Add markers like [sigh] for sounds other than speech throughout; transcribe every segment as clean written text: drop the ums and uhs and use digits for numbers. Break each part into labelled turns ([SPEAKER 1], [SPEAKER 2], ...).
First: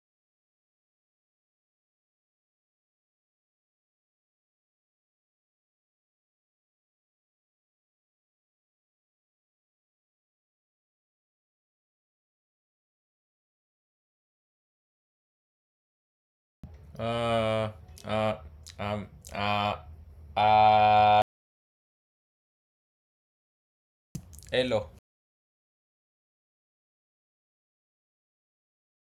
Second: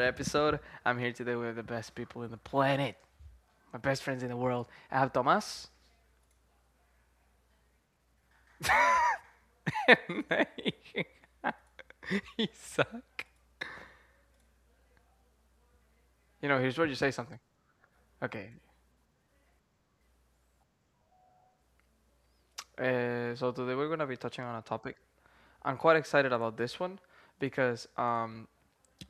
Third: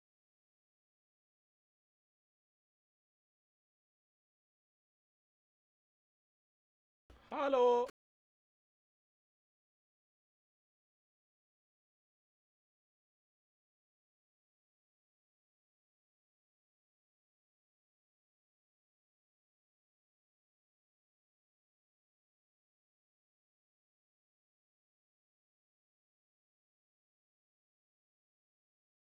[SPEAKER 1] episode. I'm here today with the best people in the planet, my best friends in the world. I have Tomas
[SPEAKER 2] Hello.
[SPEAKER 1] [laughs] and Isaac. You know, here's where you say something.
[SPEAKER 3] Uh, uh,
[SPEAKER 1] Okay,
[SPEAKER 3] um, uh, uh,
[SPEAKER 1] so today we're going to be touching on a
[SPEAKER 3] Elo.
[SPEAKER 1] topic. I'm quite excited about this one because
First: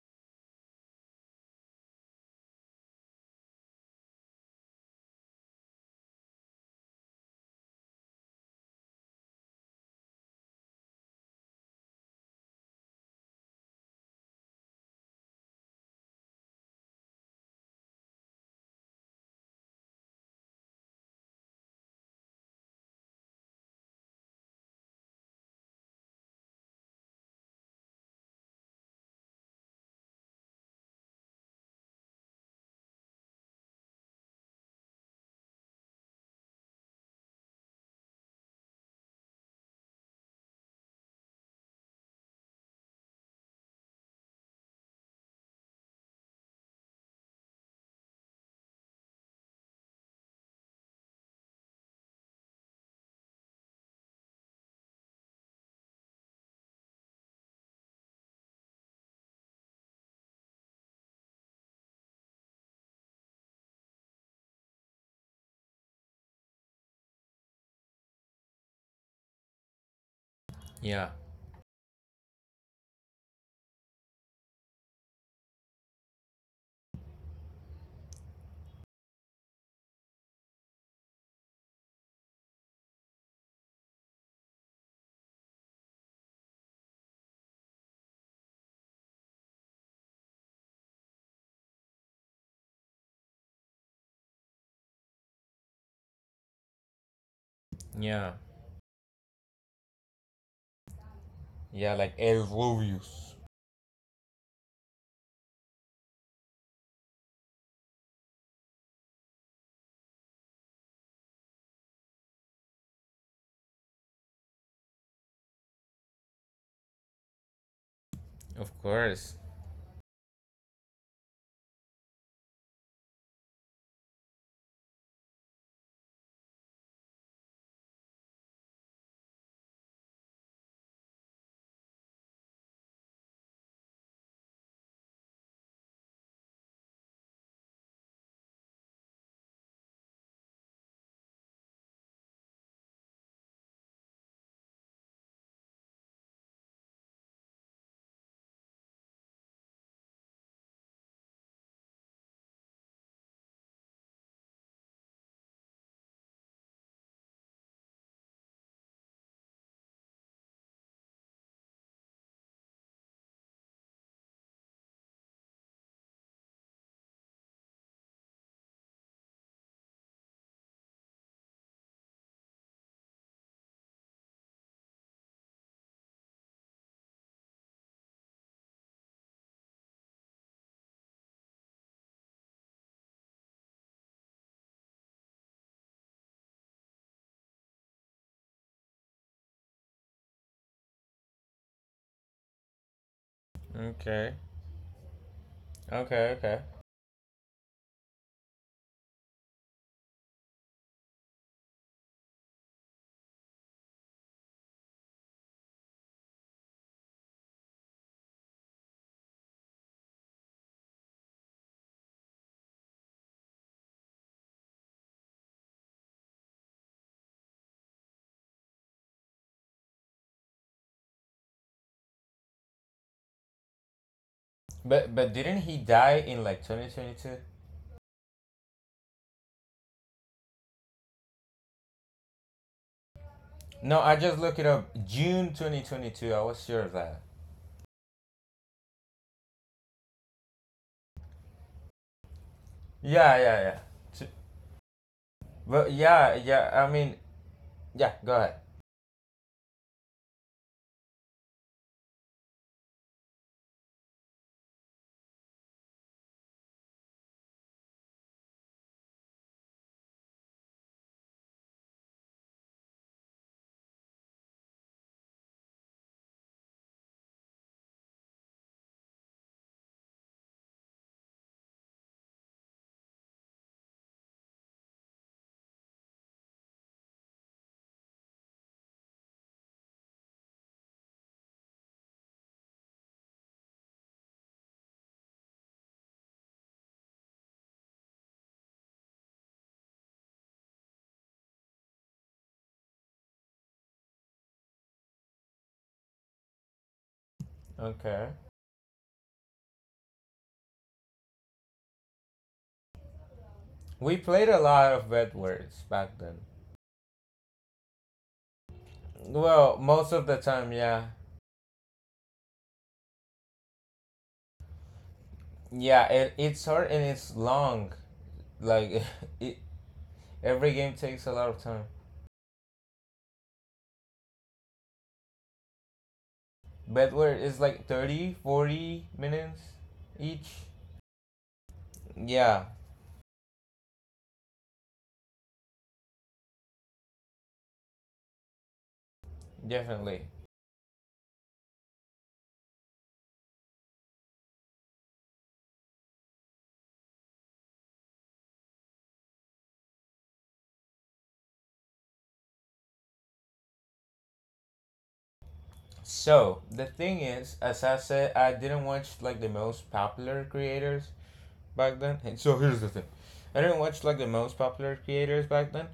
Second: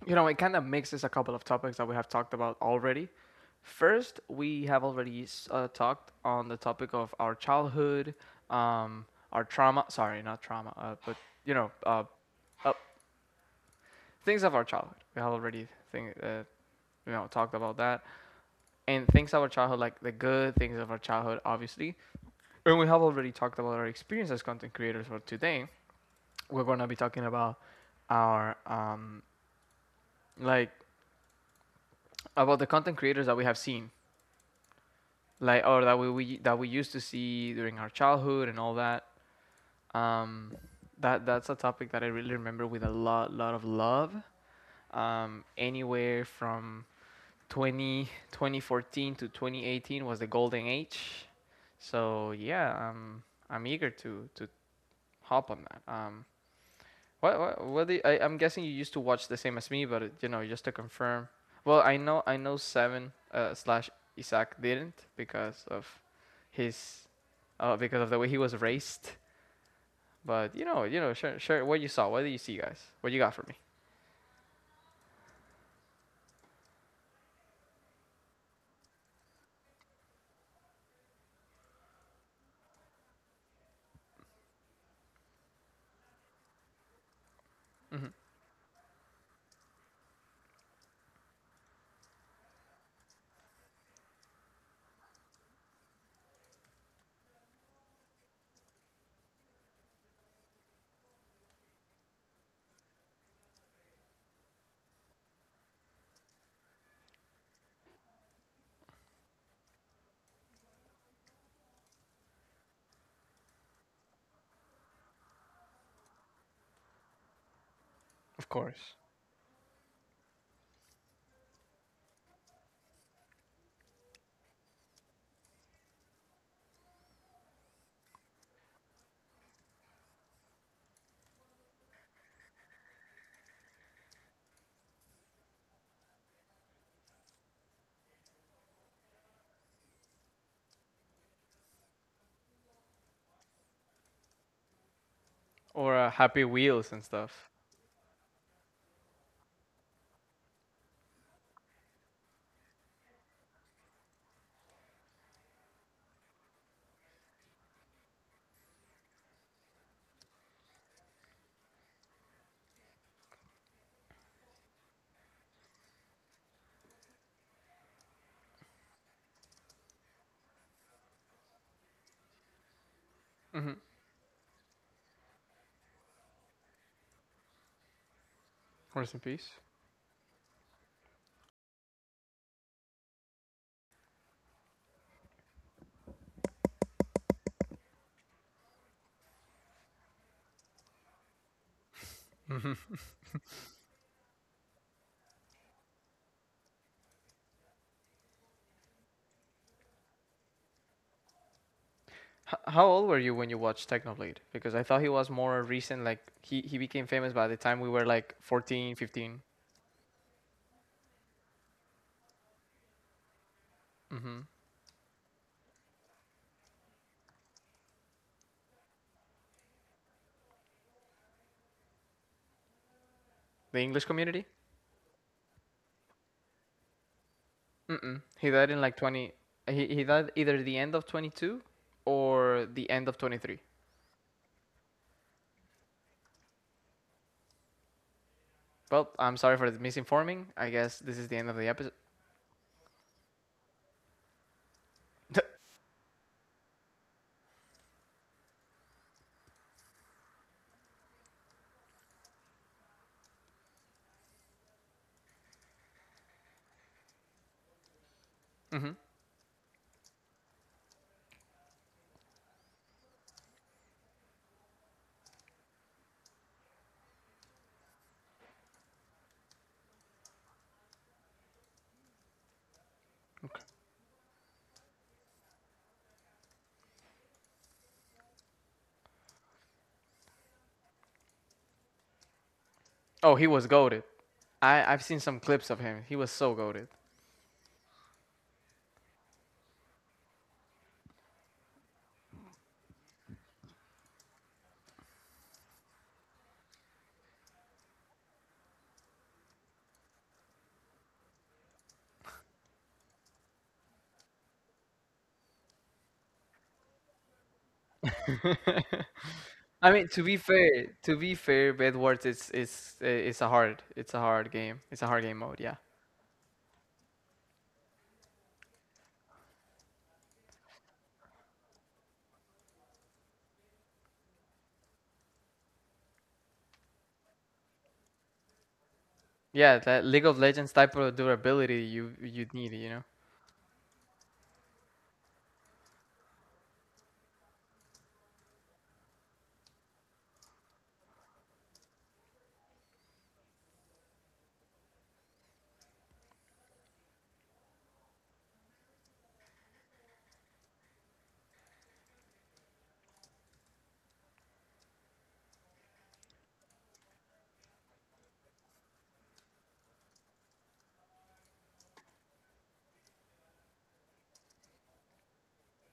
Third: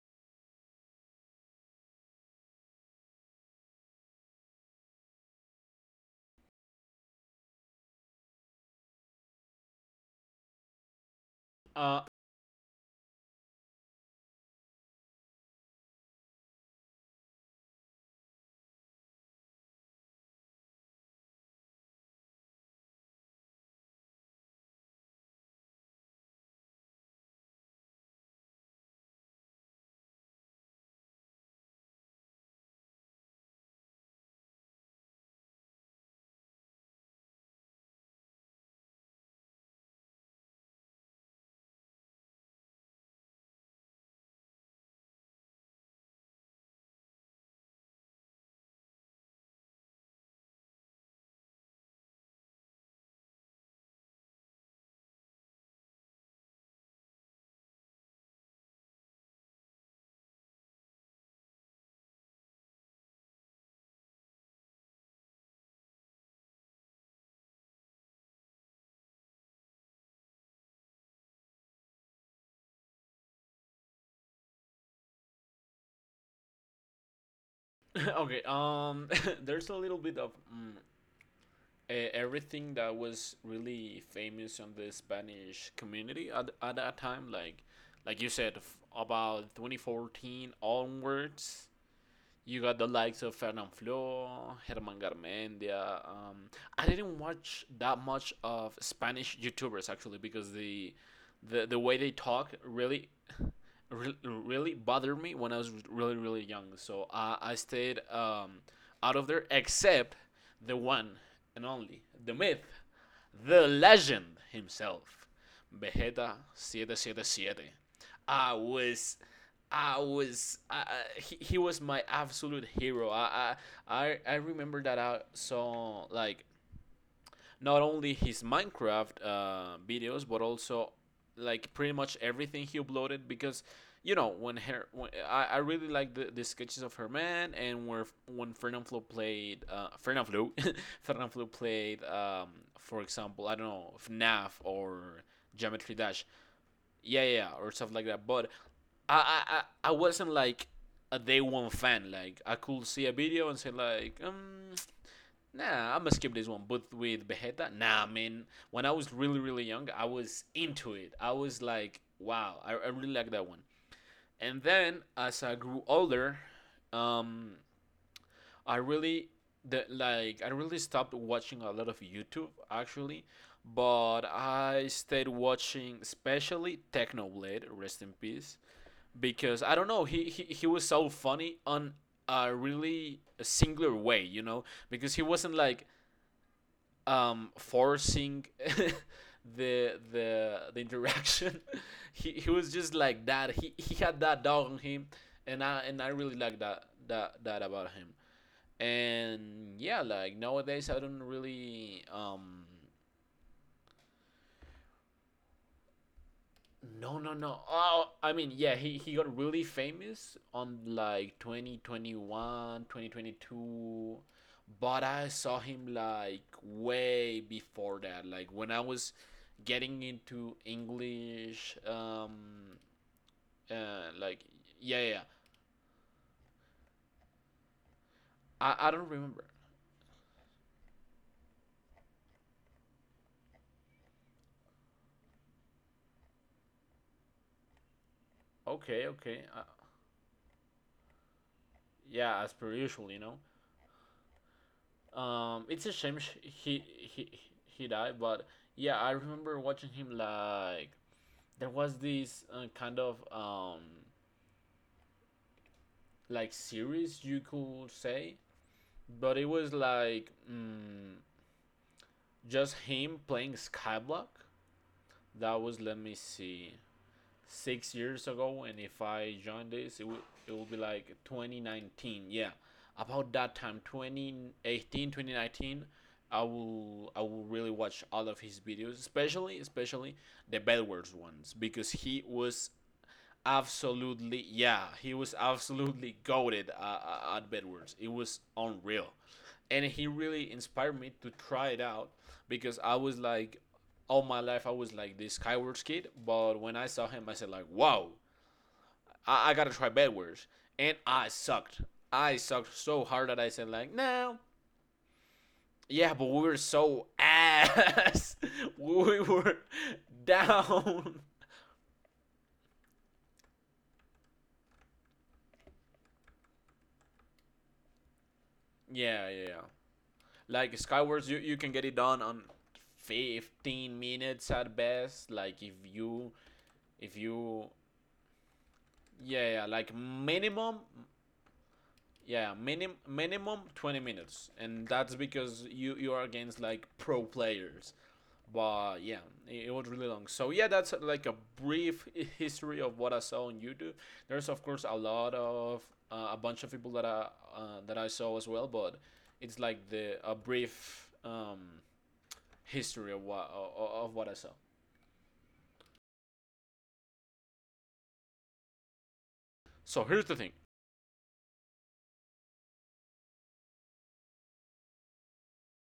[SPEAKER 1] you know, it kind of mixes a couple of topics that we have talked about already. First, we have already talked on the topic of our childhood, um, our trauma. Sorry, not trauma, but you know,
[SPEAKER 2] Uh,
[SPEAKER 1] uh, uh, things of our childhood. We have already think, talked about that, and things of our childhood, like the good things of our childhood, obviously. And we have already talked about our experience as content creators. For today, we're gonna be talking about our like about the content creators that we have seen like or that we used to see during our childhood and all that. Um, that's a topic that I really remember with a lot of love. Anywhere from 2014 to 2018 was the golden age. So yeah, I'm eager to hop on that. I'm guessing you used to watch the same as me, but just to confirm. Well, I know seven slash Isaac didn't because of his because of the way he was raised. But you know you
[SPEAKER 3] Yeah,
[SPEAKER 1] know sure what you saw. What do you see, guys? What you got for me?
[SPEAKER 2] [laughs] okay. [laughs] There's a little bit of everything that was really famous on the Spanish community at that time. Like,
[SPEAKER 1] Hmm.
[SPEAKER 2] like you said, about 2014 onwards, you got the likes of Fernand Flo, Herman Garmendia. I didn't watch that
[SPEAKER 3] yeah,
[SPEAKER 2] much of Spanish YouTubers actually, because the
[SPEAKER 3] yeah,
[SPEAKER 2] way they
[SPEAKER 3] like El
[SPEAKER 2] talk really
[SPEAKER 3] Rubius.
[SPEAKER 2] really bothered me when I was really, really young. So I stayed out of there, except the one and only, the myth, the legend himself, Vegeta 777.
[SPEAKER 1] Of
[SPEAKER 2] I
[SPEAKER 3] Of
[SPEAKER 1] course.
[SPEAKER 2] was,
[SPEAKER 3] course.
[SPEAKER 2] I was, I- he was my absolute hero. I remember that I saw, like, not only his Minecraft videos, but also like pretty much everything he uploaded, because I really like the sketches of her man, and where when Fernanfloo played Fernanfloo [laughs] Fernanfloo played, for example, I don't know, FNAF or Geometry
[SPEAKER 1] Or
[SPEAKER 2] Dash,
[SPEAKER 1] Happy Wheels and
[SPEAKER 2] yeah, yeah,
[SPEAKER 1] stuff.
[SPEAKER 2] yeah, or stuff like that. But I I, I I wasn't like a day one fan. Like, I could see a video and say like, nah, I'm gonna skip this one. But with Vegeta, nah, man. When I was really, really young, I was into it. I was like, wow, I really like that one. And then, as I grew older, um, I really I really stopped watching a lot of YouTube, actually.
[SPEAKER 1] Hmm.
[SPEAKER 2] But I stayed watching, especially, Technoblade, rest in peace,
[SPEAKER 1] Rest in peace.
[SPEAKER 2] because I don't know, he was so funny on a really singular way, because he wasn't like, forcing [laughs] the interaction. [laughs] He was just like that. He had
[SPEAKER 3] Okay,
[SPEAKER 2] that dog on him, and I
[SPEAKER 3] okay,
[SPEAKER 2] really
[SPEAKER 3] okay.
[SPEAKER 2] like that about him. And yeah, like nowadays I don't really um
[SPEAKER 1] How old were you when you watched Technoblade? Because I thought he was more recent. Like he became
[SPEAKER 2] No,
[SPEAKER 1] famous
[SPEAKER 2] no,
[SPEAKER 1] by the
[SPEAKER 2] no.
[SPEAKER 1] time we were
[SPEAKER 2] Oh, I
[SPEAKER 1] like
[SPEAKER 2] mean, yeah,
[SPEAKER 1] 14,
[SPEAKER 2] he got
[SPEAKER 1] 15.
[SPEAKER 2] really famous on like 2021, 2022.
[SPEAKER 1] 15. Hmm.
[SPEAKER 2] But I saw him like way before that. Like when I was getting into English,
[SPEAKER 1] The English
[SPEAKER 2] like,
[SPEAKER 1] community.
[SPEAKER 2] yeah, yeah.
[SPEAKER 3] But
[SPEAKER 2] Yeah.
[SPEAKER 3] but didn't he die in like 2022?
[SPEAKER 1] Mm-mm. He died
[SPEAKER 2] I,
[SPEAKER 1] in
[SPEAKER 2] I
[SPEAKER 1] like
[SPEAKER 2] don't
[SPEAKER 1] 20.
[SPEAKER 2] remember.
[SPEAKER 1] He died either the end of 22 or the end of 23.
[SPEAKER 3] No, I just looked it up. June 2022. I was sure of that.
[SPEAKER 2] Okay,
[SPEAKER 1] Well, I'm
[SPEAKER 2] okay.
[SPEAKER 1] sorry for the misinforming. I guess this is the end of the episode.
[SPEAKER 2] Yeah, as per usual, you
[SPEAKER 3] Yeah,
[SPEAKER 2] know.
[SPEAKER 3] yeah, yeah. T-
[SPEAKER 1] [laughs]
[SPEAKER 2] It's
[SPEAKER 3] But
[SPEAKER 2] a shame,
[SPEAKER 3] yeah,
[SPEAKER 2] sh-
[SPEAKER 3] yeah.
[SPEAKER 2] he,
[SPEAKER 3] I mean,
[SPEAKER 2] he, he
[SPEAKER 3] yeah.
[SPEAKER 2] died,
[SPEAKER 3] Go
[SPEAKER 2] but
[SPEAKER 3] ahead.
[SPEAKER 2] yeah, I remember watching him. Like, there was this kind of, like, series, you could say.
[SPEAKER 1] Hmm.
[SPEAKER 2] But it was like, just him playing Skyblock. That was, let me see, 6 years ago, and if I join this, it will be like 2019. Yeah, about that time, 2018, 2019. I will really watch all of his videos, especially the Bedwars ones, because he was
[SPEAKER 1] Oh, he was goaded.
[SPEAKER 2] absolutely, yeah,
[SPEAKER 1] I've
[SPEAKER 2] he
[SPEAKER 1] seen
[SPEAKER 2] was
[SPEAKER 1] some clips of him.
[SPEAKER 2] absolutely
[SPEAKER 1] He was so
[SPEAKER 2] goaded,
[SPEAKER 1] goaded.
[SPEAKER 2] at bedwars. It was unreal, and he really inspired me to try it out, because I was like, all my life I was like this skywards kid, but when I saw him, I said like, wow,
[SPEAKER 3] Okay.
[SPEAKER 2] I gotta try bedwars. And I sucked. I sucked so hard that I said like,
[SPEAKER 3] We
[SPEAKER 2] no.
[SPEAKER 3] played a lot of bad words back
[SPEAKER 2] Yeah, but
[SPEAKER 3] then.
[SPEAKER 2] we were so ass, [laughs] we were
[SPEAKER 3] Well,
[SPEAKER 1] I mean,
[SPEAKER 3] most of the time, yeah.
[SPEAKER 1] to
[SPEAKER 2] down.
[SPEAKER 1] be fair, Bedwars is it's a hard game. It's a hard game mode. Yeah,
[SPEAKER 3] Yeah, it's hard and it's long.
[SPEAKER 2] [laughs]
[SPEAKER 3] Like
[SPEAKER 2] Yeah,
[SPEAKER 3] [laughs]
[SPEAKER 2] yeah,
[SPEAKER 3] it,
[SPEAKER 2] yeah.
[SPEAKER 3] every
[SPEAKER 2] Like
[SPEAKER 3] game takes
[SPEAKER 2] Skywars,
[SPEAKER 3] a
[SPEAKER 2] you,
[SPEAKER 3] lot
[SPEAKER 2] you
[SPEAKER 3] of
[SPEAKER 2] can
[SPEAKER 3] time.
[SPEAKER 2] get it done on 15 minutes at best. Like if you if
[SPEAKER 3] Bedware is
[SPEAKER 2] you
[SPEAKER 3] like 30, 40
[SPEAKER 2] yeah,
[SPEAKER 3] minutes
[SPEAKER 2] yeah,
[SPEAKER 1] yeah.
[SPEAKER 2] like
[SPEAKER 1] That League of
[SPEAKER 3] each.
[SPEAKER 1] Legends
[SPEAKER 2] minimum.
[SPEAKER 1] type of durability you
[SPEAKER 2] Yeah,
[SPEAKER 3] Yeah,
[SPEAKER 1] need.
[SPEAKER 2] minimum 20 minutes, and that's because you are against like pro players. But yeah, it was really
[SPEAKER 3] definitely.
[SPEAKER 2] long. So yeah, that's like a brief history of what I saw on YouTube. There's, of course, a bunch of people that I saw as well, but it's like, the a brief, history of what I saw.
[SPEAKER 3] So the thing is, as I said, I didn't watch like the most
[SPEAKER 2] So here's the
[SPEAKER 3] popular
[SPEAKER 2] thing:
[SPEAKER 3] creators back then. And so here's the thing, I didn't watch like the most popular creators back then,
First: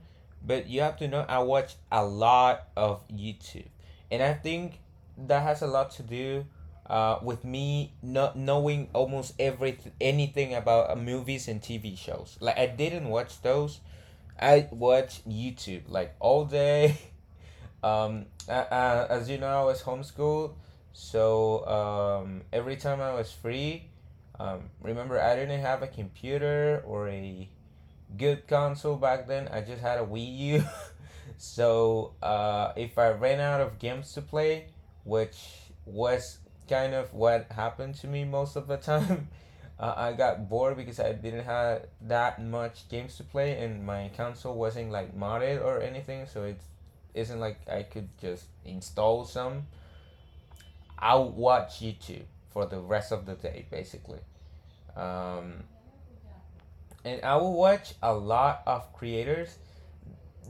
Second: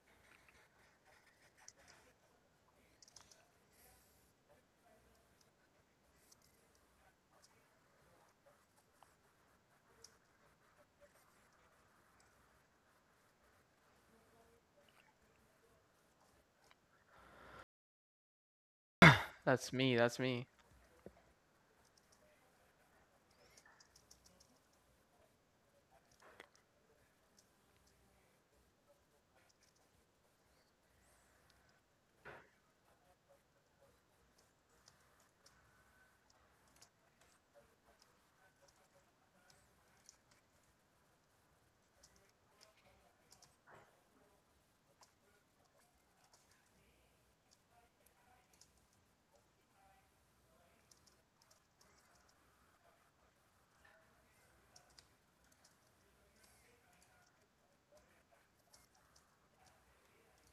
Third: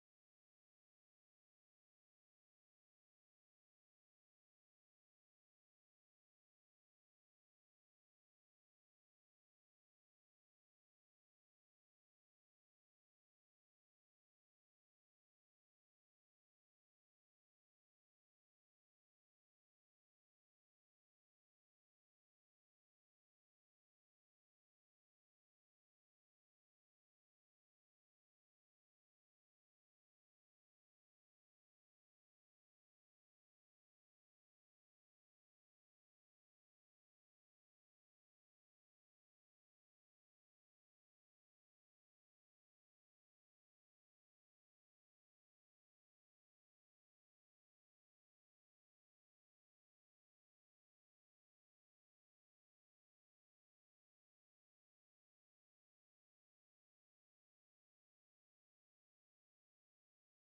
[SPEAKER 3] but you have to know I watched a lot of YouTube, and I think that has a lot to do. With me not knowing almost every anything about movies and TV shows, like I didn't watch those. I watch YouTube like all day. [laughs] As you know, I
[SPEAKER 1] That's
[SPEAKER 3] was
[SPEAKER 1] me. That's me.
[SPEAKER 3] homeschooled, so, every time I was free, remember, I didn't have a computer or a good console back then. I just had a Wii U. [laughs] So if I ran out of games to play, which was kind of what happened to me most of the time. [laughs] I got bored because I didn't have that much games to play and my console wasn't like modded or anything. So it isn't like I could just install some. I would watch YouTube for the rest of the day, basically. Um, and I would watch a lot of creators.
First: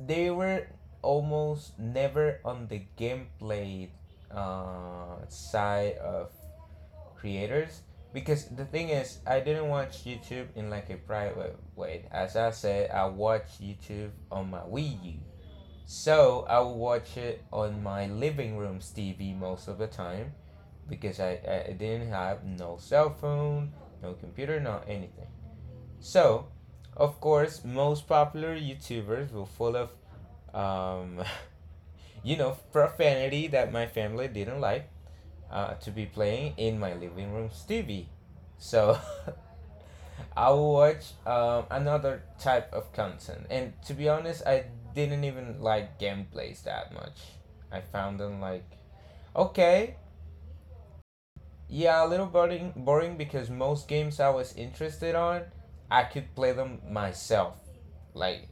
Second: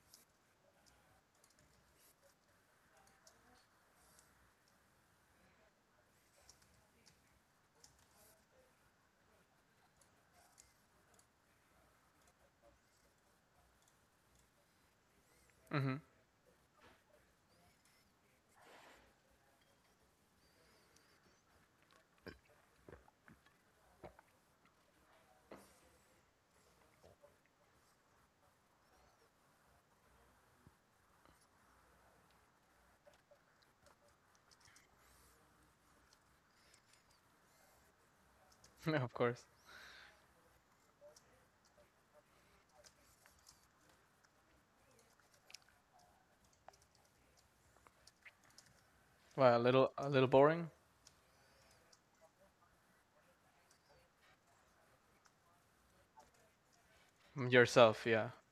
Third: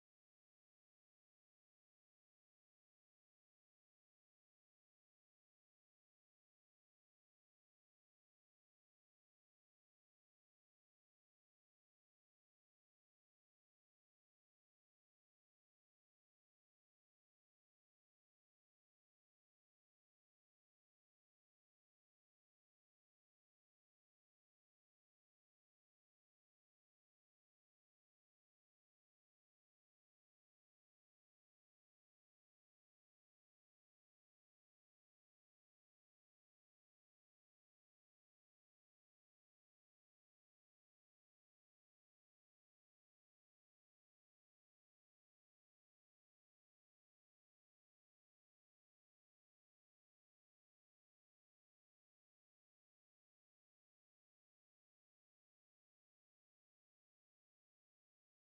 [SPEAKER 3] They were almost never on the gameplay side of creators, because the thing is, I didn't watch YouTube in like a private way. As I said, I watch YouTube on my Wii U,
[SPEAKER 1] Hmm.
[SPEAKER 3] so I would watch it on my living room's TV most of the time, because I didn't have no cell phone, no computer, no anything. So of course most popular YouTubers were full of, um, [laughs] profanity that my family didn't like to be playing in my living room's TV.
[SPEAKER 1] [laughs]
[SPEAKER 3] So
[SPEAKER 1] Of course.
[SPEAKER 3] [laughs] I will watch another type of content. And to be honest, I didn't even like gameplays that much. I found them like,
[SPEAKER 1] Well, a little
[SPEAKER 3] okay,
[SPEAKER 1] a little boring.
[SPEAKER 3] yeah, a little boring, because most games I was interested on, I could play them
[SPEAKER 1] Mm,
[SPEAKER 3] myself.
[SPEAKER 1] yourself, yeah.
[SPEAKER 3] Like,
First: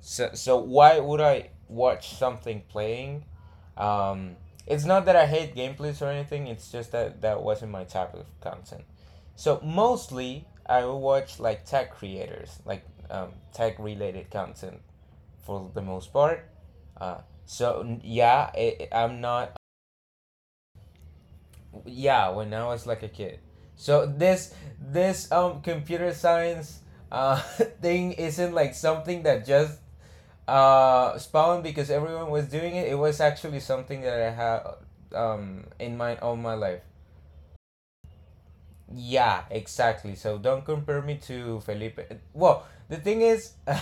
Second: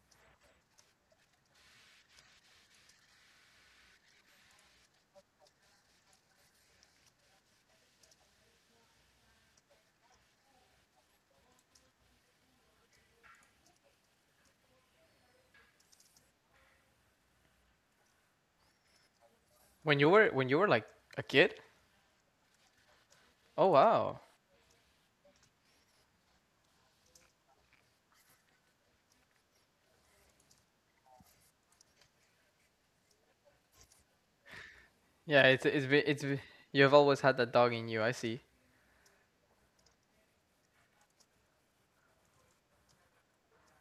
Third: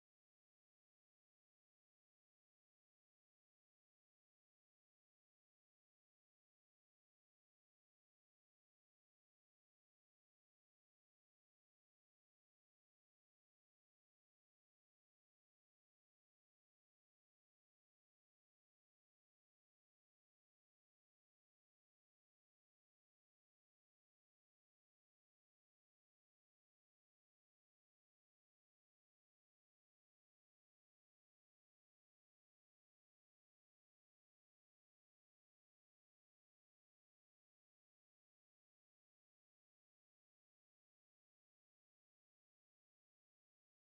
[SPEAKER 3] so why would I watch something playing? Um, it's not that I hate gameplays or anything. It's just that that wasn't my type of content. So mostly I will watch like tech creators, like, tech related content, for the most part. Uh, yeah, I'm not.
[SPEAKER 1] When you were like a kid?
[SPEAKER 3] Yeah, when I was like a kid.
[SPEAKER 1] Oh
[SPEAKER 3] So
[SPEAKER 1] wow.
[SPEAKER 3] this, computer science uh [laughs] thing isn't like something that just spawned because everyone was doing it. It was actually something that I had
[SPEAKER 1] Yeah,
[SPEAKER 3] in mind all my life.
[SPEAKER 1] you've always had that dog in you. I see.
[SPEAKER 3] Yeah, exactly, so don't compare me to Felipe. Well, the thing is, [laughs]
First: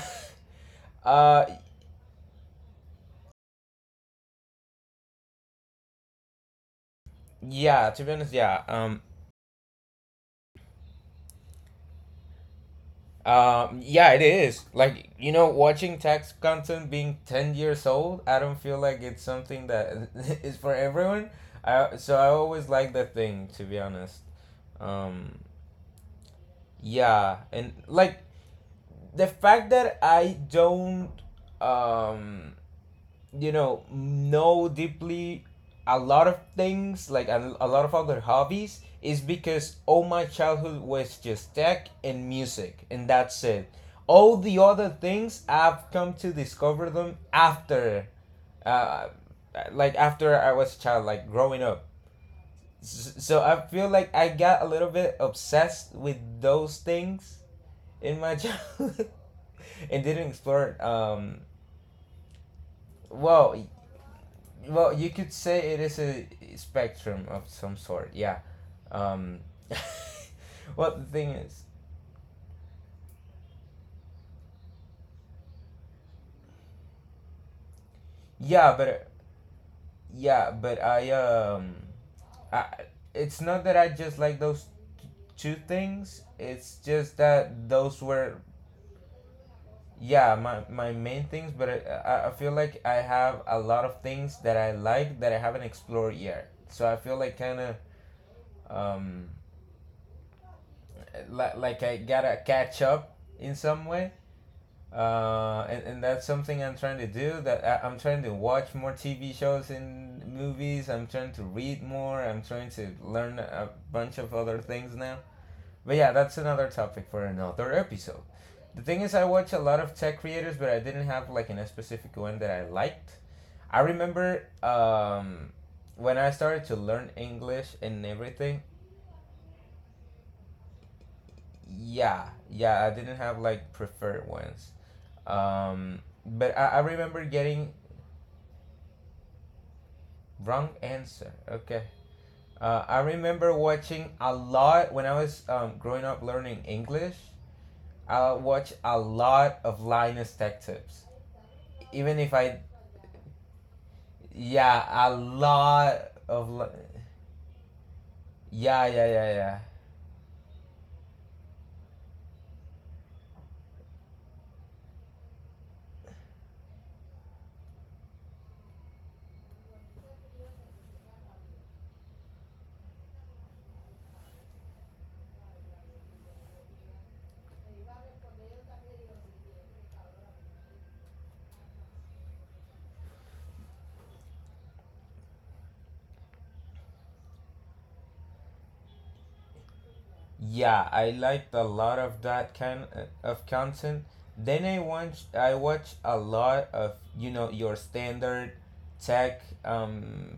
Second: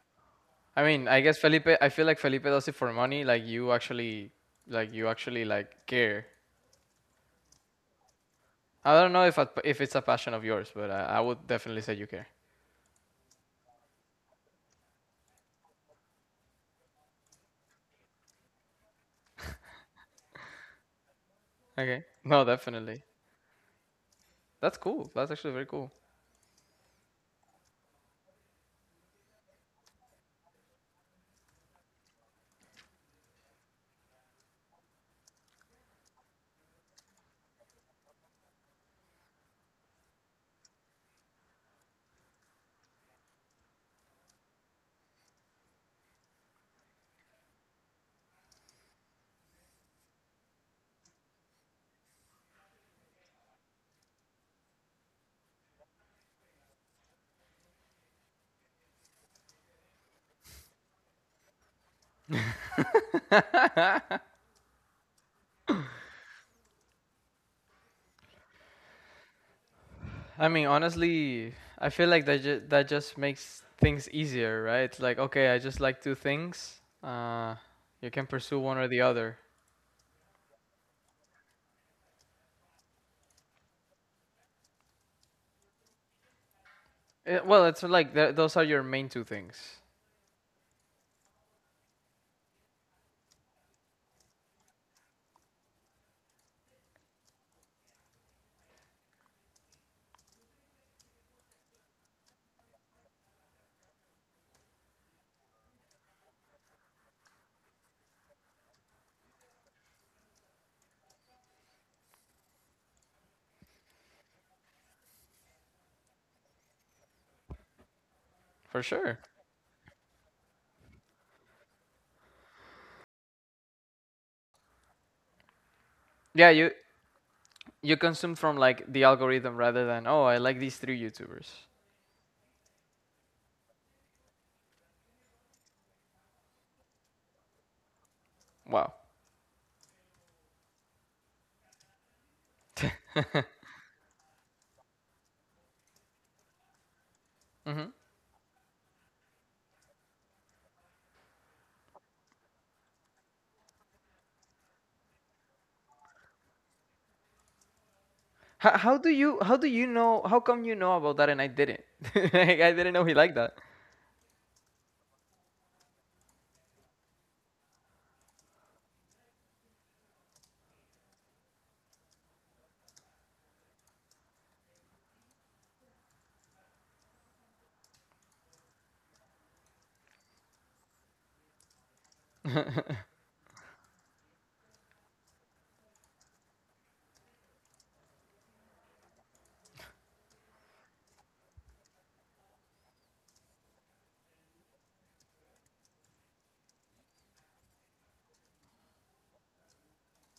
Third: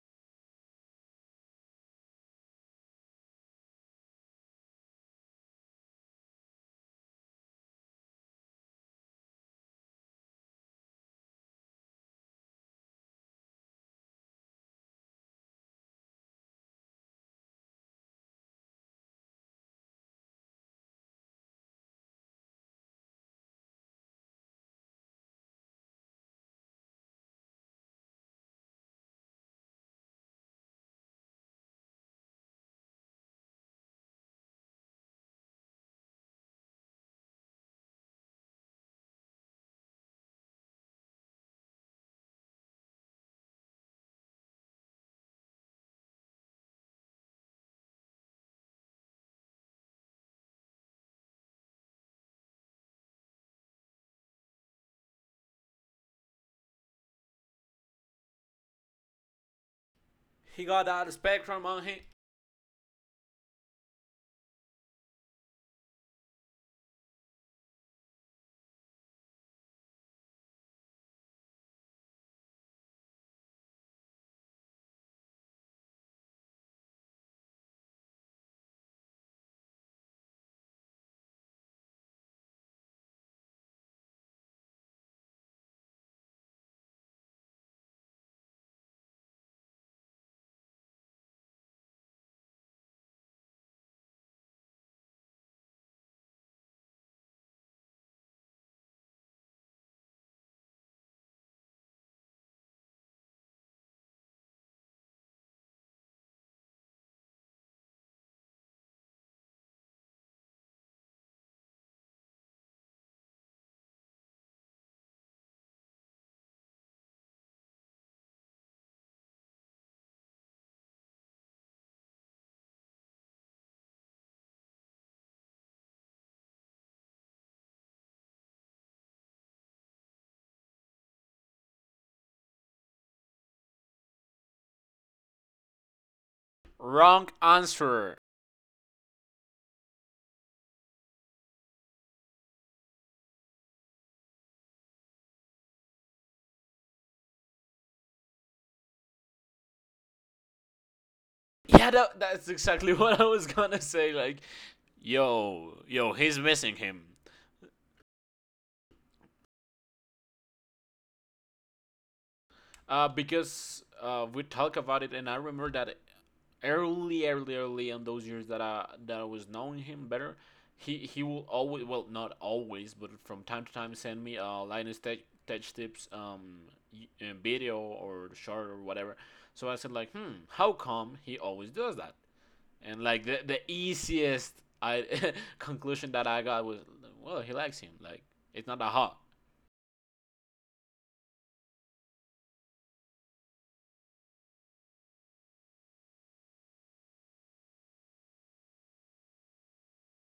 [SPEAKER 1] I mean, I guess
[SPEAKER 3] uh
[SPEAKER 1] Felipe. I feel like Felipe does it for money. Like you actually like care.
[SPEAKER 3] yeah, to be honest, yeah,
[SPEAKER 1] I don't know if it's a passion of yours, but I would definitely say you care.
[SPEAKER 3] Yeah, it is. Like, watching tax content being 10 years old, I don't feel like it's something that [laughs] is for everyone. I,
[SPEAKER 1] Okay.
[SPEAKER 3] so I
[SPEAKER 1] No,
[SPEAKER 3] always like
[SPEAKER 1] definitely.
[SPEAKER 3] that thing, to be honest.
[SPEAKER 1] That's cool. That's
[SPEAKER 3] Um,
[SPEAKER 1] actually very cool.
[SPEAKER 3] yeah, and like, the fact that I don't um know deeply a lot of things, like a lot of other hobbies, is because all my childhood was just tech and music, and that's it. All the other things I've come to discover them after, uh, like after I was a child, like, growing up. So I feel like I got a little bit obsessed with those things in my [laughs] childhood, and didn't
[SPEAKER 2] he
[SPEAKER 3] explore.
[SPEAKER 2] got that spectrum on him.
[SPEAKER 3] Well well, you could say it is a spectrum of some sort, yeah. um [laughs]
[SPEAKER 1] I mean,
[SPEAKER 3] well, the thing
[SPEAKER 1] honestly,
[SPEAKER 3] is,
[SPEAKER 1] I feel like that just makes things easier, right? It's like, okay, I just like two things. You can pursue
[SPEAKER 3] yeah
[SPEAKER 1] one or the
[SPEAKER 3] but
[SPEAKER 1] other.
[SPEAKER 3] yeah, but I, I, it's not that I just like those t- two things. It's just
[SPEAKER 1] Well,
[SPEAKER 3] that
[SPEAKER 1] it's
[SPEAKER 3] those
[SPEAKER 1] like
[SPEAKER 3] were,
[SPEAKER 1] those are your main two things
[SPEAKER 3] yeah, my main things, but I feel like I have a lot of things that I like that I haven't explored yet, so I feel like, kind of, um like I gotta catch up in some way. And that's something I'm trying to do. That I'm trying to watch more TV shows and movies. I'm trying to read more. I'm trying to learn a bunch of other things now. But yeah, that's another topic for another episode.
[SPEAKER 1] for
[SPEAKER 3] The thing is,
[SPEAKER 1] sure.
[SPEAKER 3] I watch a lot of tech creators, but I didn't have like in a specific one that I liked. I remember, when I
[SPEAKER 1] Yeah,
[SPEAKER 3] started
[SPEAKER 1] you
[SPEAKER 3] to learn English
[SPEAKER 1] you
[SPEAKER 3] and
[SPEAKER 1] consume from
[SPEAKER 3] everything.
[SPEAKER 1] like the algorithm rather than oh I like these three YouTubers.
[SPEAKER 3] Yeah, yeah, I didn't have like preferred ones. Um, but I remember
[SPEAKER 2] Wrong
[SPEAKER 3] getting.
[SPEAKER 2] answer.
[SPEAKER 1] Wow.
[SPEAKER 3] Wrong answer. Okay. I remember watching a lot when I was, growing up learning English.
[SPEAKER 1] Hmm.
[SPEAKER 3] I watched a lot of Linus Tech Tips.
[SPEAKER 2] Yeah, that,
[SPEAKER 3] Even if
[SPEAKER 2] that's
[SPEAKER 3] I,
[SPEAKER 2] exactly [laughs] what I was gonna say. Like,
[SPEAKER 3] yeah, a
[SPEAKER 2] yo,
[SPEAKER 3] lot
[SPEAKER 2] yo, he's
[SPEAKER 3] of,
[SPEAKER 2] missing him.
[SPEAKER 3] yeah, yeah, yeah,
[SPEAKER 1] How
[SPEAKER 3] yeah.
[SPEAKER 1] do you know how come you know about that and I didn't? [laughs] Like, I didn't know he liked that.
[SPEAKER 2] Because we talk about it, and I remember that early, early, early in those years that I was knowing him better, he will always, well, not always, but from time to time, send me Linus Tech Tips video or short or whatever. So I said like, hmm, how come he always does that? And like the easiest I [laughs] conclusion that I got was, well, he likes him. Like, it's not a hot.
[SPEAKER 3] Yeah, I liked a lot of that kind of content. Then I watched a lot of, your standard tech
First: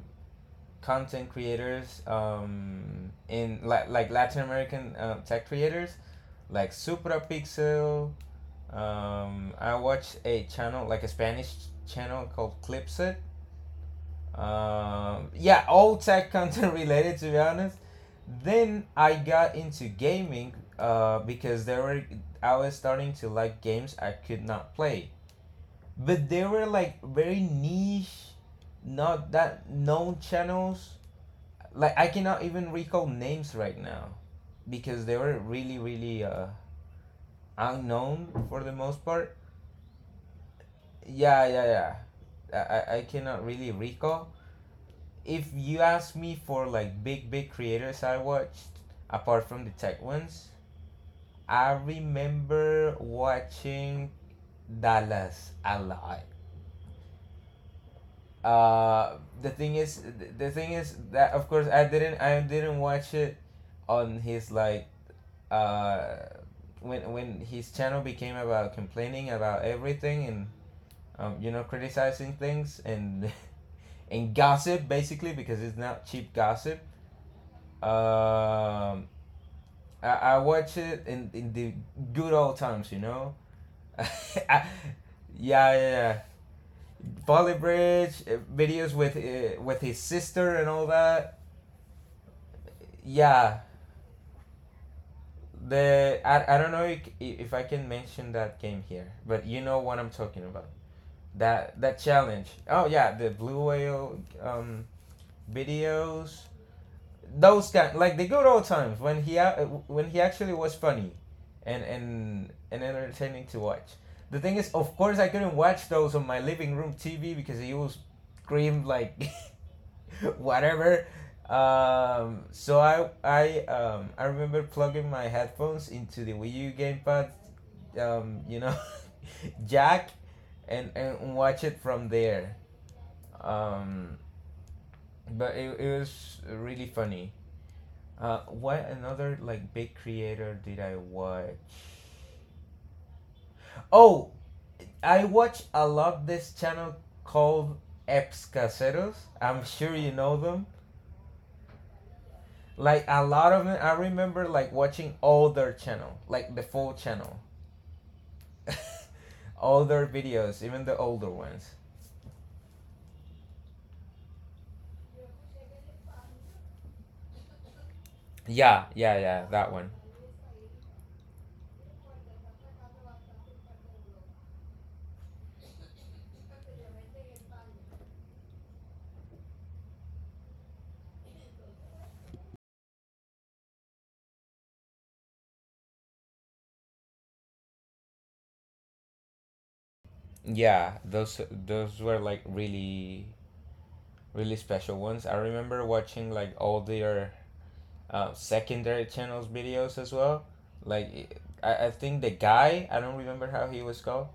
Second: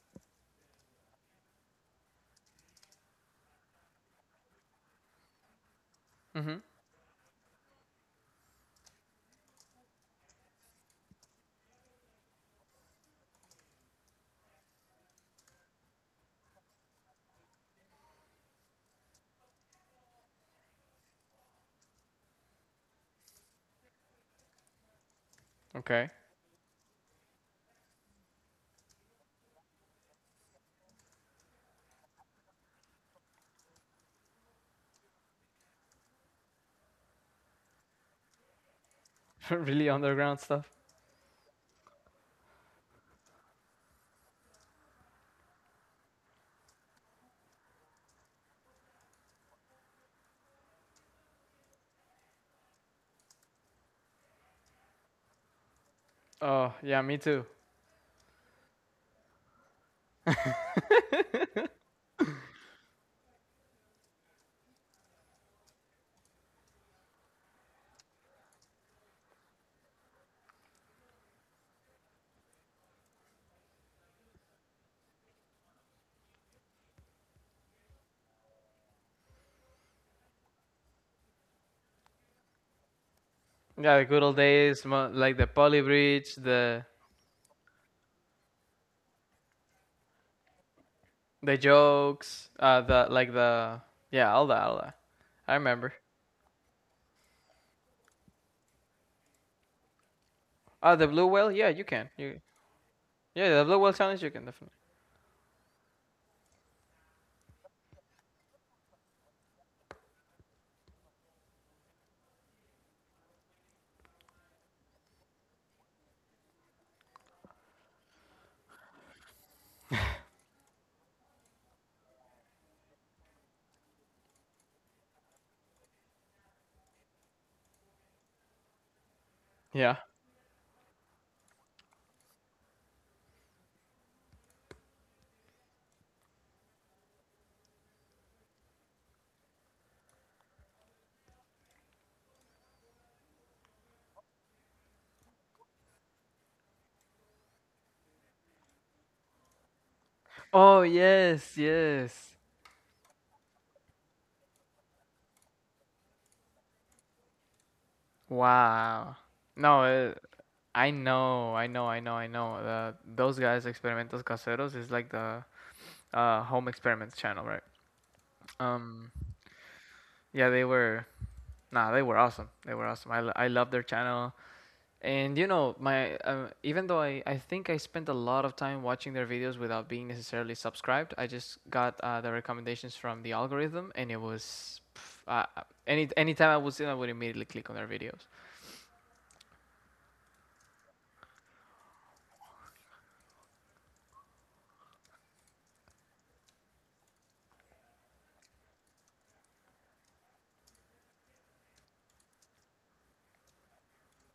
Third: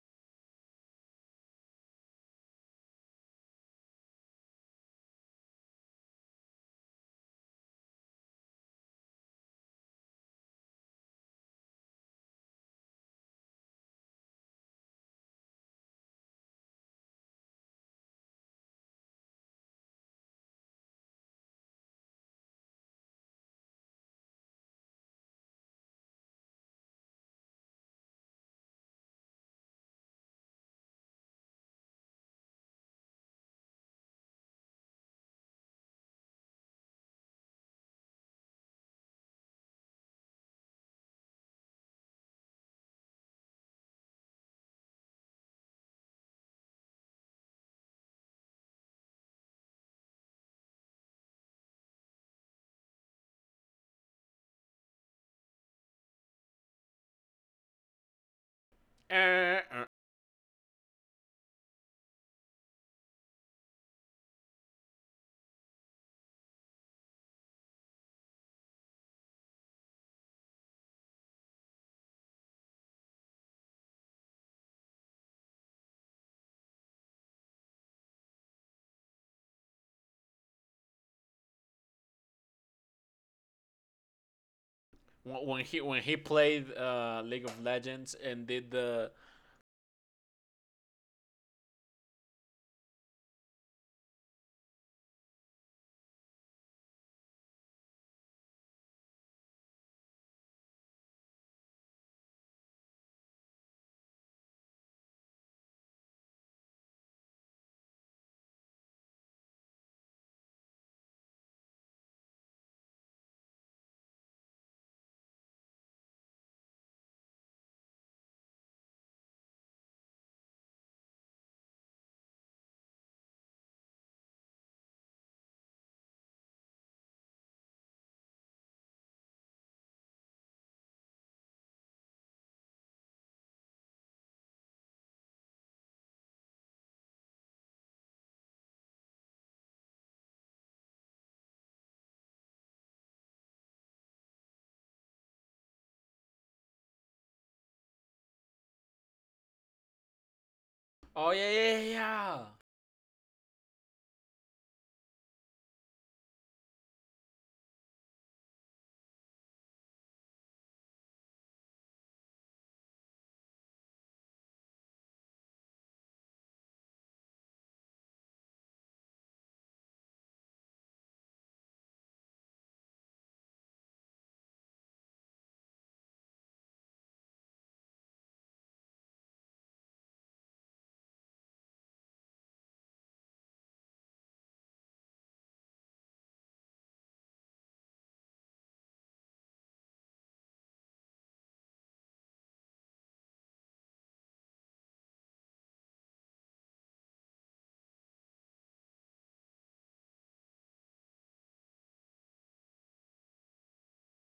[SPEAKER 3] content creators, in like Latin American tech creators
[SPEAKER 1] Hmm.
[SPEAKER 3] like Suprapixel. I watched a channel like a Spanish channel called Clipset. Yeah, all tech [laughs] content related, to be honest. Then I got into gaming because there were I was starting to like games I could not play,
[SPEAKER 1] Okay.
[SPEAKER 3] but they were like very niche, not that known channels, like I cannot even recall names right now because they were really, really unknown for the most part.
[SPEAKER 1] [laughs] Really underground stuff.
[SPEAKER 3] Yeah, yeah, yeah. I cannot really recall. If you ask me for like big, big creators I watched apart from the tech ones, I remember watching Dallas a lot.
[SPEAKER 1] Oh yeah, me too.
[SPEAKER 3] Uh, the thing is, the thing is, that of course I didn't watch it on his like, uh, when his channel became about complaining about everything and, criticizing things and [laughs] and gossip, basically, because it's not cheap gossip. Um, I watch it in the good old times, you know. [laughs]
[SPEAKER 1] Yeah, the good old
[SPEAKER 3] I,
[SPEAKER 1] days, like the
[SPEAKER 2] when
[SPEAKER 3] yeah, yeah,
[SPEAKER 2] he
[SPEAKER 1] poly
[SPEAKER 2] when he
[SPEAKER 3] yeah.
[SPEAKER 1] bridge,
[SPEAKER 2] played
[SPEAKER 1] the
[SPEAKER 2] League
[SPEAKER 3] Volley
[SPEAKER 2] of Legends
[SPEAKER 3] Bridge
[SPEAKER 2] and did
[SPEAKER 3] videos
[SPEAKER 2] the
[SPEAKER 3] with his sister and all that.
[SPEAKER 1] the jokes, the like
[SPEAKER 3] Yeah,
[SPEAKER 1] the yeah, all that, all that. I remember.
[SPEAKER 3] the I don't know if I can mention that game here, but you know what I'm talking about.
[SPEAKER 1] Ah, the blue whale. Yeah,
[SPEAKER 3] that
[SPEAKER 1] you
[SPEAKER 3] that
[SPEAKER 1] can. You
[SPEAKER 3] challenge. Oh yeah, the
[SPEAKER 1] Yeah,
[SPEAKER 3] blue
[SPEAKER 1] the Blood Bowl
[SPEAKER 3] whale
[SPEAKER 1] challenge you can definitely.
[SPEAKER 3] videos. Those kind, like the good old times when when he actually was funny, and entertaining to watch. The thing is, of course, I couldn't watch those on my living room TV because he was screamed like, [laughs] [laughs] whatever. So I remember plugging my headphones into the Wii U gamepad, um, you know, [laughs]
[SPEAKER 1] Yeah.
[SPEAKER 3] jack, and watch it from there. Um, but it was really funny. What another, like, big creator did I watch? Oh, I watch a lot this channel called Eps Caseros. I'm sure you know them.
[SPEAKER 1] Oh
[SPEAKER 2] oh yeah,
[SPEAKER 1] yes,
[SPEAKER 2] yeah, yeah.
[SPEAKER 1] yes.
[SPEAKER 2] Yeah.
[SPEAKER 3] Like a lot of it, I remember like watching older channel, like the full channel,
[SPEAKER 1] Wow.
[SPEAKER 3] [laughs]
[SPEAKER 1] No,
[SPEAKER 3] older videos, even
[SPEAKER 1] I
[SPEAKER 3] the older
[SPEAKER 1] know, I
[SPEAKER 3] ones.
[SPEAKER 1] know, I know, I know. Those guys, Experimentos Caseros, is like the home experiments channel, right?
[SPEAKER 3] Yeah,
[SPEAKER 1] Um,
[SPEAKER 3] yeah, yeah, that one.
[SPEAKER 1] yeah, they were. Nah, they were awesome. They were awesome. I love their channel. And you know, my even though I think I spent a lot of time watching their videos without being necessarily subscribed, I just got the recommendations from the algorithm, and it was pff, any anytime I was in, I would immediately click on their videos.
[SPEAKER 3] Yeah, those were like really, really special ones. I remember watching like all their secondary channels videos as well. Like I think the guy, I don't remember how he was called.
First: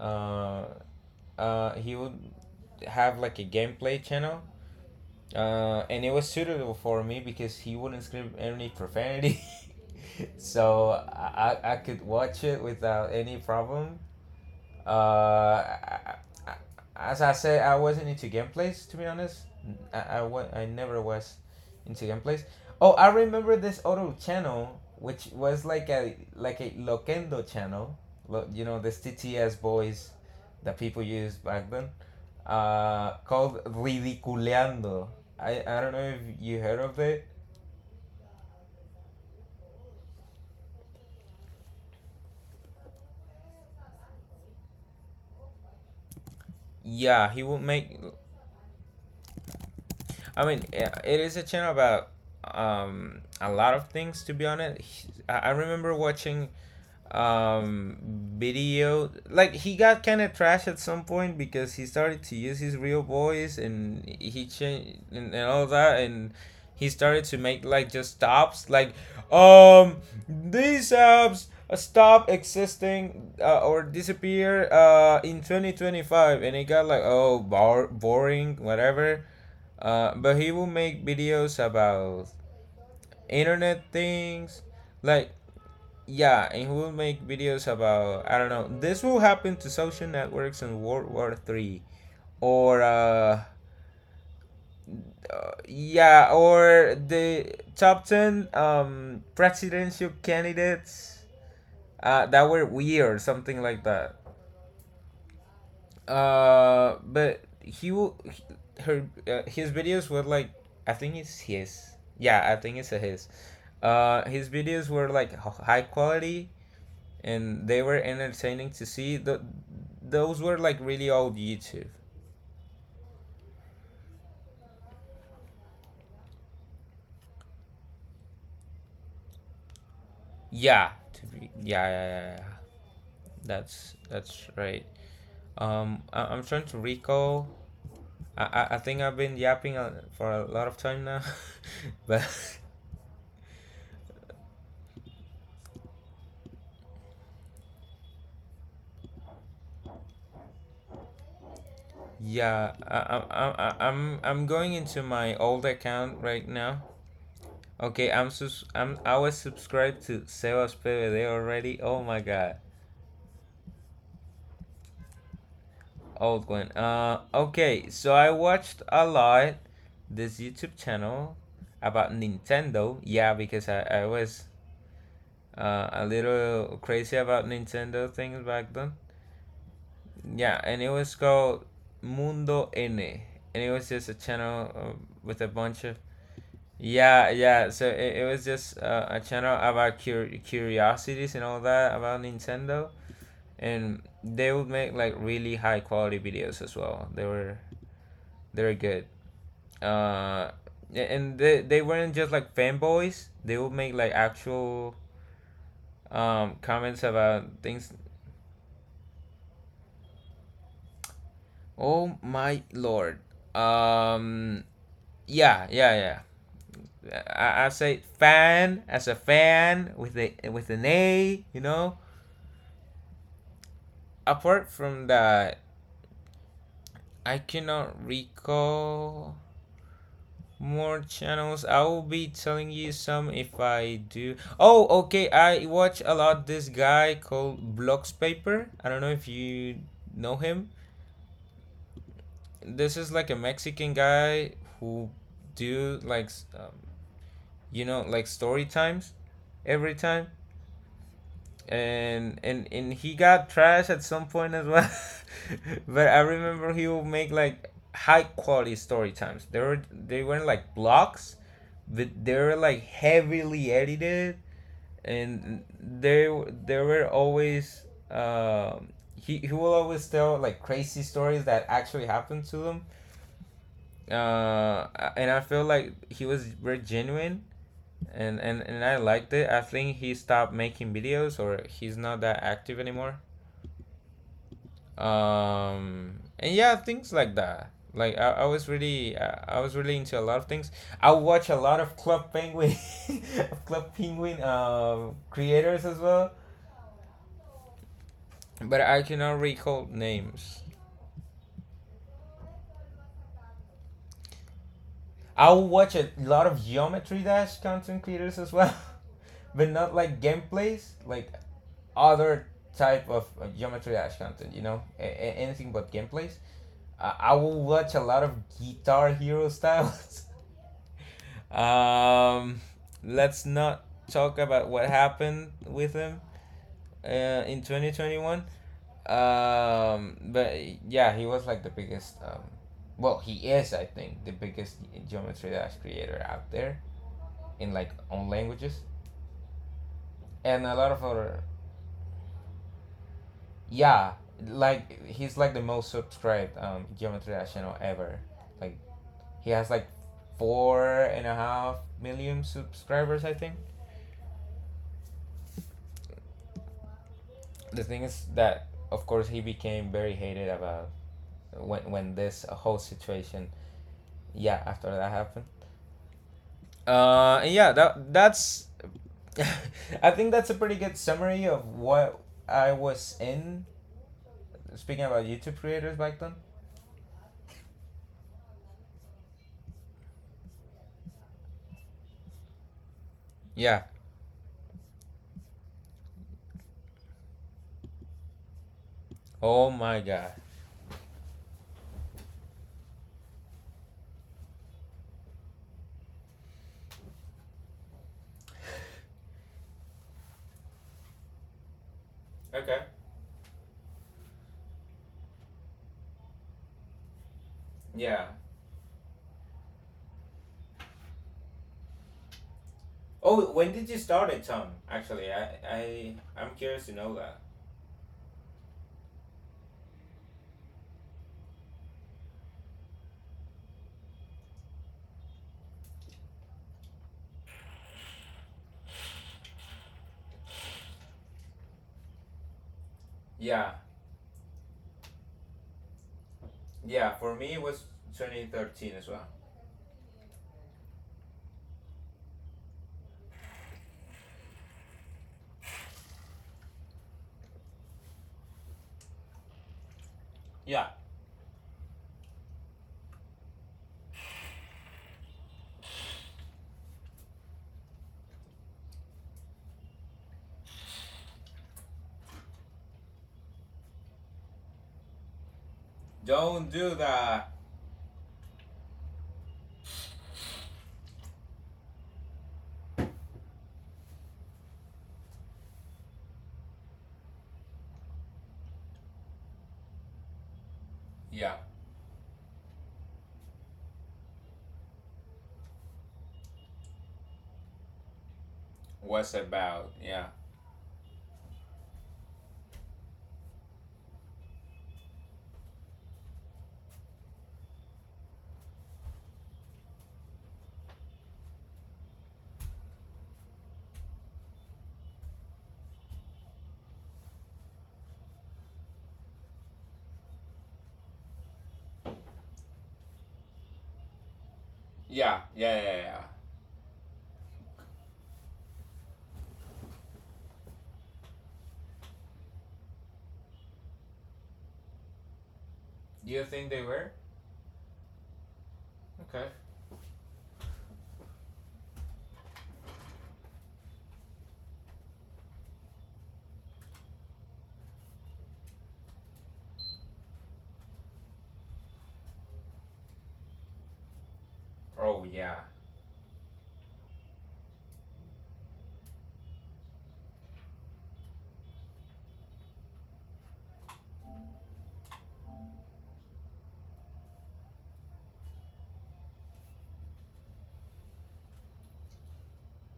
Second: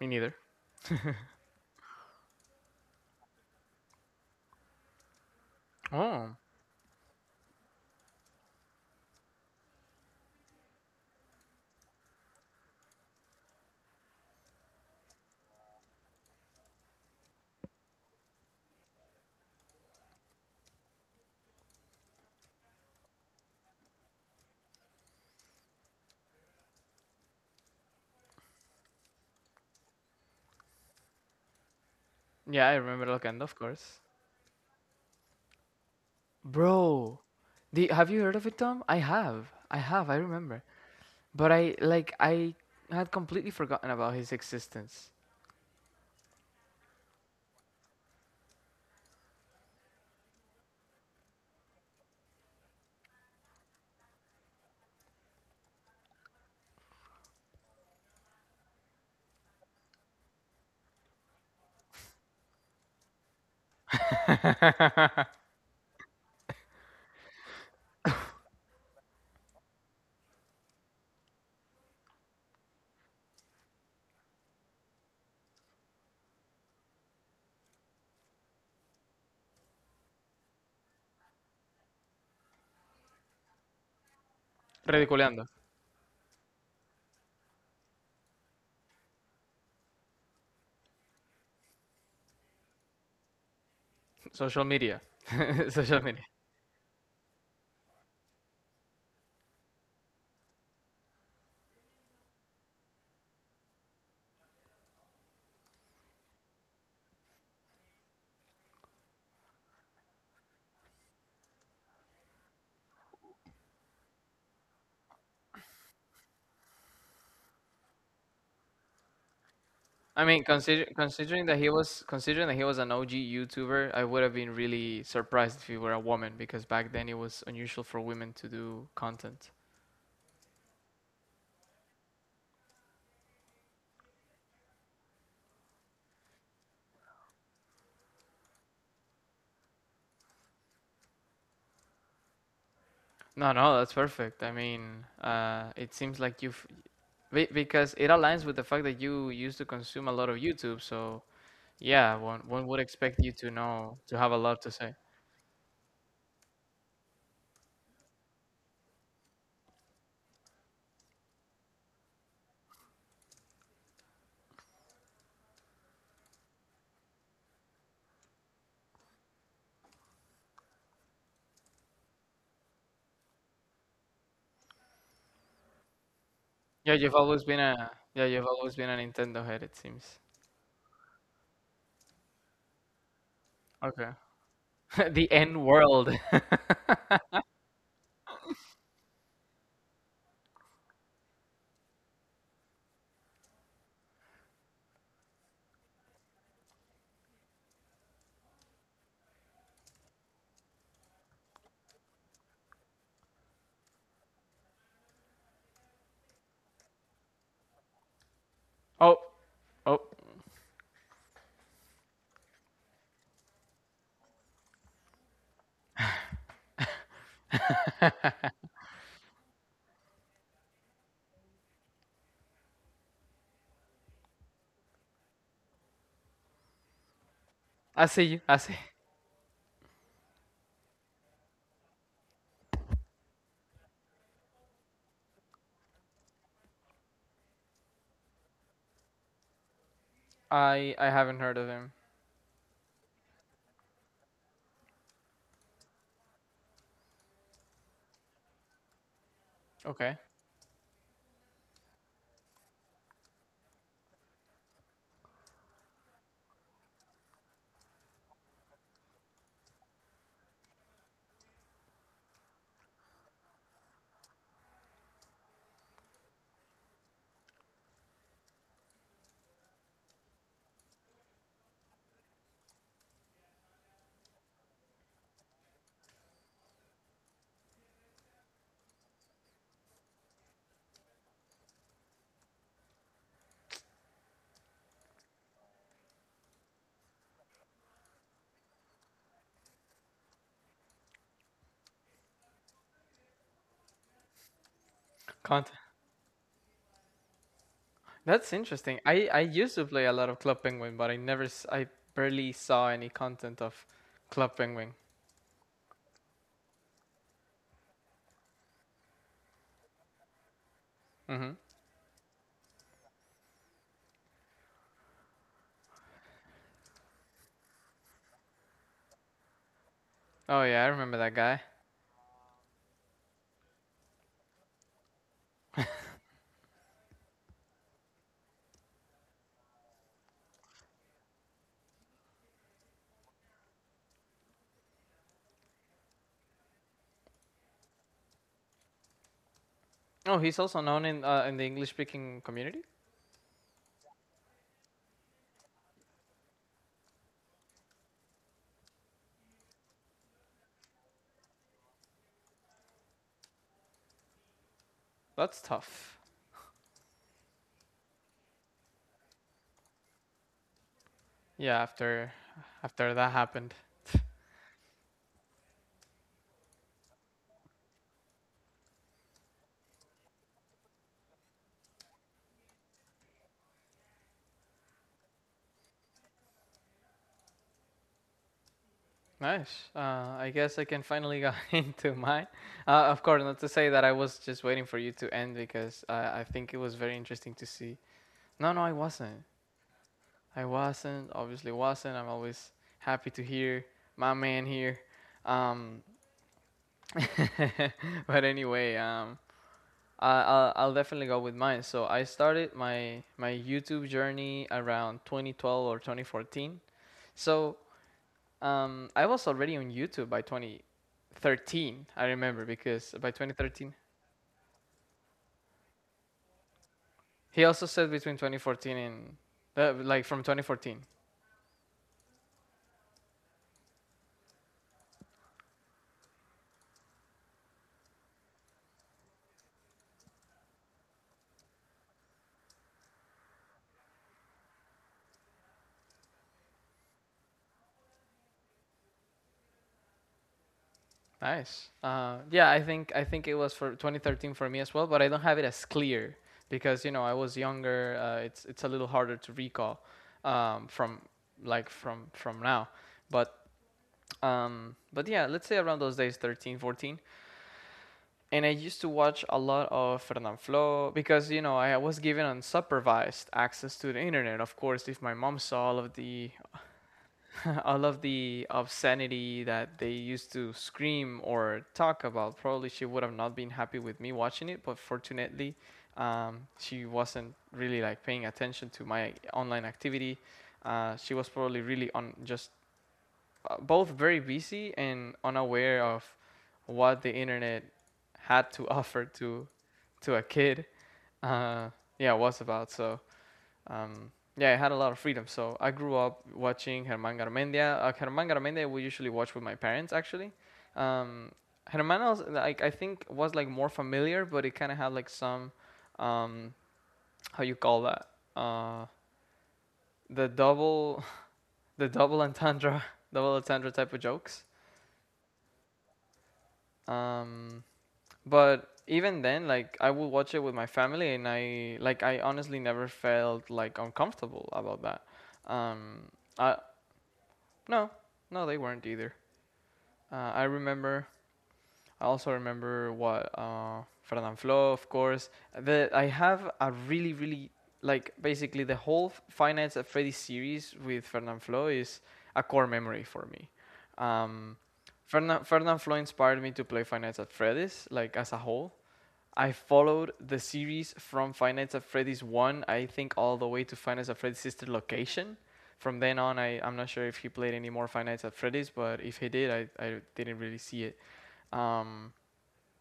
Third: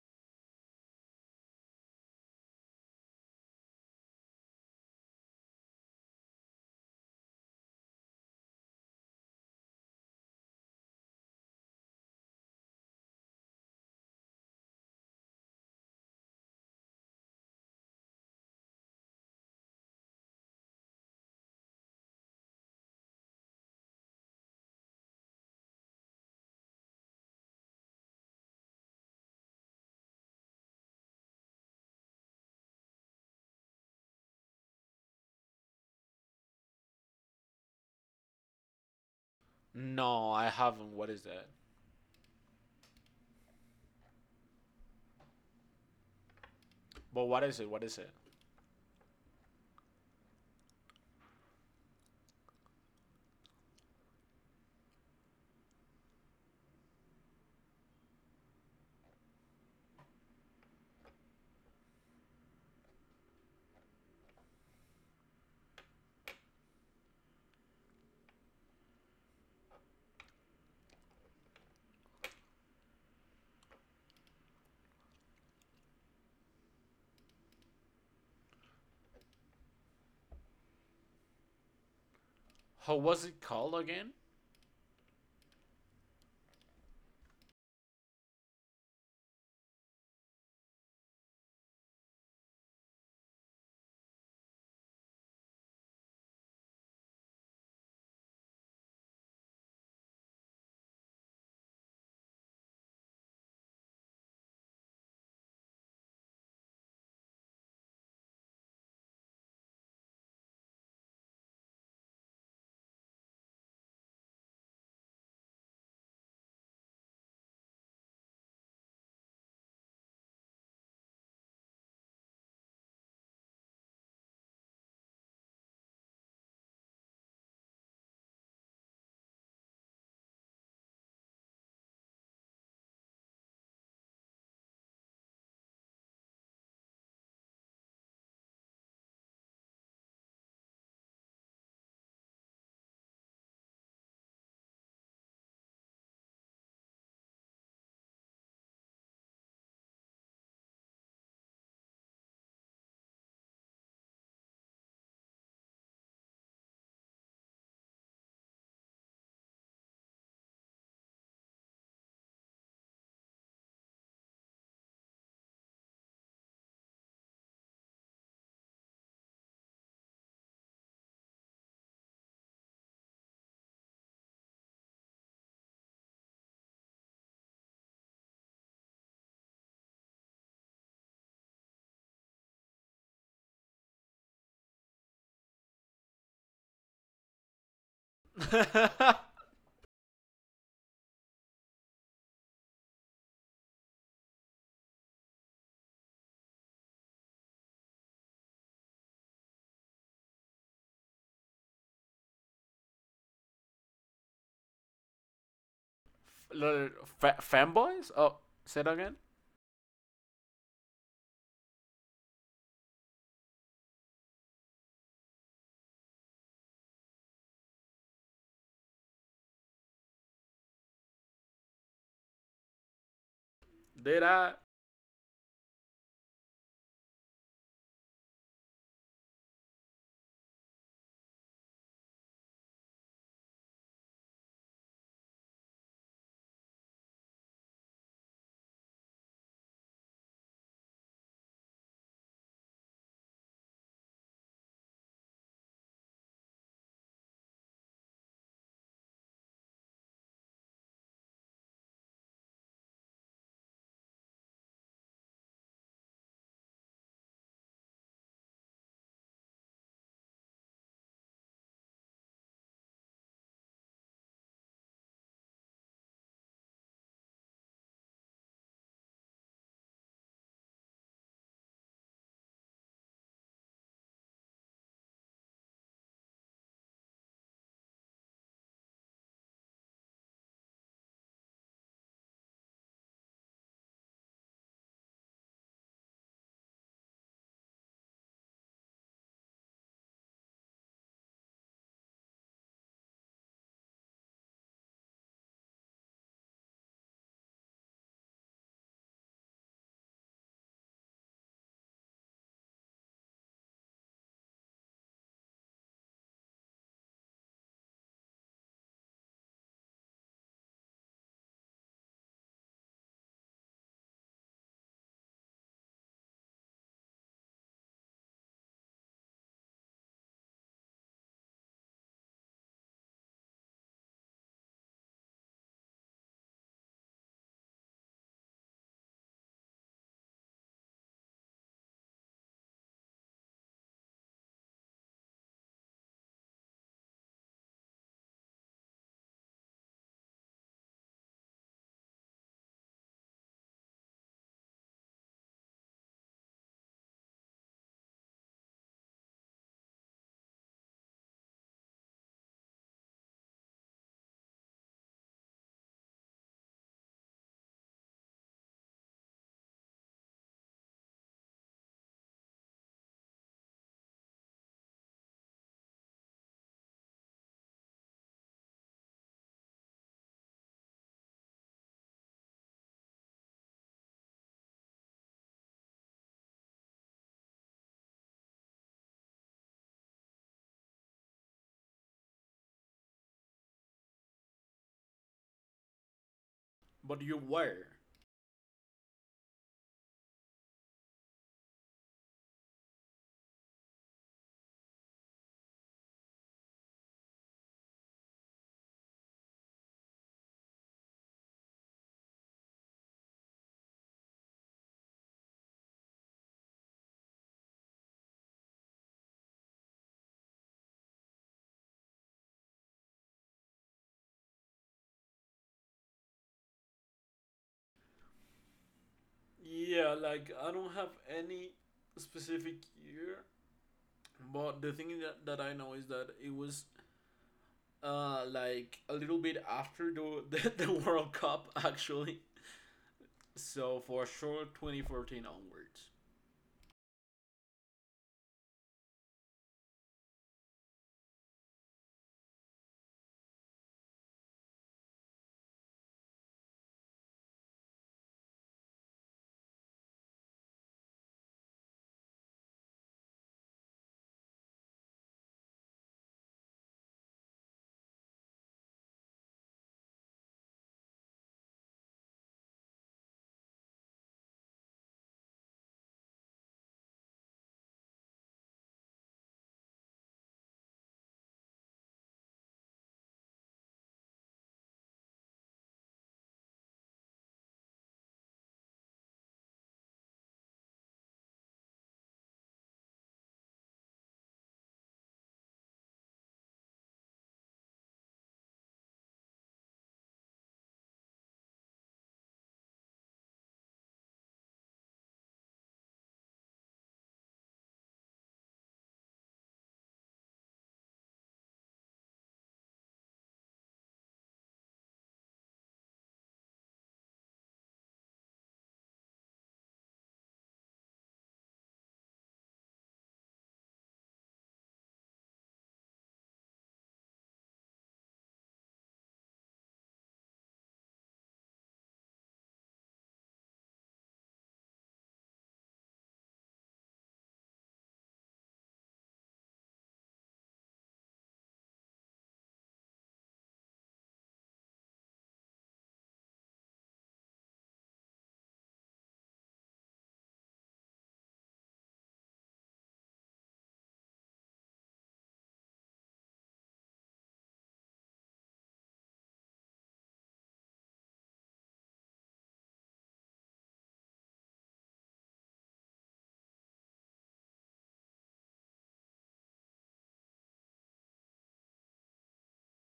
[SPEAKER 1] Me neither.
[SPEAKER 3] he would have like a gameplay channel. And it was
[SPEAKER 1] Oh,
[SPEAKER 3] suitable for me because he wouldn't scream any profanity, [laughs] so I could watch it without any problem. Uh, I, I, as I said, I wasn't into gameplays, to be honest. I never was into gameplays. Oh, I remember this other channel which was like a Loquendo channel. This TTS boys that people used back then,
[SPEAKER 1] yeah, I remember Locanda, of
[SPEAKER 3] called
[SPEAKER 1] course.
[SPEAKER 3] Ridiculeando. I don't know if you heard of
[SPEAKER 1] Bro,
[SPEAKER 3] it.
[SPEAKER 1] the have you heard of it, Tom? I
[SPEAKER 2] No, I
[SPEAKER 1] remember.
[SPEAKER 2] haven't. What is
[SPEAKER 1] But
[SPEAKER 2] that?
[SPEAKER 1] I had completely forgotten about his existence.
[SPEAKER 2] But
[SPEAKER 3] Yeah, he
[SPEAKER 2] what
[SPEAKER 3] would
[SPEAKER 2] is it? What
[SPEAKER 3] make.
[SPEAKER 2] is it?
[SPEAKER 3] I mean, it is a channel about a lot of things. To be honest, I remember watching um video, like he got kind of trash at some point because he started to use his real voice, and he changed,
[SPEAKER 1] [laughs]
[SPEAKER 3] and all that, and he started to make like just stops, like um these apps stop existing, or disappear in 2025, and it got like, oh, boring, whatever. But he will make videos about
[SPEAKER 2] How was it called
[SPEAKER 3] internet
[SPEAKER 2] again?
[SPEAKER 3] things, like,
[SPEAKER 1] Ridiculeando.
[SPEAKER 3] yeah, and he will make videos about, I don't know. This will happen to social networks in World War Three, or
[SPEAKER 1] Social media. [laughs] Social media.
[SPEAKER 3] yeah, or the top ten presidential candidates that were weird, something like that. But he will he, her his videos were like. I think it's his. Yeah, I think it's a his. His videos were like high quality and they were entertaining to see.
[SPEAKER 1] I
[SPEAKER 3] Those
[SPEAKER 1] mean,
[SPEAKER 3] were like really old YouTube.
[SPEAKER 1] considering that he was an OG YouTuber, I would have been really surprised if he were a woman because back then it was unusual for women to do content.
[SPEAKER 3] Yeah, to be, yeah, yeah, yeah, yeah. yeah. That's right. I'm trying to recall. I think I've been yapping for a lot of time now, [laughs] but
[SPEAKER 1] No, no, that's perfect. I mean, it seems like because it aligns with the fact that you used to consume a lot of YouTube. So yeah, one would expect you to know to
[SPEAKER 3] I'm
[SPEAKER 1] have a lot to
[SPEAKER 3] going
[SPEAKER 1] say.
[SPEAKER 3] into my old account right now. Okay, I'm I was subscribed to Sebas PVD already. Oh my god, old one. Okay, so I watched a lot this YouTube channel about Nintendo. Yeah, because I was a little
[SPEAKER 1] Yeah,
[SPEAKER 3] crazy about Nintendo things
[SPEAKER 1] you've
[SPEAKER 3] back
[SPEAKER 1] always been
[SPEAKER 3] then.
[SPEAKER 1] a Nintendo head. It seems.
[SPEAKER 3] Yeah, and it was called Mundo N. And it was just
[SPEAKER 1] Okay.
[SPEAKER 3] a channel
[SPEAKER 1] [laughs] The
[SPEAKER 3] with a
[SPEAKER 1] N
[SPEAKER 3] bunch of.
[SPEAKER 1] world. [laughs]
[SPEAKER 3] Yeah, yeah. So it was just
[SPEAKER 2] [laughs]
[SPEAKER 3] a channel about curiosities and all that about Nintendo. And they would make like really high quality videos as well. They were good. uh and they weren't just like fanboys. They would make like actual
[SPEAKER 2] Little
[SPEAKER 3] comments about things.
[SPEAKER 2] fanboys? Oh, say it again.
[SPEAKER 1] Oh, oh,
[SPEAKER 3] Oh my lord. um yeah yeah I say fan as a fan with the with an A, you know.
[SPEAKER 2] Did I?
[SPEAKER 3] Apart from that, I cannot
[SPEAKER 1] I see you. I see.
[SPEAKER 3] recall more channels. I will be telling you some if I do. Oh, okay. I watch a lot this guy called Blocks Paper. I don't know if you know him.
[SPEAKER 1] I haven't heard of him.
[SPEAKER 3] This is like a Mexican guy who do like um, you know, like story times every
[SPEAKER 1] Okay.
[SPEAKER 3] time. And he got trash at some point as well. [laughs] But I remember he would make like high quality story times. They were they weren't like blocks, but they were like heavily edited, and they were always, um he will always tell like crazy stories that actually happened to them. uh and I feel like he was very genuine, and I liked it. I think he stopped making videos or he's not that active anymore. And yeah, things like that. I was really I was really into a lot of things. I watch a lot of club penguin [laughs] of club penguin
[SPEAKER 1] content.
[SPEAKER 3] creators as well,
[SPEAKER 1] That's
[SPEAKER 3] but
[SPEAKER 1] interesting.
[SPEAKER 3] I
[SPEAKER 1] I
[SPEAKER 3] cannot
[SPEAKER 1] I used to
[SPEAKER 3] recall
[SPEAKER 1] play a lot of
[SPEAKER 3] names.
[SPEAKER 1] Club Penguin, but I never s- I barely saw any content of Club Penguin.
[SPEAKER 3] I'll watch a lot of geometry dash content creators as well [laughs] but not like gameplays, like
[SPEAKER 1] Mhm.
[SPEAKER 3] other type of geometry dash content, you know, anything but gameplays. I will watch a lot of guitar hero styles. [laughs]
[SPEAKER 1] Oh yeah, I remember that guy.
[SPEAKER 3] Um, let's not talk about what happened with him in 2021. But yeah, he was like the biggest. Well, he is, I think, the biggest Geometry Dash creator out there in like own languages
[SPEAKER 1] Oh, he's
[SPEAKER 3] and a
[SPEAKER 1] also
[SPEAKER 3] lot of
[SPEAKER 1] known in
[SPEAKER 3] other.
[SPEAKER 1] the English speaking community.
[SPEAKER 3] Yeah, like he's like the most subscribed Geometry Dash channel ever. Like he has like four and a half million subscribers, I think.
[SPEAKER 1] That's tough.
[SPEAKER 3] The thing is that of course he became very hated about
[SPEAKER 1] Yeah,
[SPEAKER 3] when
[SPEAKER 1] after
[SPEAKER 3] this whole
[SPEAKER 1] after that
[SPEAKER 3] situation,
[SPEAKER 1] happened.
[SPEAKER 3] yeah, after that happened. And yeah, that's [laughs] I think that's a pretty good summary of what I was in, speaking about YouTube creators back then.
[SPEAKER 1] Nice. I guess I can finally got [laughs] into mine. Of course, not to
[SPEAKER 3] Yeah.
[SPEAKER 1] say that I was just waiting for you to end because I think it was very
[SPEAKER 2] But you
[SPEAKER 1] interesting to
[SPEAKER 2] were.
[SPEAKER 1] see. No, no, I wasn't.
[SPEAKER 3] Oh my god.
[SPEAKER 1] I wasn't, obviously wasn't. I'm always happy to hear my man here. Um, [laughs] but anyway, I'll definitely go with mine. So I started
[SPEAKER 3] Okay.
[SPEAKER 1] my YouTube journey around 2012 or 2014. So
[SPEAKER 3] Yeah.
[SPEAKER 1] I was already on YouTube by 2013. I remember because by
[SPEAKER 3] Oh, when did
[SPEAKER 1] 2013
[SPEAKER 3] you start it, Tom? Actually, I'm curious to know that.
[SPEAKER 1] he also said between 2014 and
[SPEAKER 2] Yeah,
[SPEAKER 1] like from
[SPEAKER 2] like I don't
[SPEAKER 1] 2014.
[SPEAKER 2] have any specific year, but the thing that I know is that it was like a little bit after the [laughs] the World Cup actually.
[SPEAKER 3] Yeah.
[SPEAKER 2] So for sure, 2014 onwards.
[SPEAKER 3] Yeah, for me it was 2013 as well.
[SPEAKER 1] Nice. Yeah, I think it was for 2013 for me as well, but I don't have it as clear because you know I was younger. It's a little harder to recall
[SPEAKER 3] Yeah.
[SPEAKER 1] from like from now. But but yeah, let's say around those days, '13, '14, and I used to watch a lot of Fernanfloo because you know I was given unsupervised access to the internet. Of course, if my mom saw all of the
[SPEAKER 3] Don't do that.
[SPEAKER 1] [laughs] I love the obscenity that they used to scream or talk about. Probably she would have not been happy with me watching it, but fortunately, she wasn't really like paying attention to my online activity. She was
[SPEAKER 3] Yeah.
[SPEAKER 1] probably really on just both very busy and unaware of what the internet had to [laughs] offer
[SPEAKER 3] What's
[SPEAKER 1] to
[SPEAKER 3] about? Yeah.
[SPEAKER 1] to a kid. Uh, yeah, was about so yeah, I had a lot of freedom. So I grew up watching Germán Garmendia. Germán Garmendia we usually watch with my parents actually. Um, Germán like I think was like more familiar, but it kind of had like some um, how you call that uh, the double [laughs] the double entendre [laughs] double entendre type of jokes.
[SPEAKER 3] Yeah. Yeah. Yeah. Yeah.
[SPEAKER 1] Um, but even then, like I would watch it with my family, and I honestly never felt like uncomfortable about that. Um,
[SPEAKER 3] Do you think
[SPEAKER 1] I,
[SPEAKER 3] they were?
[SPEAKER 1] No, no, they weren't either.
[SPEAKER 3] Okay.
[SPEAKER 1] I remember. I also remember what Fernand of course. That I have a really, really like basically the whole Finance at Freddy series with Fernand is a core memory for me. Um,
[SPEAKER 3] Oh yeah.
[SPEAKER 1] Fernand inspired me to play Finance at Freddy's like as a whole. I followed the series from Five Nights at Freddy's 1, I think, all the way to Five Nights at Freddy's Sister Location. From then on, I'm not sure if he played any more Five Nights at Freddy's, but if he did, I didn't really see it. Um,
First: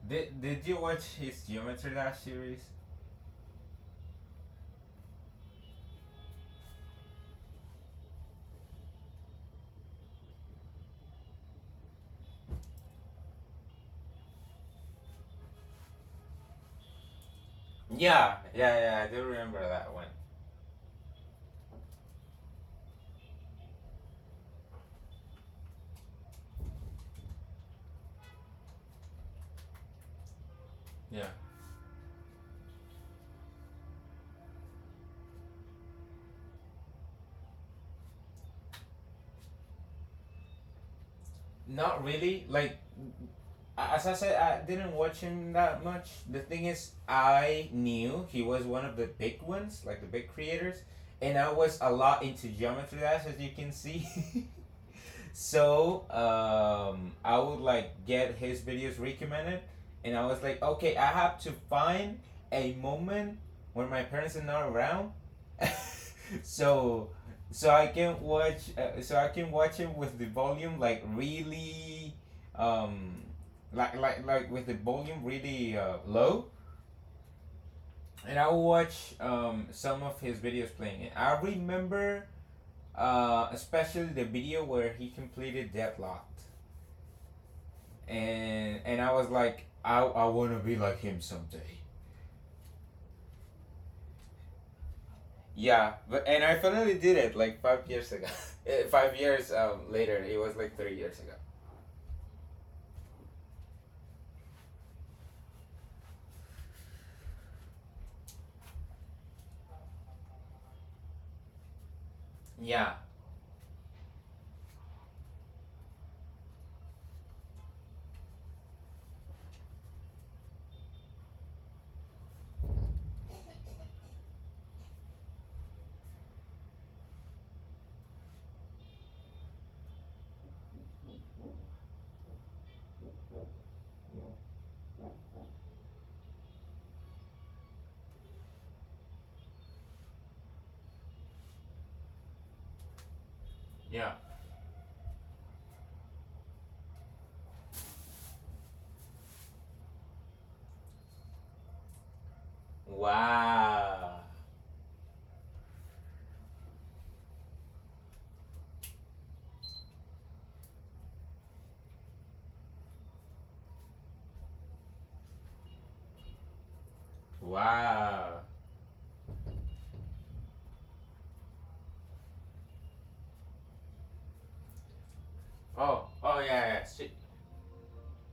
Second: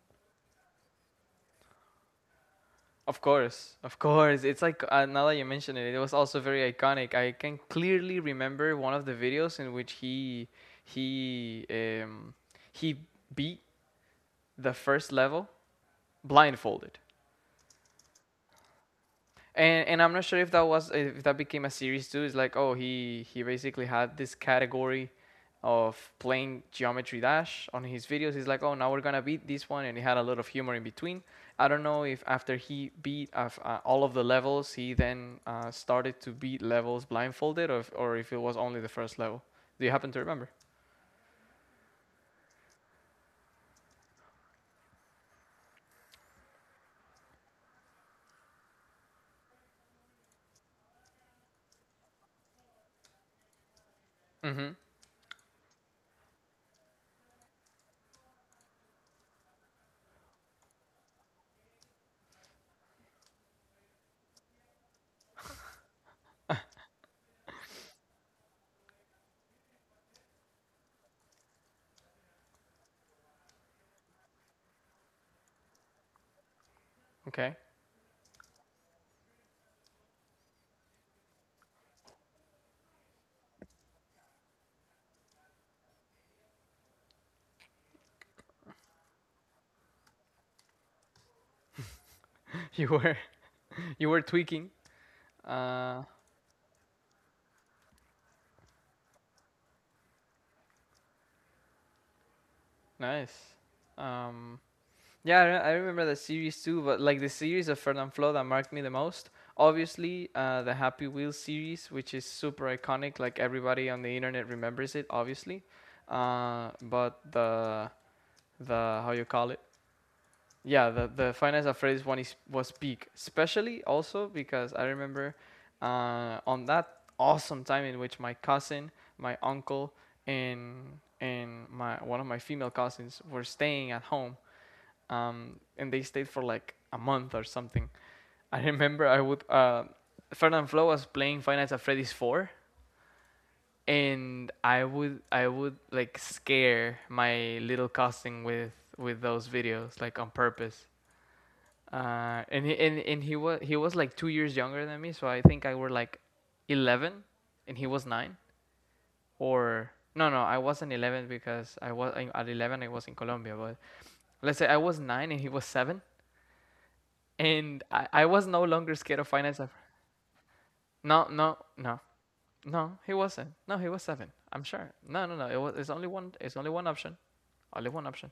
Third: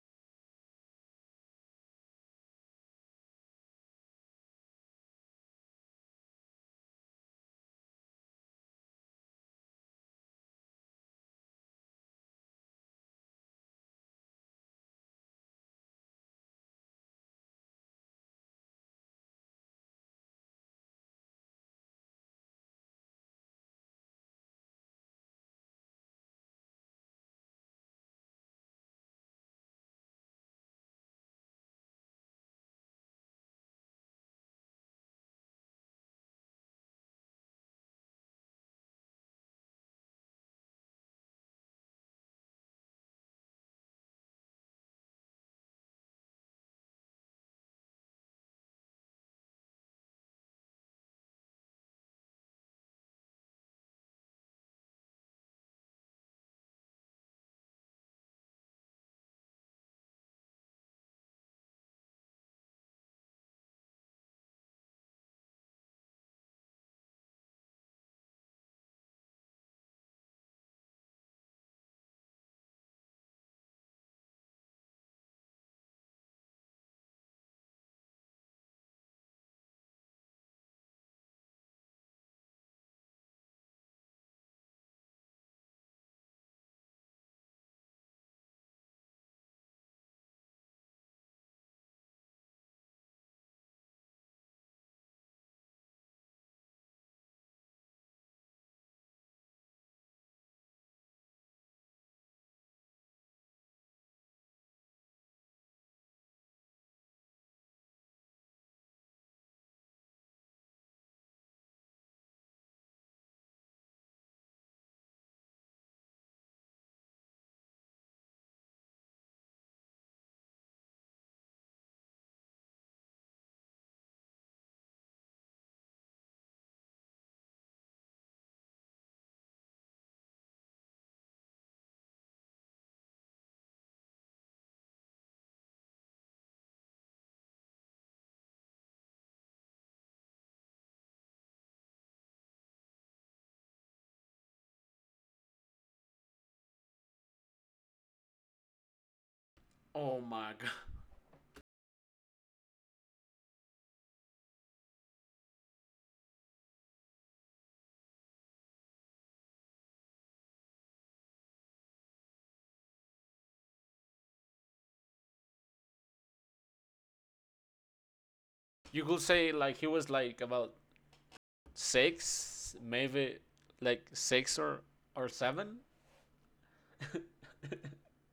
[SPEAKER 3] Did you watch his Geometry Dash series?
[SPEAKER 1] of course, of course. It's like, now that you mention it, it was also very iconic. I can clearly remember one of the videos in which he um, he beat the first level blindfolded.
[SPEAKER 3] Yeah. Yeah. Yeah. I do remember
[SPEAKER 1] And
[SPEAKER 3] that
[SPEAKER 1] and
[SPEAKER 3] one.
[SPEAKER 1] I'm not sure if that became a series too. It's like oh he basically had this category of playing Geometry Dash on his videos. He's like oh now we're gonna beat this one, and he had a lot of humor in between.
[SPEAKER 3] Yeah.
[SPEAKER 1] I don't know if after he beat all of the levels, he then started to beat levels blindfolded, or if it was only the first level. Do you happen to remember?
[SPEAKER 3] Not really. Like, as I said, I didn't watch him that much. The thing is, I knew he was one of the big ones, like the big creators, and I was a lot into Geometry Dash, as you can see. [laughs]
[SPEAKER 1] Mm-hmm.
[SPEAKER 3] So I would like get his videos recommended, and I was like, okay, I have to find a moment when my parents are not around, [laughs] so I can watch I can watch him with the volume like really, um like with the volume really low,
[SPEAKER 1] Okay. [laughs]
[SPEAKER 3] and I will watch some of his videos playing. And I remember especially the video where he completed Deadlocked. And I was like, I wanna be like him someday.
[SPEAKER 1] You were you were tweaking.
[SPEAKER 3] Yeah,
[SPEAKER 1] Uh,
[SPEAKER 3] but and I finally did it like 5 years ago. [laughs] 5 years later, it was like 3 years ago.
[SPEAKER 1] Nice. Um, Yeah, I remember the series too, but like the series of Fernand Flo that marked me the most. Obviously, the Happy Wheels series, which is super
[SPEAKER 3] Yeah.
[SPEAKER 1] iconic, like everybody on the internet remembers it, obviously. But the, how you call it? Yeah, the Finance of Freddy's one is was peak, especially also because I remember on that awesome time in which my cousin, my uncle, and my one of my female cousins were staying at home, and they stayed for like a month or something. I remember I would Fernand Flo was playing Five Nights at Freddy's four,
[SPEAKER 3] Yeah.
[SPEAKER 1] and I would like scare my little cousin with those videos like
[SPEAKER 2] Oh
[SPEAKER 1] on
[SPEAKER 2] my [laughs] god.
[SPEAKER 1] purpose. And he was like
[SPEAKER 3] Wow.
[SPEAKER 1] 2 years younger than me, so I think I were like 11, and he was nine. Or no, no, I wasn't 11 because at 11 I was in Colombia, but let's say I was nine and he was seven and I
[SPEAKER 3] Wow.
[SPEAKER 1] was no longer
[SPEAKER 2] You
[SPEAKER 1] scared
[SPEAKER 2] could
[SPEAKER 1] of
[SPEAKER 2] say
[SPEAKER 1] finance ever.
[SPEAKER 2] like he was like about
[SPEAKER 1] No, no, no,
[SPEAKER 2] six,
[SPEAKER 1] no. He
[SPEAKER 2] maybe,
[SPEAKER 1] wasn't. No, he was
[SPEAKER 2] like,
[SPEAKER 1] seven.
[SPEAKER 2] six
[SPEAKER 1] I'm
[SPEAKER 2] or
[SPEAKER 1] sure.
[SPEAKER 2] or
[SPEAKER 1] No, no, no. It was.
[SPEAKER 2] seven,
[SPEAKER 1] It's only
[SPEAKER 3] Oh.
[SPEAKER 1] one.
[SPEAKER 3] Oh
[SPEAKER 1] It's only
[SPEAKER 3] yeah.
[SPEAKER 1] one
[SPEAKER 3] Yeah.
[SPEAKER 1] option. Only one option.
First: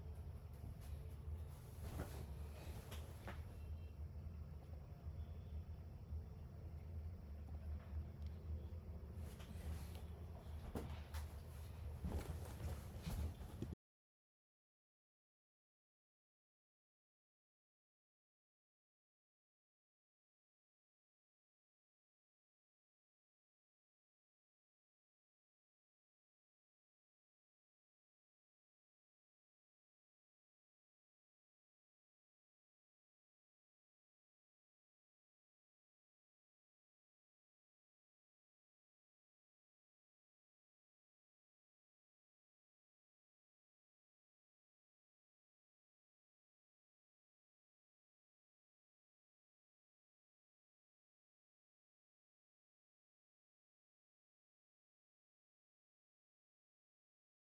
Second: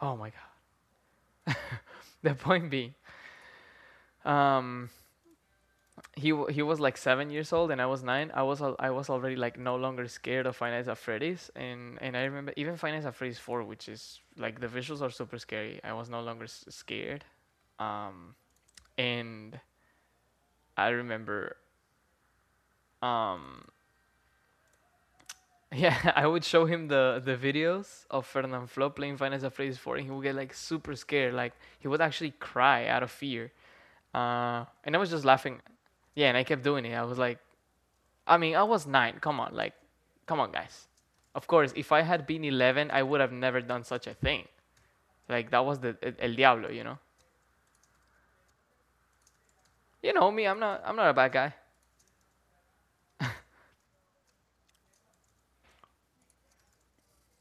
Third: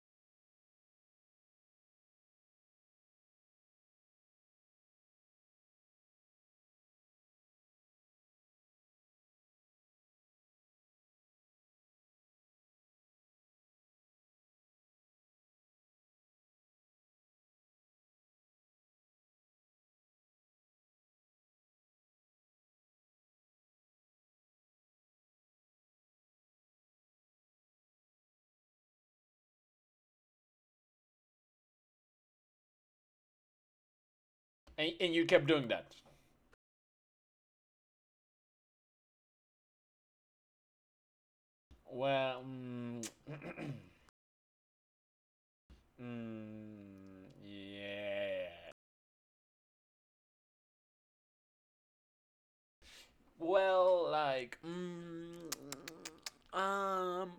[SPEAKER 1] Oh my god. [laughs] The point being, um, he was like 7 years old and I was nine. I was already like no longer scared of Finance at Freddy's, and I remember even Finance at Freddy's four, which is like the visuals are super scary. I was no longer scared, um, and I remember. um Yeah, [laughs] I would show him the videos of Fernand Flo playing Final Fantasy Four, and he would get like super scared. Like he would actually cry out of fear.
[SPEAKER 2] and
[SPEAKER 1] And I was
[SPEAKER 2] and you
[SPEAKER 1] just
[SPEAKER 2] kept
[SPEAKER 1] laughing.
[SPEAKER 2] doing that.
[SPEAKER 1] Yeah, and I kept doing it. I was like, I mean, I was nine. Come on, like, come on, guys. Of course, if I had
[SPEAKER 2] Well,
[SPEAKER 1] been 11, I would have never
[SPEAKER 2] [clears throat]
[SPEAKER 1] done such a thing. Like that was el diablo.
[SPEAKER 2] mm, yeah.
[SPEAKER 1] You know me. I'm not. I'm not a bad guy.
[SPEAKER 2] Well, like, mm, um,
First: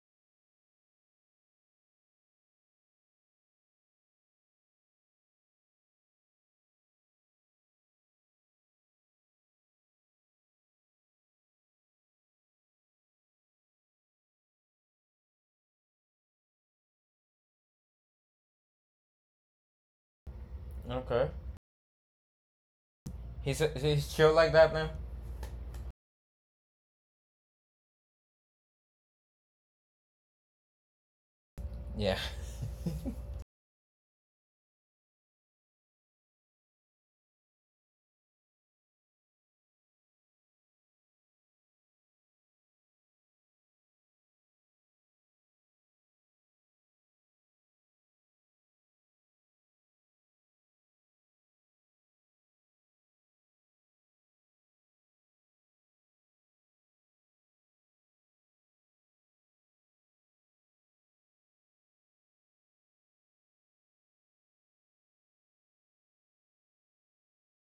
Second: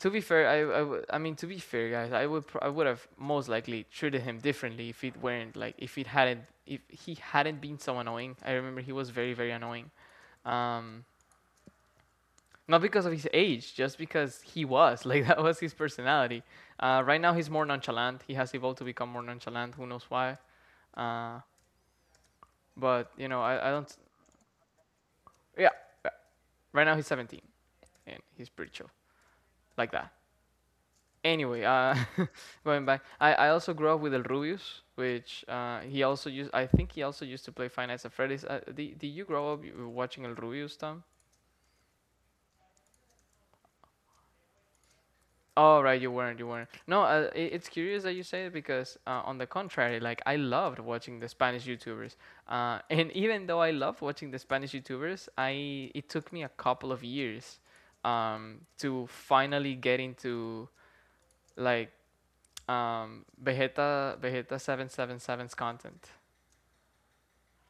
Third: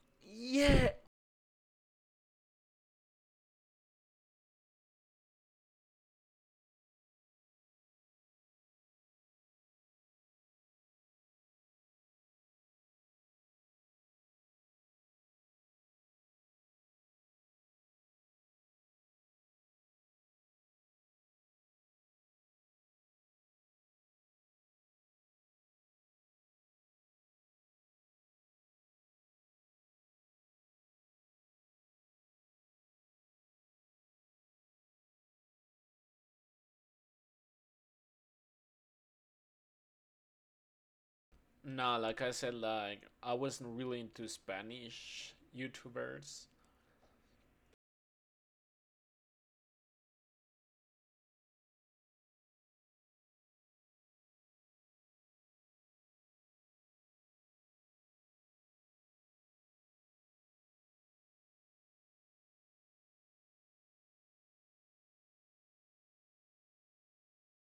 [SPEAKER 1] To be fair,
[SPEAKER 2] yeah.
[SPEAKER 1] I mean to be fair, guys, I would have most likely treated him differently if it weren't like if he hadn't been so annoying. I remember he was very very annoying, um, not because of his age, just because he was [laughs] like that was his personality. Right now he's more nonchalant. He has evolved to become more nonchalant. Who knows why?
[SPEAKER 3] Okay.
[SPEAKER 1] Uh, but you know,
[SPEAKER 3] He's
[SPEAKER 1] I don't.
[SPEAKER 3] chill like that now.
[SPEAKER 1] Yeah. Yeah. Right now he's 17 and he's pretty chill like that. Anyway,
[SPEAKER 3] Yeah.
[SPEAKER 1] [laughs] going back, I also grew up with El Rubius, which he also used. I think he also used to play Five Nights at Freddy's. Did you grow up watching El Rubius, Tom?
[SPEAKER 2] No, like I said, like I wasn't really into Spanish
[SPEAKER 1] Oh right, you weren't. You
[SPEAKER 2] YouTubers.
[SPEAKER 1] weren't. No, I it's curious that you say it because on the contrary, like I loved watching the Spanish YouTubers, [laughs] and even though I loved watching the Spanish YouTubers, I it took me a couple of years, to finally get into, like, Vegeta 777's content.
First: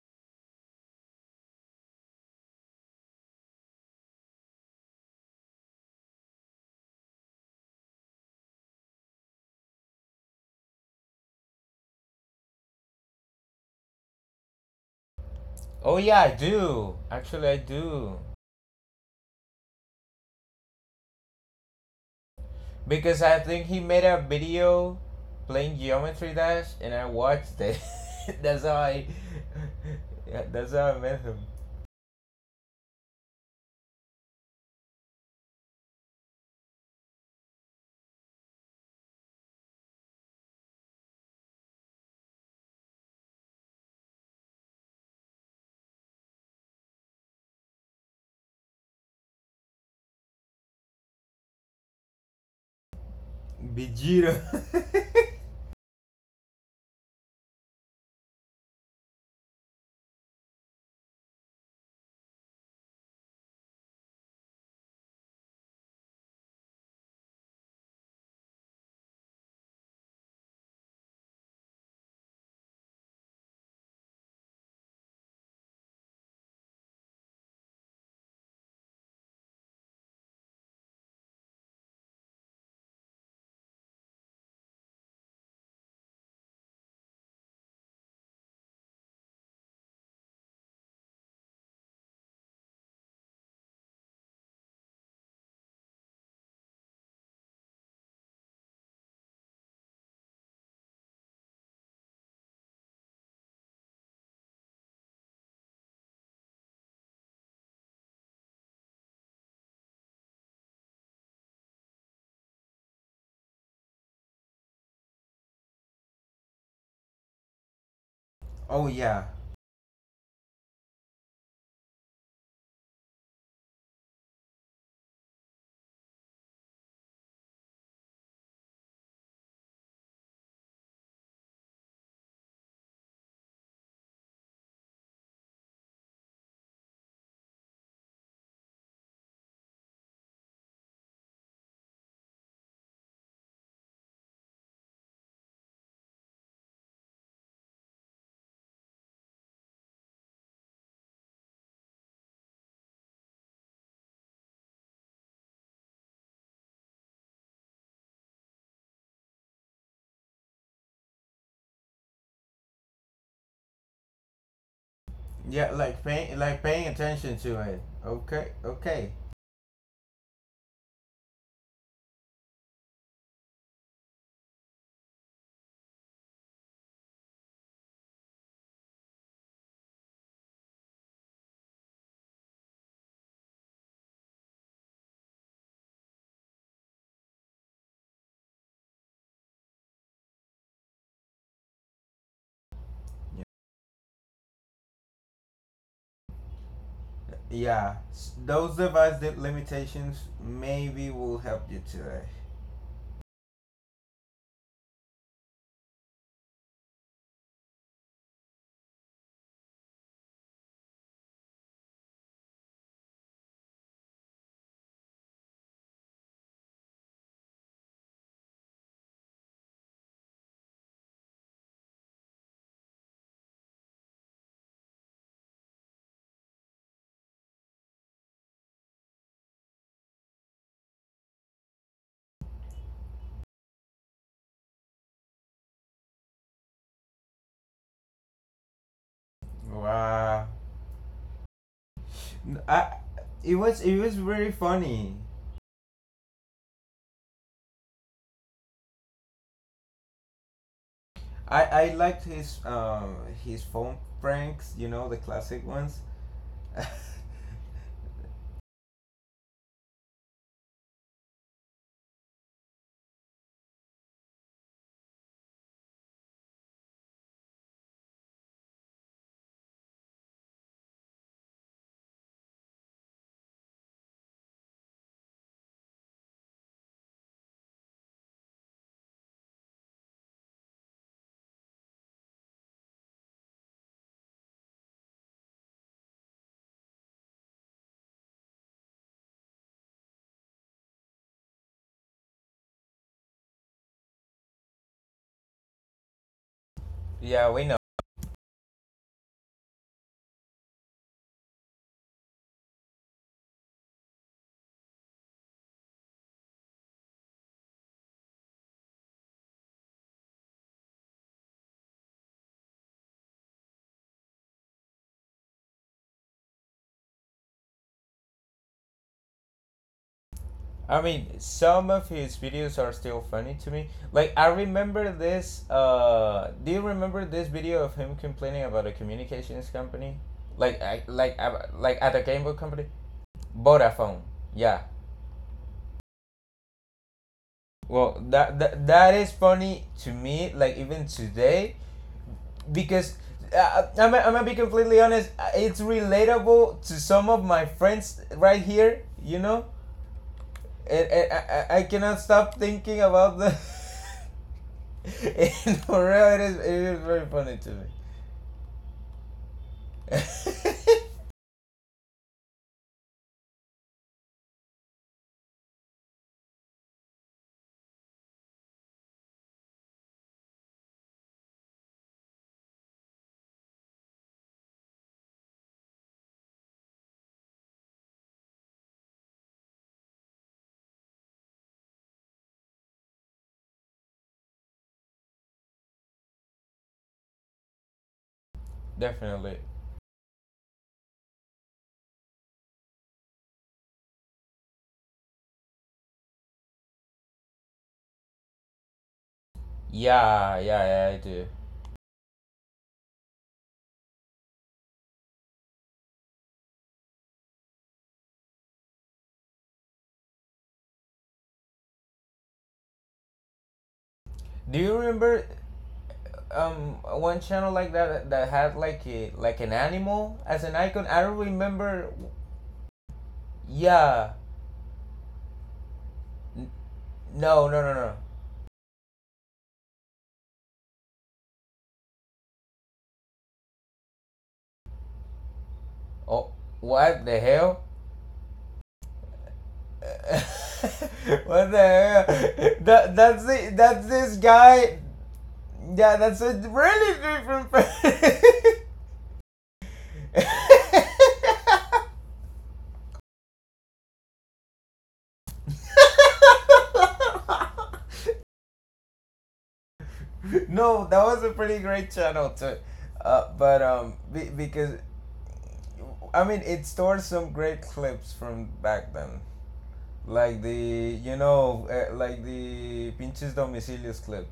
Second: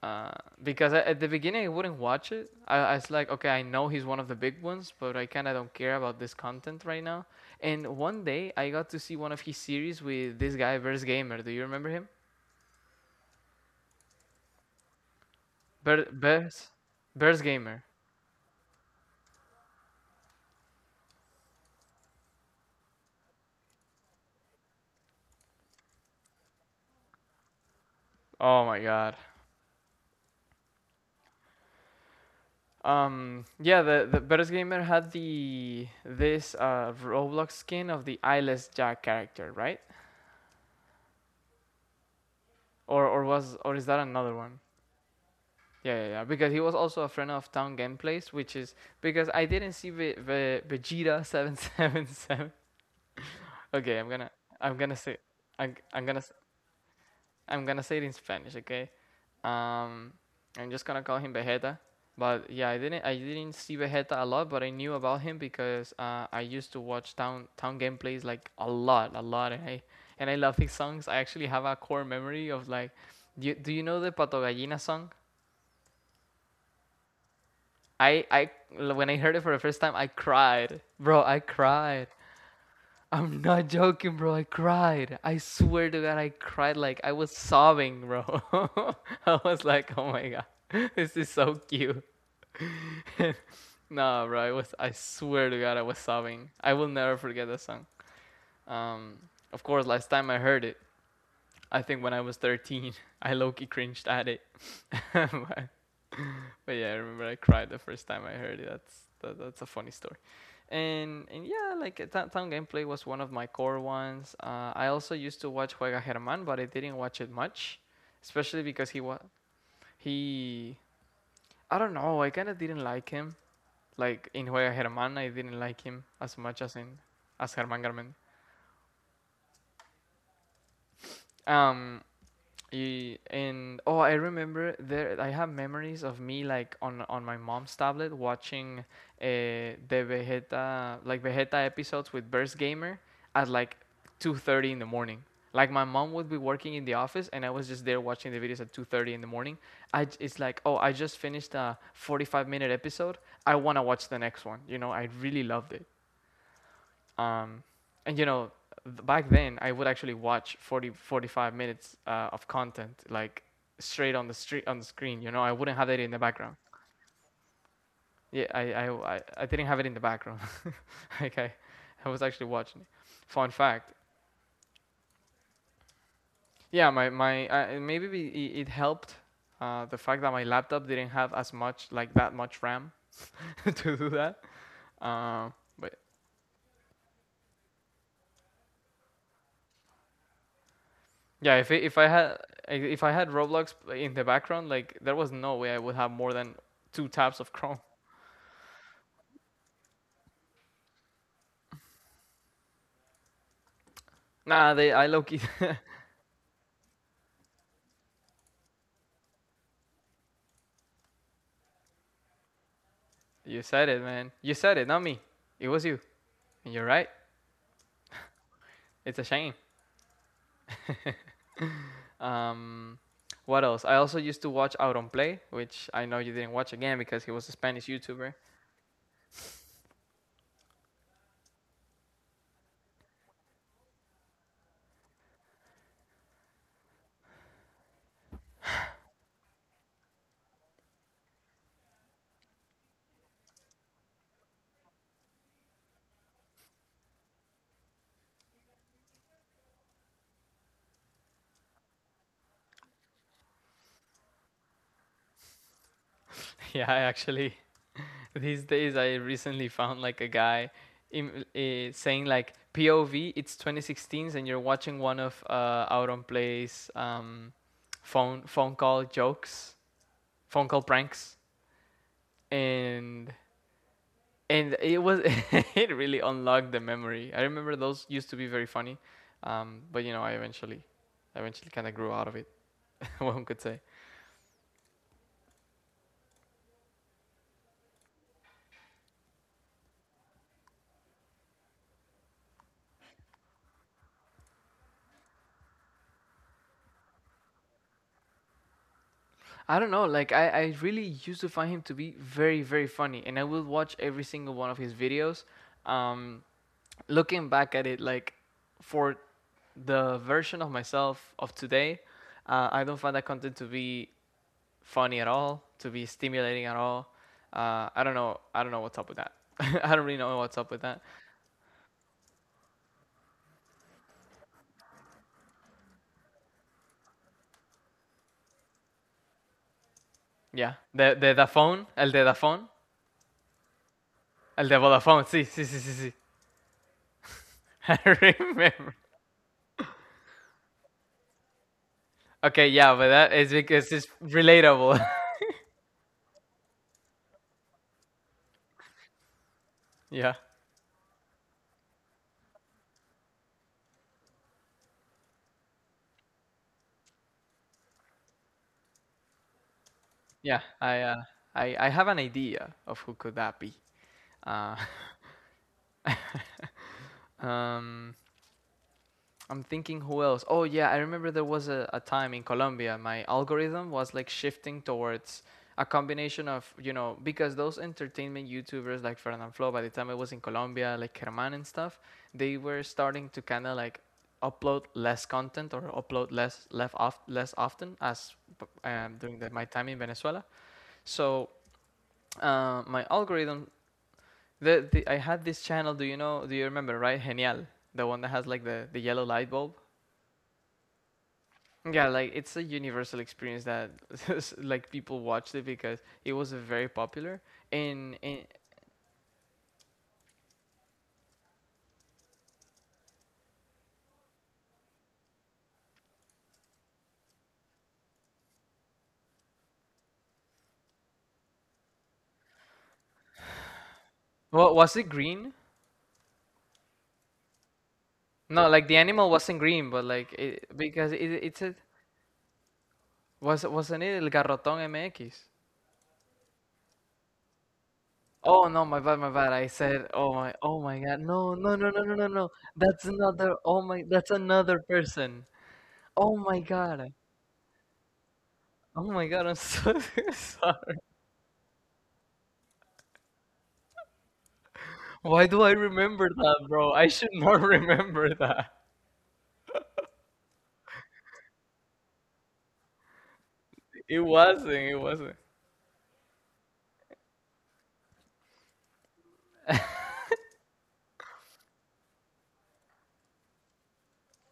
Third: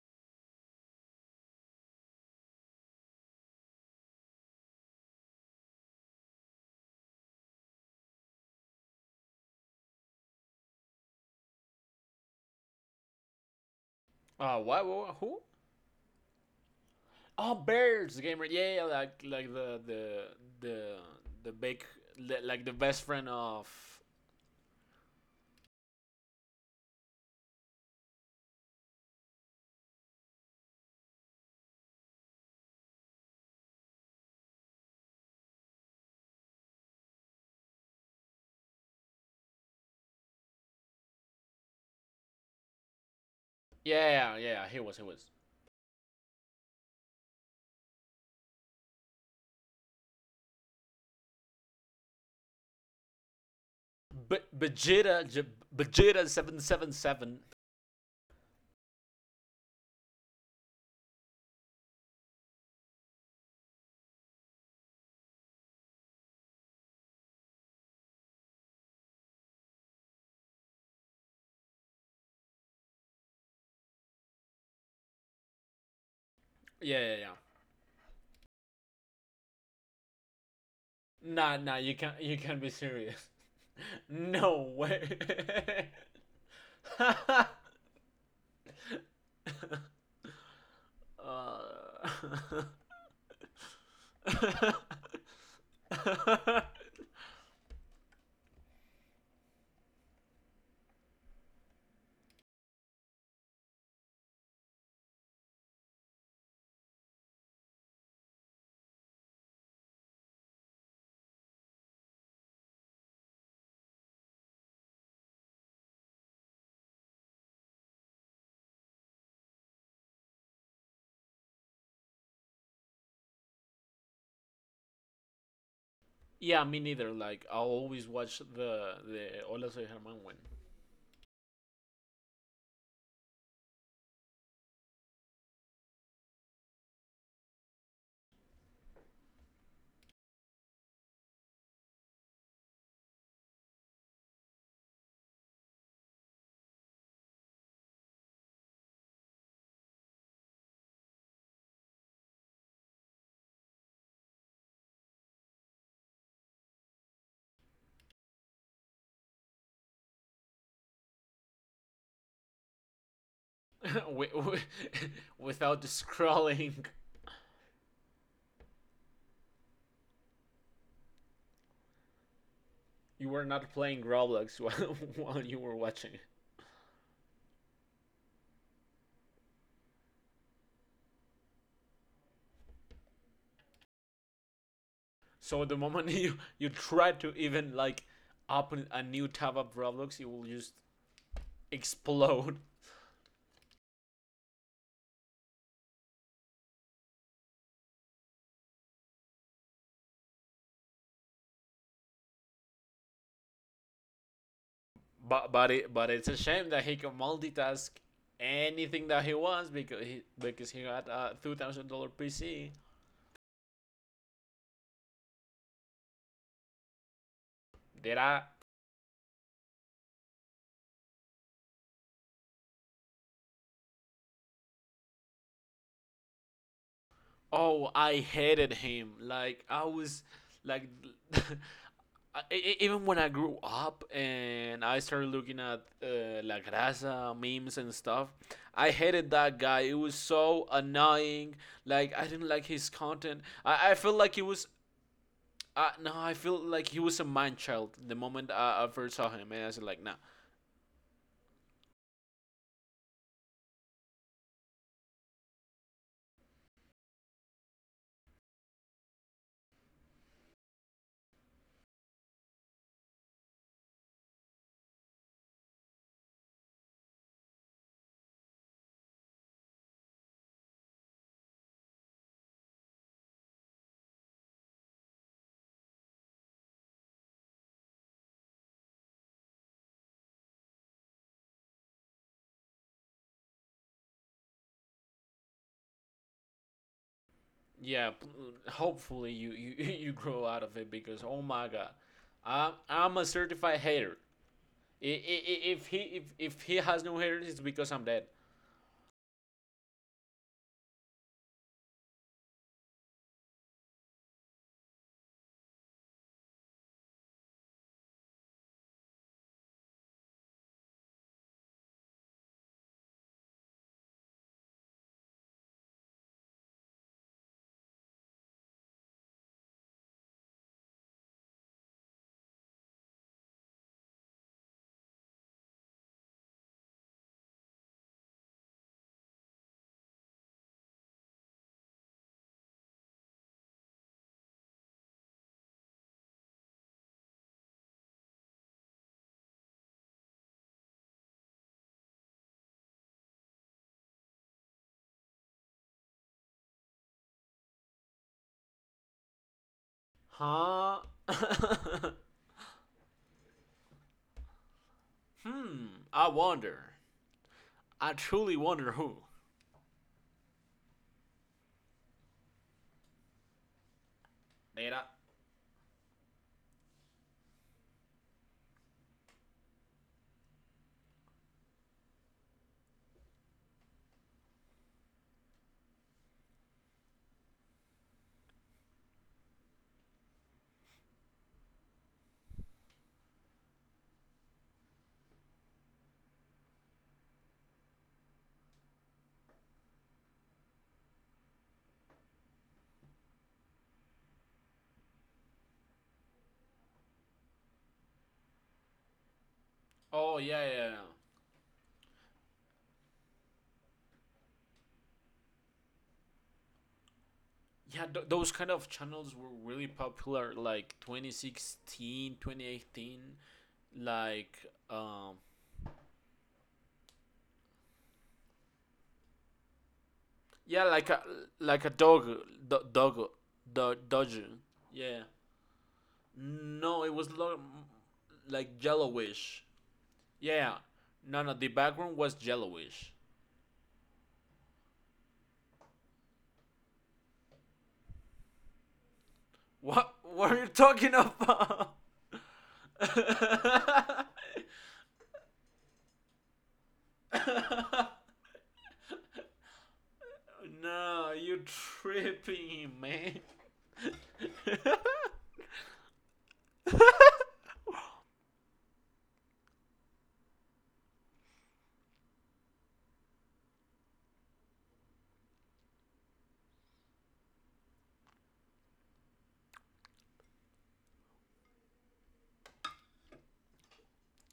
[SPEAKER 1] Uh, because at the beginning I wouldn't watch it. I was like, okay, I know he's one of the big ones, but I kind of don't care about this content right now. And one day I got to see one of his series with this guy, Bears Gamer. Do you remember him?
[SPEAKER 2] Who?
[SPEAKER 3] [laughs] Oh
[SPEAKER 1] Ber-
[SPEAKER 3] yeah, I
[SPEAKER 1] Bears,
[SPEAKER 3] do.
[SPEAKER 1] Bears
[SPEAKER 3] Actually,
[SPEAKER 2] Oh,
[SPEAKER 3] I
[SPEAKER 1] Gamer.
[SPEAKER 2] Bears,
[SPEAKER 3] do.
[SPEAKER 2] the gamer. Yeah, yeah, yeah, like, the the big, like, the best
[SPEAKER 3] Because
[SPEAKER 2] friend
[SPEAKER 3] I think
[SPEAKER 2] of.
[SPEAKER 3] he made a video playing Geometry Dash, and I watched it. [laughs]
[SPEAKER 1] Oh
[SPEAKER 3] That's how
[SPEAKER 1] my
[SPEAKER 3] I.
[SPEAKER 1] god.
[SPEAKER 3] Yeah, that's how I met him.
[SPEAKER 1] Yeah, the Bears Gamer had the this Roblox skin of the Eyeless Jack character, right? Or is that
[SPEAKER 2] Yeah,
[SPEAKER 1] another
[SPEAKER 2] yeah, yeah.
[SPEAKER 1] one?
[SPEAKER 2] Yeah, he was.
[SPEAKER 1] Yeah, yeah, yeah, because he was also a friend of Town Gameplays, which is because I didn't see Vegeta seven seven seven. [laughs] Okay,
[SPEAKER 3] Vegeta.
[SPEAKER 2] But
[SPEAKER 1] I'm gonna say,
[SPEAKER 2] Vegeta,
[SPEAKER 1] I'm, I'm gonna,
[SPEAKER 2] Vegeta
[SPEAKER 1] s-
[SPEAKER 2] seven seven seven.
[SPEAKER 1] I'm gonna say it in Spanish. Okay, um, I'm just gonna call him Vegeta. But yeah, I didn't see Vegeta a lot, but I knew about him because I used to watch Town Gameplays like a lot, and I love his songs. I actually have a core memory of, like, do you know the Pato Gallina song?
[SPEAKER 2] Yeah, yeah, yeah.
[SPEAKER 1] I When I heard it for the first time, I cried, bro. I
[SPEAKER 2] Nah, nah. You
[SPEAKER 1] cried.
[SPEAKER 2] can't, you can't be serious.
[SPEAKER 1] I'm not
[SPEAKER 2] [laughs]
[SPEAKER 1] joking, bro. I
[SPEAKER 2] No way.
[SPEAKER 1] cried. I swear to God, I cried like
[SPEAKER 2] [laughs]
[SPEAKER 1] I was
[SPEAKER 2] uh,
[SPEAKER 1] sobbing, bro. [laughs] I was like, oh my God, this is so cute.
[SPEAKER 2] [laughs]
[SPEAKER 1] [laughs] Nah, bro. I was. I swear to God, I was sobbing. I will never forget that song. Um, of course, last time I heard it, I think when I was 13, [laughs] I low-key cringed at it. [laughs] but, but yeah, I remember I cried the first time I heard it. That's a funny story. And yeah, like Town Gameplay was one of my core ones. I also used to watch Juega Germán, but I didn't watch it much, especially
[SPEAKER 3] [laughs] Oh
[SPEAKER 1] because he was
[SPEAKER 3] yeah,
[SPEAKER 1] he. I don't know. I kind of didn't like him. Like in Juega Germán, I didn't like him as
[SPEAKER 2] yeah,
[SPEAKER 1] much
[SPEAKER 2] me
[SPEAKER 1] as in
[SPEAKER 2] neither. Like
[SPEAKER 1] as
[SPEAKER 2] I'll
[SPEAKER 1] Germán
[SPEAKER 2] always
[SPEAKER 1] Garmendia.
[SPEAKER 2] watch the Hola Soy Germán one.
[SPEAKER 1] Um, and oh, I remember there. I have memories of me like on my mom's tablet watching the Vegeta episodes with Burst Gamer at like 2:30 in the morning. Like my mom would be working in the office, and I was just there watching the videos at 2:30 in the morning. It's like, oh, I just finished a 45-minute episode. I wanna watch the next one. You know, I really loved it. Um, and you know, back then I would actually watch 40, 45 minutes of content, like straight on the
[SPEAKER 2] [laughs]
[SPEAKER 1] screen. You know, I
[SPEAKER 3] yeah.
[SPEAKER 1] wouldn't
[SPEAKER 2] Without
[SPEAKER 1] have it in the background.
[SPEAKER 3] Like paying
[SPEAKER 2] scrolling.
[SPEAKER 3] attention to it.
[SPEAKER 1] Yeah,
[SPEAKER 3] Okay,
[SPEAKER 1] I
[SPEAKER 3] okay.
[SPEAKER 1] I I, I didn't have it in the background. [laughs] Like I was actually watching it.
[SPEAKER 2] You
[SPEAKER 1] Fun
[SPEAKER 2] were not
[SPEAKER 1] fact.
[SPEAKER 2] playing Roblox while, [laughs] while you were watching it.
[SPEAKER 1] Yeah, my maybe it helped. The fact that my laptop didn't have as much like that much RAM [laughs] to do that. Um,
[SPEAKER 2] So the moment, [laughs] you try to even like open a new tab of Roblox, it will just
[SPEAKER 1] Yeah,
[SPEAKER 2] explode. [laughs]
[SPEAKER 1] if I had Roblox in the background, like there was no way I would have more than two tabs of Chrome.
[SPEAKER 3] Yeah,
[SPEAKER 1] [laughs]
[SPEAKER 3] s- those device limitations maybe will help you today.
[SPEAKER 1] Nah, they I low key.
[SPEAKER 2] But it's a shame that he can multitask anything that he wants, because he got a $2,000 PC.
[SPEAKER 1] [laughs] You said it, man. You said it, not me. It was you. And you're right.
[SPEAKER 2] There are.
[SPEAKER 1] It's a shame. Um, what else? I also used to watch Out on Play, which I know you didn't watch again because he was a Spanish
[SPEAKER 2] Oh, I
[SPEAKER 1] YouTuber.
[SPEAKER 2] hated him. Like, I was like, [laughs] even when I grew up and I started looking at la grasa memes and stuff, I hated that guy, it was
[SPEAKER 3] Wow,
[SPEAKER 2] so annoying. Like, I didn't like his
[SPEAKER 3] I,
[SPEAKER 2] content, I
[SPEAKER 3] it was
[SPEAKER 2] felt like he
[SPEAKER 3] very
[SPEAKER 2] was,
[SPEAKER 3] funny.
[SPEAKER 2] no, I feel like he was a man child the moment I first saw him, and I was like, nah.
[SPEAKER 3] I I liked his phone pranks. You know, the classic ones.
[SPEAKER 1] [laughs] Yeah, I actually
[SPEAKER 3] [laughs]
[SPEAKER 1] these days, I recently found, like, a guy saying like, POV, it's 2016, and you're watching one of Out on Play's, phone call jokes, phone call pranks, and and it was [laughs] it really unlocked the memory. I remember those used to be very funny, but you know, I eventually kind of grew out of it. [laughs] One could say.
[SPEAKER 2] Yeah, hopefully [laughs] you grow out of it, because, oh my god, I'm a certified hater. If he has no hair,
[SPEAKER 3] Yeah,
[SPEAKER 2] it's
[SPEAKER 3] we know.
[SPEAKER 2] because I'm dead.
[SPEAKER 1] I don't know. Like I really used to find him to be very, very funny, and I will watch every single one of his videos. Um, Looking back at it, like for the version of myself of today, I don't find that content to be funny at all, to be stimulating at all. I don't know. I don't know what's up with that. [laughs] I don't really know what's up with
[SPEAKER 3] I
[SPEAKER 1] that.
[SPEAKER 3] mean, some of his videos are still funny to me. Like I remember this. Do you remember this video of him complaining about a communications company?
[SPEAKER 1] Yeah, the the the phone,
[SPEAKER 3] Like
[SPEAKER 1] el
[SPEAKER 3] at a
[SPEAKER 1] de the
[SPEAKER 3] cable
[SPEAKER 1] phone,
[SPEAKER 3] company, Vodafone.
[SPEAKER 1] el de
[SPEAKER 3] Yeah.
[SPEAKER 1] Vodafone. Sí, sí, sí, sí, sí. [laughs]
[SPEAKER 3] Well,
[SPEAKER 1] I remember.
[SPEAKER 3] that is funny to me. Like even today,
[SPEAKER 1] Okay, yeah, but
[SPEAKER 3] because
[SPEAKER 1] that is because it's
[SPEAKER 3] I'm gonna be completely
[SPEAKER 1] relatable. [laughs]
[SPEAKER 3] honest. It's relatable to some of my friends right here. You know,
[SPEAKER 1] Yeah,
[SPEAKER 2] Huh?
[SPEAKER 3] it, it, I, I
[SPEAKER 2] [laughs]
[SPEAKER 3] cannot stop thinking about the. [laughs] And
[SPEAKER 2] Hmm.
[SPEAKER 3] for
[SPEAKER 2] I
[SPEAKER 3] real, it
[SPEAKER 2] wonder.
[SPEAKER 3] is very funny to me.
[SPEAKER 2] I truly wonder who.
[SPEAKER 1] yeah. I uh,
[SPEAKER 3] [laughs]
[SPEAKER 1] I I have an idea of who could that be. Uh,
[SPEAKER 2] Data.
[SPEAKER 1] [laughs] um, I'm thinking who else? Oh yeah, I remember there was a time in Colombia my algorithm was like shifting towards a combination of, you know, because those entertainment YouTubers like Fernand Flo, by the time I was in Colombia, like Herman and stuff, they were starting to kind of like upload less content, or upload less, left off less often, as during the,
[SPEAKER 3] Definitely.
[SPEAKER 1] my time in Venezuela. So, my algorithm. The, I had this channel. Do you know? Do you remember? Right, Genial, the one that has like the yellow light bulb.
[SPEAKER 2] Oh
[SPEAKER 3] Yeah,
[SPEAKER 2] yeah, yeah, yeah.
[SPEAKER 3] yeah, yeah, I do.
[SPEAKER 1] Yeah, like it's a universal experience that [laughs] like people watched it because it was very popular.
[SPEAKER 2] Yeah,
[SPEAKER 1] In in
[SPEAKER 2] those kind of channels were really popular, like, 2016, 2018. like
[SPEAKER 3] Do you
[SPEAKER 2] um
[SPEAKER 3] remember one channel like that that had like a like an animal as an
[SPEAKER 2] yeah,
[SPEAKER 3] icon?
[SPEAKER 2] like
[SPEAKER 3] I don't
[SPEAKER 2] a
[SPEAKER 3] remember.
[SPEAKER 2] dog, do, dog, do,
[SPEAKER 3] Yeah.
[SPEAKER 2] dodge.
[SPEAKER 1] what, was it
[SPEAKER 2] Yeah.
[SPEAKER 1] green?
[SPEAKER 3] N-
[SPEAKER 2] No, it was
[SPEAKER 3] No, no, no, no, no.
[SPEAKER 1] No,
[SPEAKER 2] like
[SPEAKER 1] like the animal wasn't
[SPEAKER 2] yellowish.
[SPEAKER 1] green, but like
[SPEAKER 2] Yeah.
[SPEAKER 1] it
[SPEAKER 2] Yeah.
[SPEAKER 1] because it
[SPEAKER 2] No, no,
[SPEAKER 1] it's
[SPEAKER 2] the
[SPEAKER 1] a
[SPEAKER 2] background was yellowish.
[SPEAKER 1] wasn't it El Garrotón MX?
[SPEAKER 3] Oh, what the hell?
[SPEAKER 1] Oh no, my bad, my bad. I said,
[SPEAKER 2] What
[SPEAKER 3] [laughs]
[SPEAKER 1] oh
[SPEAKER 2] what
[SPEAKER 1] my,
[SPEAKER 2] are you
[SPEAKER 1] oh my
[SPEAKER 2] talking
[SPEAKER 1] God, no,
[SPEAKER 3] What
[SPEAKER 1] no, no,
[SPEAKER 2] about?
[SPEAKER 1] no, no, no, no.
[SPEAKER 3] the hell?
[SPEAKER 1] That's
[SPEAKER 3] That that's
[SPEAKER 1] another.
[SPEAKER 3] the
[SPEAKER 1] Oh my,
[SPEAKER 3] that's
[SPEAKER 1] that's
[SPEAKER 3] this
[SPEAKER 2] [laughs]
[SPEAKER 1] another
[SPEAKER 3] guy.
[SPEAKER 1] person.
[SPEAKER 3] Yeah,
[SPEAKER 1] Oh
[SPEAKER 3] that's a
[SPEAKER 1] my God.
[SPEAKER 3] really different person.
[SPEAKER 1] Oh my god, I'm so [laughs] sorry.
[SPEAKER 2] No, you're tripping, man.
[SPEAKER 1] Why do I remember that, bro? I should not [laughs] remember that.
[SPEAKER 3] [laughs] No, that was a pretty great channel too,
[SPEAKER 1] It wasn't,
[SPEAKER 3] because
[SPEAKER 1] it wasn't.
[SPEAKER 3] I mean it stores some great clips from back then, like the you know like the pinches domicilios clip,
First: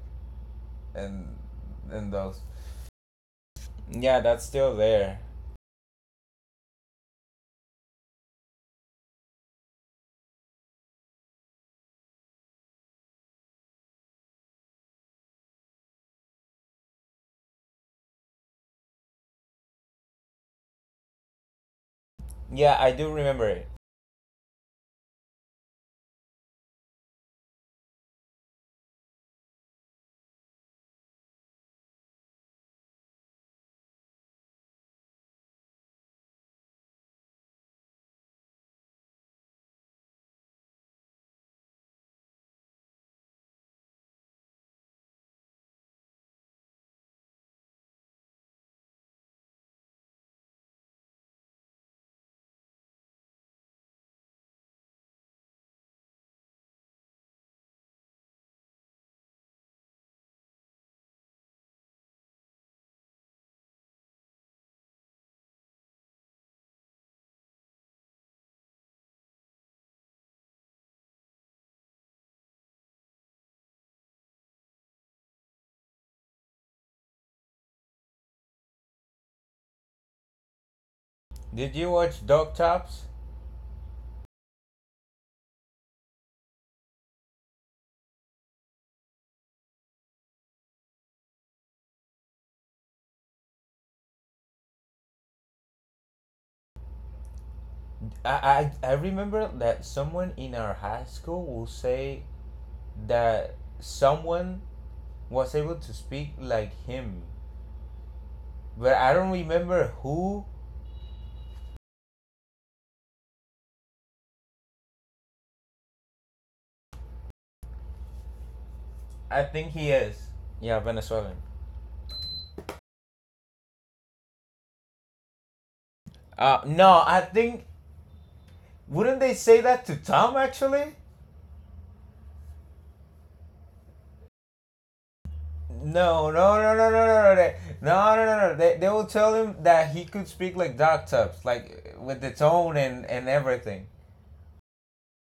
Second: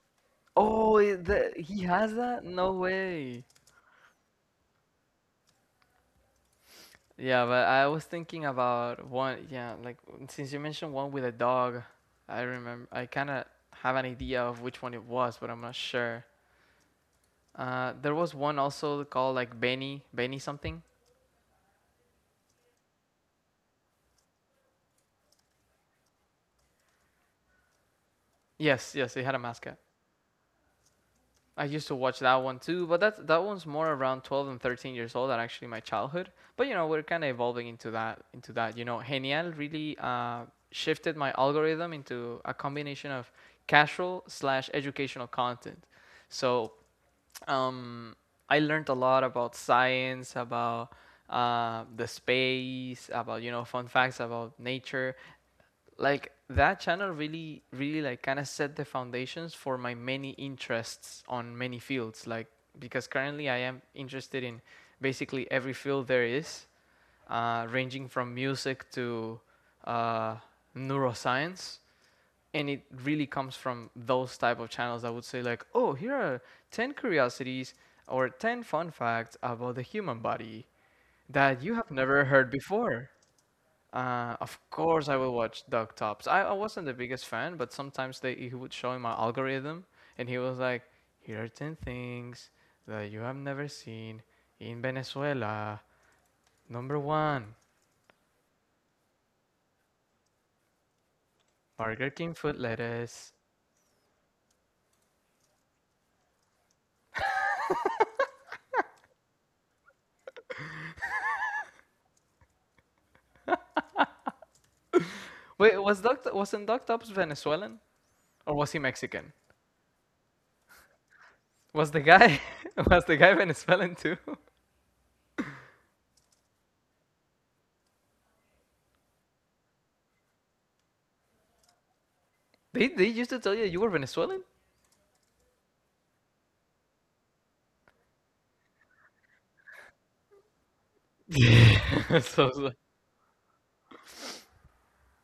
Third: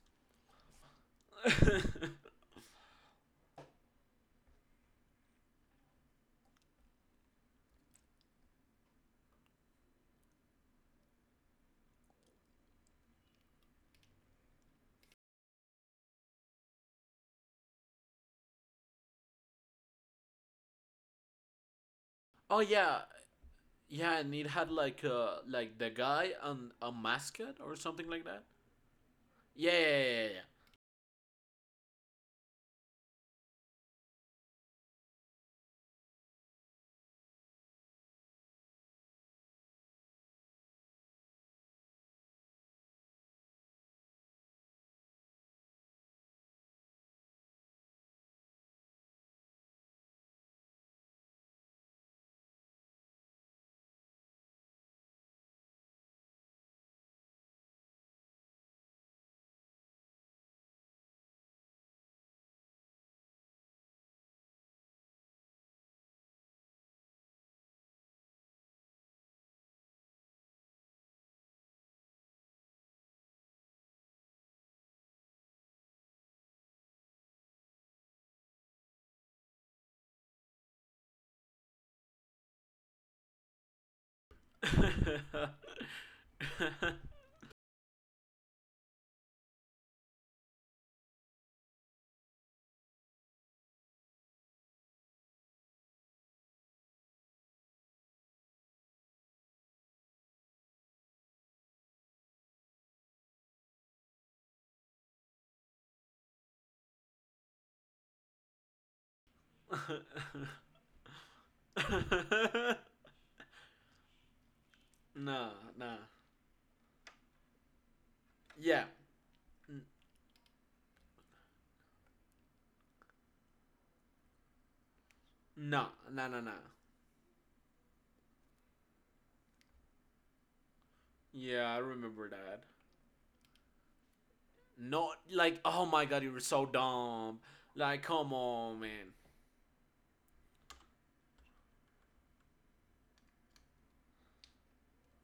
[SPEAKER 1] Oh,
[SPEAKER 3] and
[SPEAKER 1] he
[SPEAKER 2] [laughs]
[SPEAKER 1] has
[SPEAKER 3] those.
[SPEAKER 1] that? No way.
[SPEAKER 3] Yeah, that's still there.
[SPEAKER 1] Yeah, but I was thinking about one, yeah, like since you mentioned one with a dog, I remember I kind of have an idea of which one it was, but I'm not sure. There was one also called like Benny something.
[SPEAKER 2] Oh
[SPEAKER 3] Yeah, I
[SPEAKER 2] yeah.
[SPEAKER 3] do remember it.
[SPEAKER 2] Yeah, and it had like a like the guy and a mascot or something like that.
[SPEAKER 1] Yes, yes, it had a
[SPEAKER 2] Yeah,
[SPEAKER 1] mascot.
[SPEAKER 2] yeah,
[SPEAKER 1] I used to watch that one too, but that one's more around 12 and 13 years old than actually my childhood. But you know, we're kind of evolving into that. You know, Genial really shifted my algorithm into a combination of casual slash educational content. So um, I learned a lot about science, about the space, about, you know, fun facts about nature. Like that channel really, really like kind of set the foundations for my many interests on many fields. Like, because currently I am interested in basically every field there is, ranging from music to uh, neuroscience, and it really comes from those type of channels that would say like, "Oh, here are 10 curiosities or 10 fun facts about the human body that you
[SPEAKER 3] Did
[SPEAKER 1] have
[SPEAKER 3] you
[SPEAKER 1] never
[SPEAKER 3] watch
[SPEAKER 1] heard
[SPEAKER 3] Dog Tops?
[SPEAKER 1] before." Of course, I will
[SPEAKER 2] yeah,
[SPEAKER 1] watch Doug Tops. I wasn't the biggest fan, but sometimes they he would show in my algorithm, and he was like, "Here are 10 things that you have never seen in Venezuela. Number one,
[SPEAKER 3] I remember that someone in our high school will
[SPEAKER 1] Burger
[SPEAKER 3] say
[SPEAKER 1] King food lettuce."
[SPEAKER 3] that someone was able to speak like him, but I don't remember who.
[SPEAKER 2] yeah. [laughs] No,
[SPEAKER 1] Wait,
[SPEAKER 2] no.
[SPEAKER 1] was Doc wasn't Doc Tops Venezuelan, or was he
[SPEAKER 2] Yeah.
[SPEAKER 1] Mexican?
[SPEAKER 3] I think he is. Yeah, Venezuelan.
[SPEAKER 1] Was the guy [laughs] was the guy Venezuelan too? [laughs]
[SPEAKER 2] [laughs] No, no, no, no.
[SPEAKER 3] No, I think wouldn't they say that to Tom actually?
[SPEAKER 2] Yeah, I remember that.
[SPEAKER 1] They used to tell you you were Venezuelan?
[SPEAKER 2] Not like, oh my god,
[SPEAKER 3] No,
[SPEAKER 2] you were
[SPEAKER 3] no,
[SPEAKER 2] so
[SPEAKER 3] no, no, no, no, no, no,
[SPEAKER 2] dumb. Like,
[SPEAKER 3] no, no,
[SPEAKER 2] come
[SPEAKER 3] no, no.
[SPEAKER 2] on,
[SPEAKER 3] They will
[SPEAKER 2] man.
[SPEAKER 3] tell him that he could speak like Doc Tubbs,
[SPEAKER 1] Yeah.
[SPEAKER 3] like
[SPEAKER 1] [laughs]
[SPEAKER 3] with the
[SPEAKER 1] So
[SPEAKER 3] tone and everything.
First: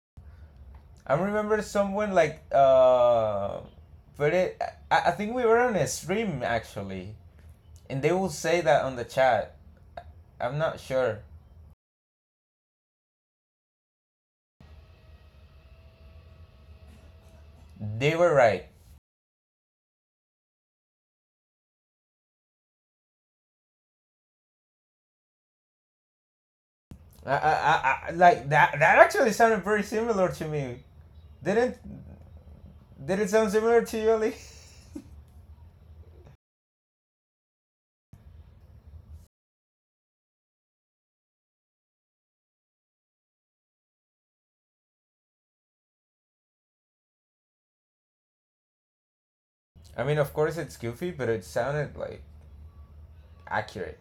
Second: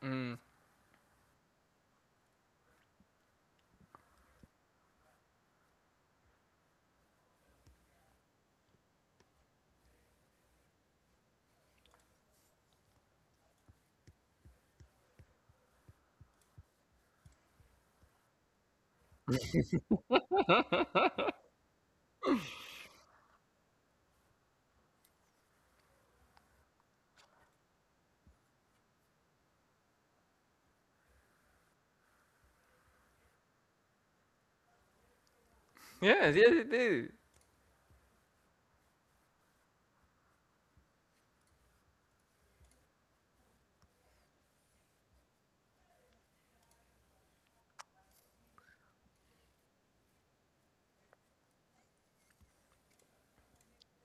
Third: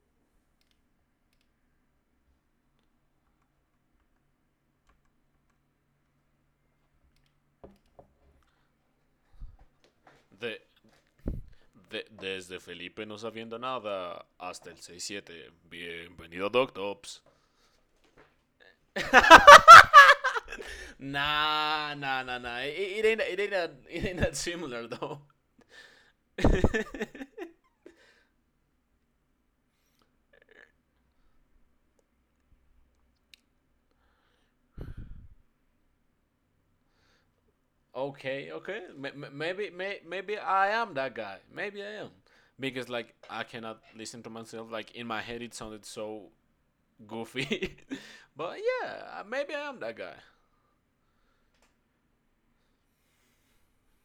[SPEAKER 1] mm,
[SPEAKER 3] I remember someone like but it, I think we were on a stream actually, and they will say that on the chat. I'm
[SPEAKER 2] De-
[SPEAKER 3] not sure.
[SPEAKER 2] Desde Felipe no sabiendo nada hasta el 6-7. Bienvenido, Doctops.
[SPEAKER 3] They were right.
[SPEAKER 2] Nah, nah, nah, nah. It ain't that, [laughs] it ain't that similar though. [laughs]
[SPEAKER 3] I, like that. That actually sounded very similar to me. Didn't Did it sound similar to you, Ali?
[SPEAKER 1] yeah, yeah, they did.
[SPEAKER 2] Okay, okay. Maybe I am that guy. Maybe I am, because, like, I cannot listen to myself. Like, in my head, it sounded so goofy. [laughs] But yeah, maybe I am that
[SPEAKER 3] [laughs] I
[SPEAKER 2] guy.
[SPEAKER 3] mean, of course it's goofy, but it sounded like accurate.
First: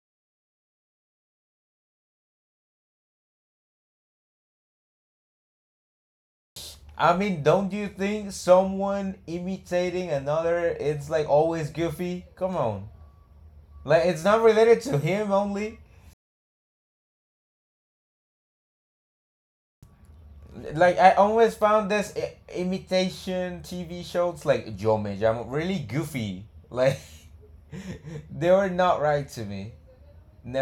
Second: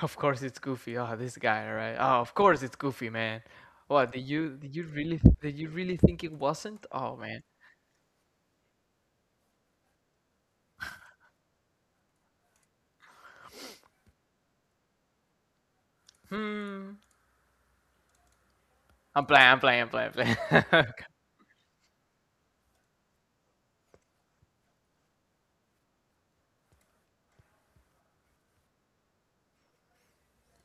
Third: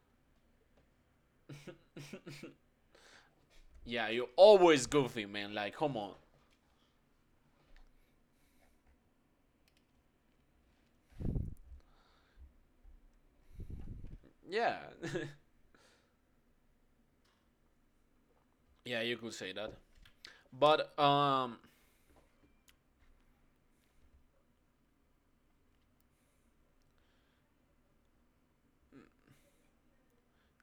[SPEAKER 1] Of course it's Goofy. Oh, this guy, right? Oh, of course it's Goofy, man.
[SPEAKER 2] Yeah,
[SPEAKER 1] What did
[SPEAKER 2] you're
[SPEAKER 1] you did you
[SPEAKER 2] always
[SPEAKER 1] really
[SPEAKER 2] goofy, man.
[SPEAKER 1] did you
[SPEAKER 2] Like,
[SPEAKER 1] really
[SPEAKER 2] come on.
[SPEAKER 1] think it wasn't?
[SPEAKER 3] I
[SPEAKER 1] Oh
[SPEAKER 3] mean,
[SPEAKER 1] man.
[SPEAKER 3] don't you think someone imitating another it's like always goofy? Come on. Like it's not
[SPEAKER 2] Yeah.
[SPEAKER 3] related to him only.
[SPEAKER 1] Hmm.
[SPEAKER 2] [laughs] Yeah, you
[SPEAKER 1] I'm
[SPEAKER 2] could
[SPEAKER 1] playing.
[SPEAKER 2] say
[SPEAKER 1] I'm
[SPEAKER 2] that.
[SPEAKER 1] playing. I'm playing. I'm playing.
[SPEAKER 2] But
[SPEAKER 3] Like I always found this imitation TV shows like Joe Me am really goofy. Like [laughs] they were not right to me.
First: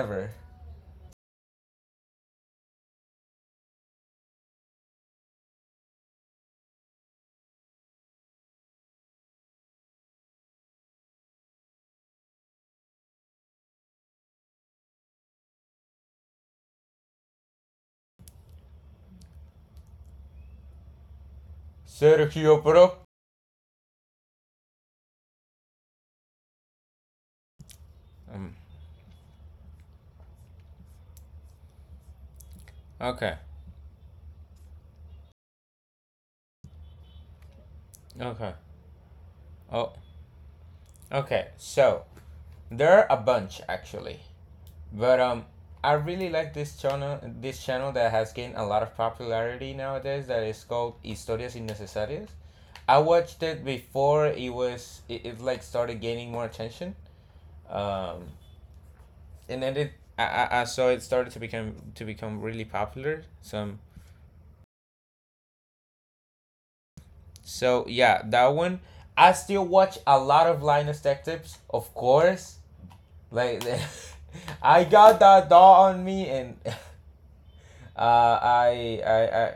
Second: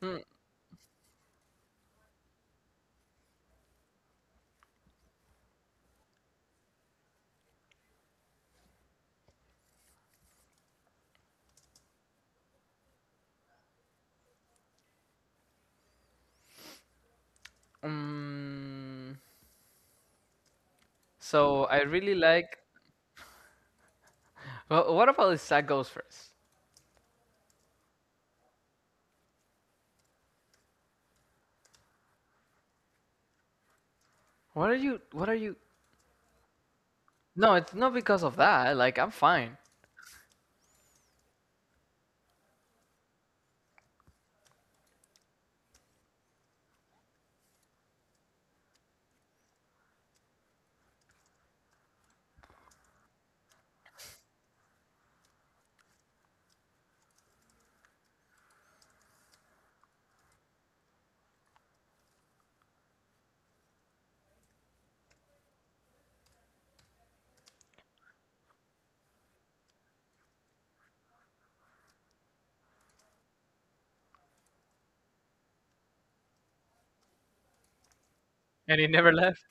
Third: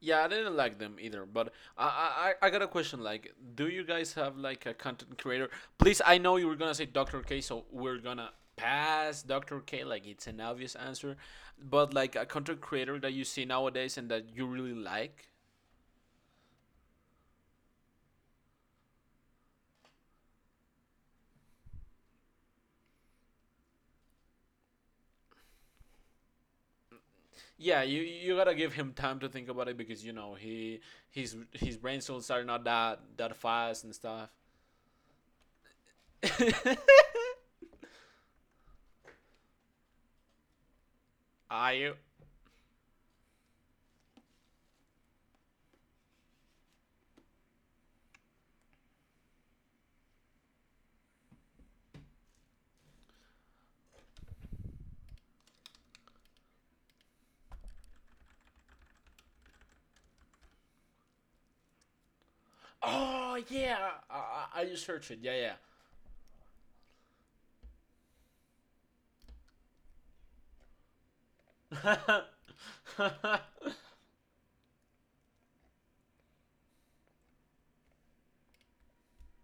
[SPEAKER 2] yeah, I didn't like them either. But I got a question. Like, do you guys have like a content creator? Please, I know you were gonna say Dr. K, so we're gonna pass Dr. K. Like, it's an obvious answer. But like a content creator that you see nowadays and that you really like.
[SPEAKER 1] [laughs] mm, so I really like.
[SPEAKER 3] Sergio Pro.
[SPEAKER 1] Well, what about this? That goes first?
[SPEAKER 2] Yeah, you
[SPEAKER 3] Um,
[SPEAKER 2] gotta give him time to think about it, because he his brain cells are not that
[SPEAKER 3] okay.
[SPEAKER 2] that fast and stuff.
[SPEAKER 1] What are you?
[SPEAKER 2] [laughs]
[SPEAKER 1] No, it's not because of
[SPEAKER 3] Okay.
[SPEAKER 1] that. Like, I'm fine.
[SPEAKER 3] Oh. Okay. So
[SPEAKER 2] I
[SPEAKER 3] there are a bunch actually. But I really like this channel. This channel that has gained a lot of popularity nowadays. That is called Historias Innecesarias. I watched it before it like started gaining more attention. Um, and then it I, I saw it started to become really popular.
[SPEAKER 2] Oh
[SPEAKER 3] Some
[SPEAKER 2] yeah, I just searched it. Yeah,
[SPEAKER 3] so yeah, that one. I still watch a lot of Linus Tech Tips, of
[SPEAKER 2] yeah.
[SPEAKER 3] course.
[SPEAKER 2] [laughs]
[SPEAKER 3] Like [laughs] I got that doll on me and. [laughs] Uh,
[SPEAKER 1] And he
[SPEAKER 3] I, I,
[SPEAKER 1] never left.
[SPEAKER 3] I,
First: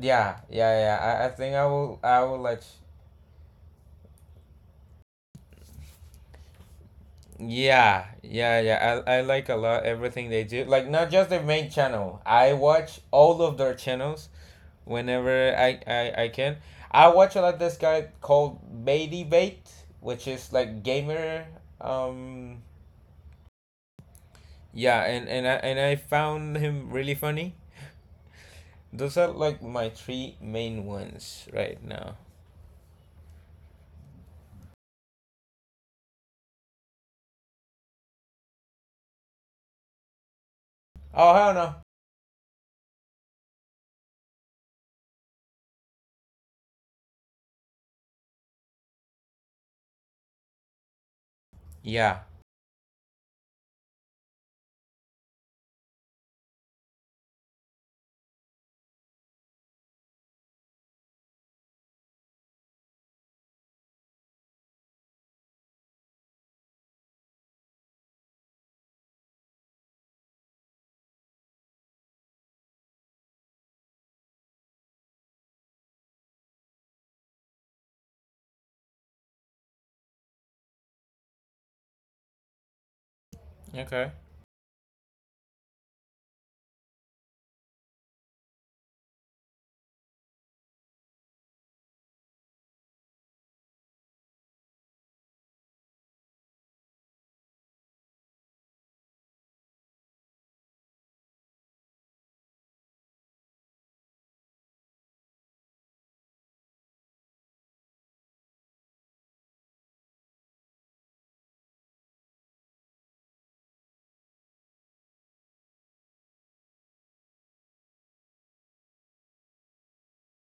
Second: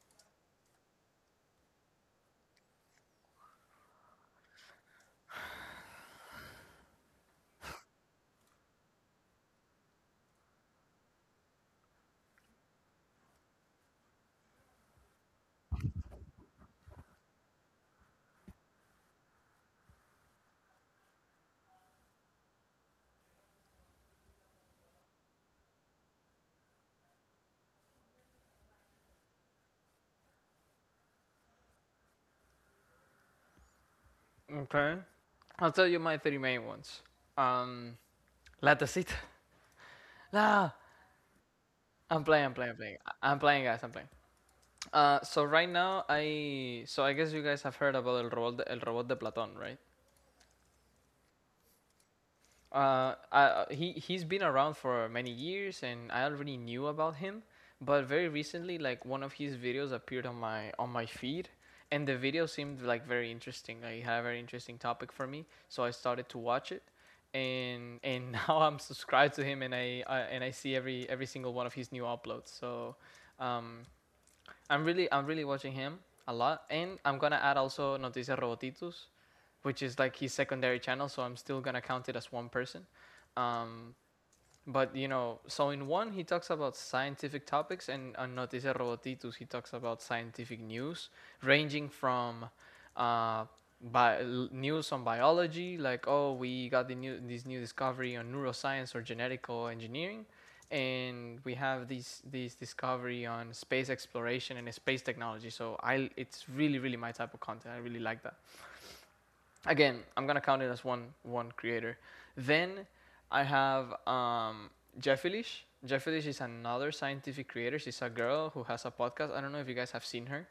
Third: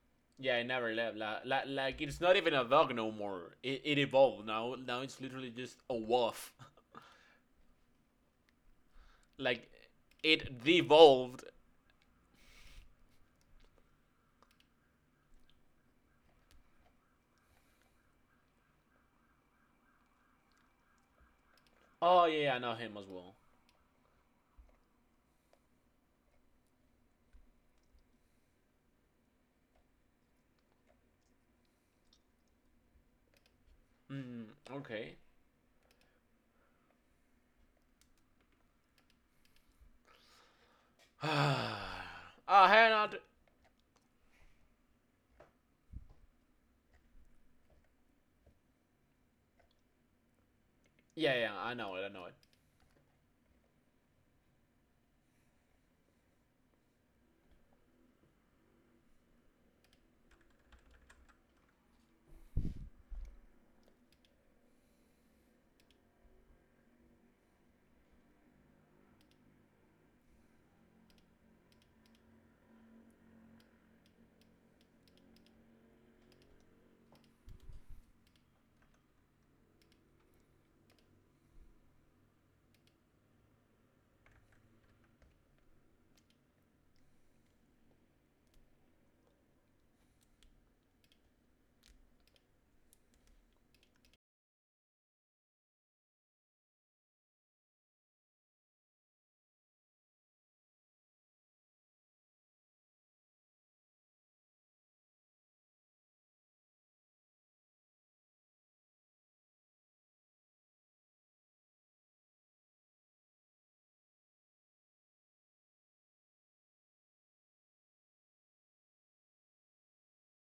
[SPEAKER 3] yeah,
[SPEAKER 2] Yeah, I
[SPEAKER 3] yeah,
[SPEAKER 2] never
[SPEAKER 3] yeah.
[SPEAKER 2] left.
[SPEAKER 3] I
[SPEAKER 2] Like,
[SPEAKER 3] think
[SPEAKER 2] like, like
[SPEAKER 3] I
[SPEAKER 2] it's not
[SPEAKER 3] will
[SPEAKER 2] even
[SPEAKER 3] let.
[SPEAKER 2] a dog no more. It evolved now. Now it's literally just a wolf.
[SPEAKER 3] Yeah, yeah, yeah. I
[SPEAKER 2] [laughs]
[SPEAKER 3] like a
[SPEAKER 2] Like,
[SPEAKER 3] lot everything they do.
[SPEAKER 2] it
[SPEAKER 3] Like not just their
[SPEAKER 2] devolved.
[SPEAKER 3] main channel. I watch all of their channels whenever I can. I watch a lot this guy called Baity Bait, which is like gamer.
[SPEAKER 2] Oh yeah, yeah, I
[SPEAKER 3] Um,
[SPEAKER 2] know him as well.
[SPEAKER 3] yeah, and and I found him really funny. Those are like my three main ones right now.
[SPEAKER 2] Mm,
[SPEAKER 1] Okay.
[SPEAKER 2] okay.
[SPEAKER 1] I'll tell you my three main ones. Um, La Tacita. [laughs] Nah,
[SPEAKER 3] Oh hell no.
[SPEAKER 2] [sighs] Ah,
[SPEAKER 1] I'm
[SPEAKER 2] hey,
[SPEAKER 1] playing.
[SPEAKER 2] not.
[SPEAKER 1] I'm playing, guys, I'm playing. So right now, I guess you guys have heard about El Robot de Platón, right?
[SPEAKER 2] Yeah, yeah, I know it. I
[SPEAKER 3] Yeah.
[SPEAKER 2] know it.
[SPEAKER 1] He's been around for many years, and I already knew about him. But very recently, like, one of his videos appeared on my feed, and the video seemed like very interesting. Like, it had a very interesting topic for me, so I started to watch it, and [laughs] now I'm subscribed to him, and I see every single one of his new uploads. So, um, I'm really watching him a lot, and I'm gonna add also Noticias Robotitus, which is like his secondary channel, so I'm still gonna count it as one person. Um,
[SPEAKER 3] Okay.
[SPEAKER 1] but, you know, so in one he talks about scientific topics, and on Noticias Robotitus he talks about scientific news, ranging from uh, bi- news on biology, like, "Oh, we got the new this new discovery on neuroscience or genetical engineering, and we have these discovery on space exploration and space technology." So I it's really really my type of content. I really like that. Again, I'm gonna count it as one creator. Then I have Jeff Elish is another scientific creator. She's a girl who has a podcast. I don't know if you guys have seen her.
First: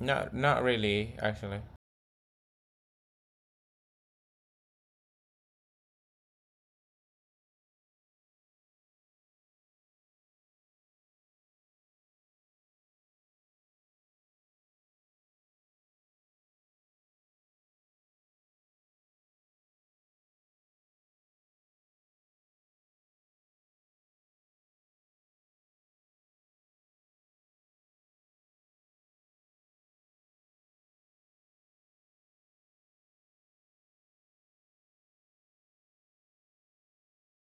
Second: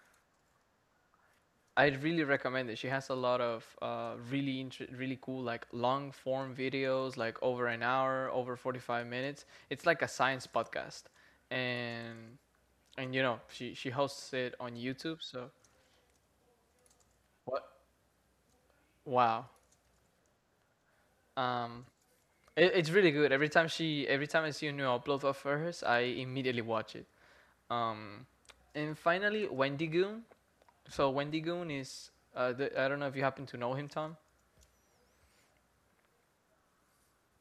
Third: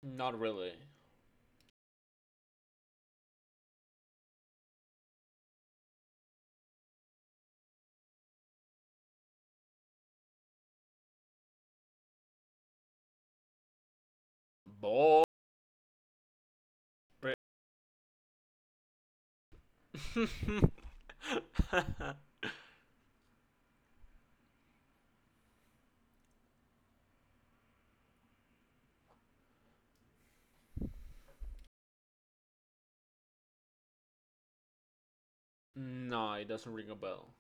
[SPEAKER 3] Not
[SPEAKER 2] Not
[SPEAKER 3] not
[SPEAKER 2] really.
[SPEAKER 3] really, actually.
[SPEAKER 1] I really recommend it. She has a lot of really really cool, like, long form videos, like over an hour, over 45 minutes. It's like a science podcast, and you know she hosts it on YouTube.
[SPEAKER 2] Boy.
[SPEAKER 1] So
[SPEAKER 2] [laughs]
[SPEAKER 1] what? Wow. Um, it's really good. Every time I see a new upload of hers, I immediately watch it. Um, and finally, Wendy Goon. So Wendy Goon is, I don't know if you happen to know him, Tom.
[SPEAKER 2] No, it doesn't ring a bell.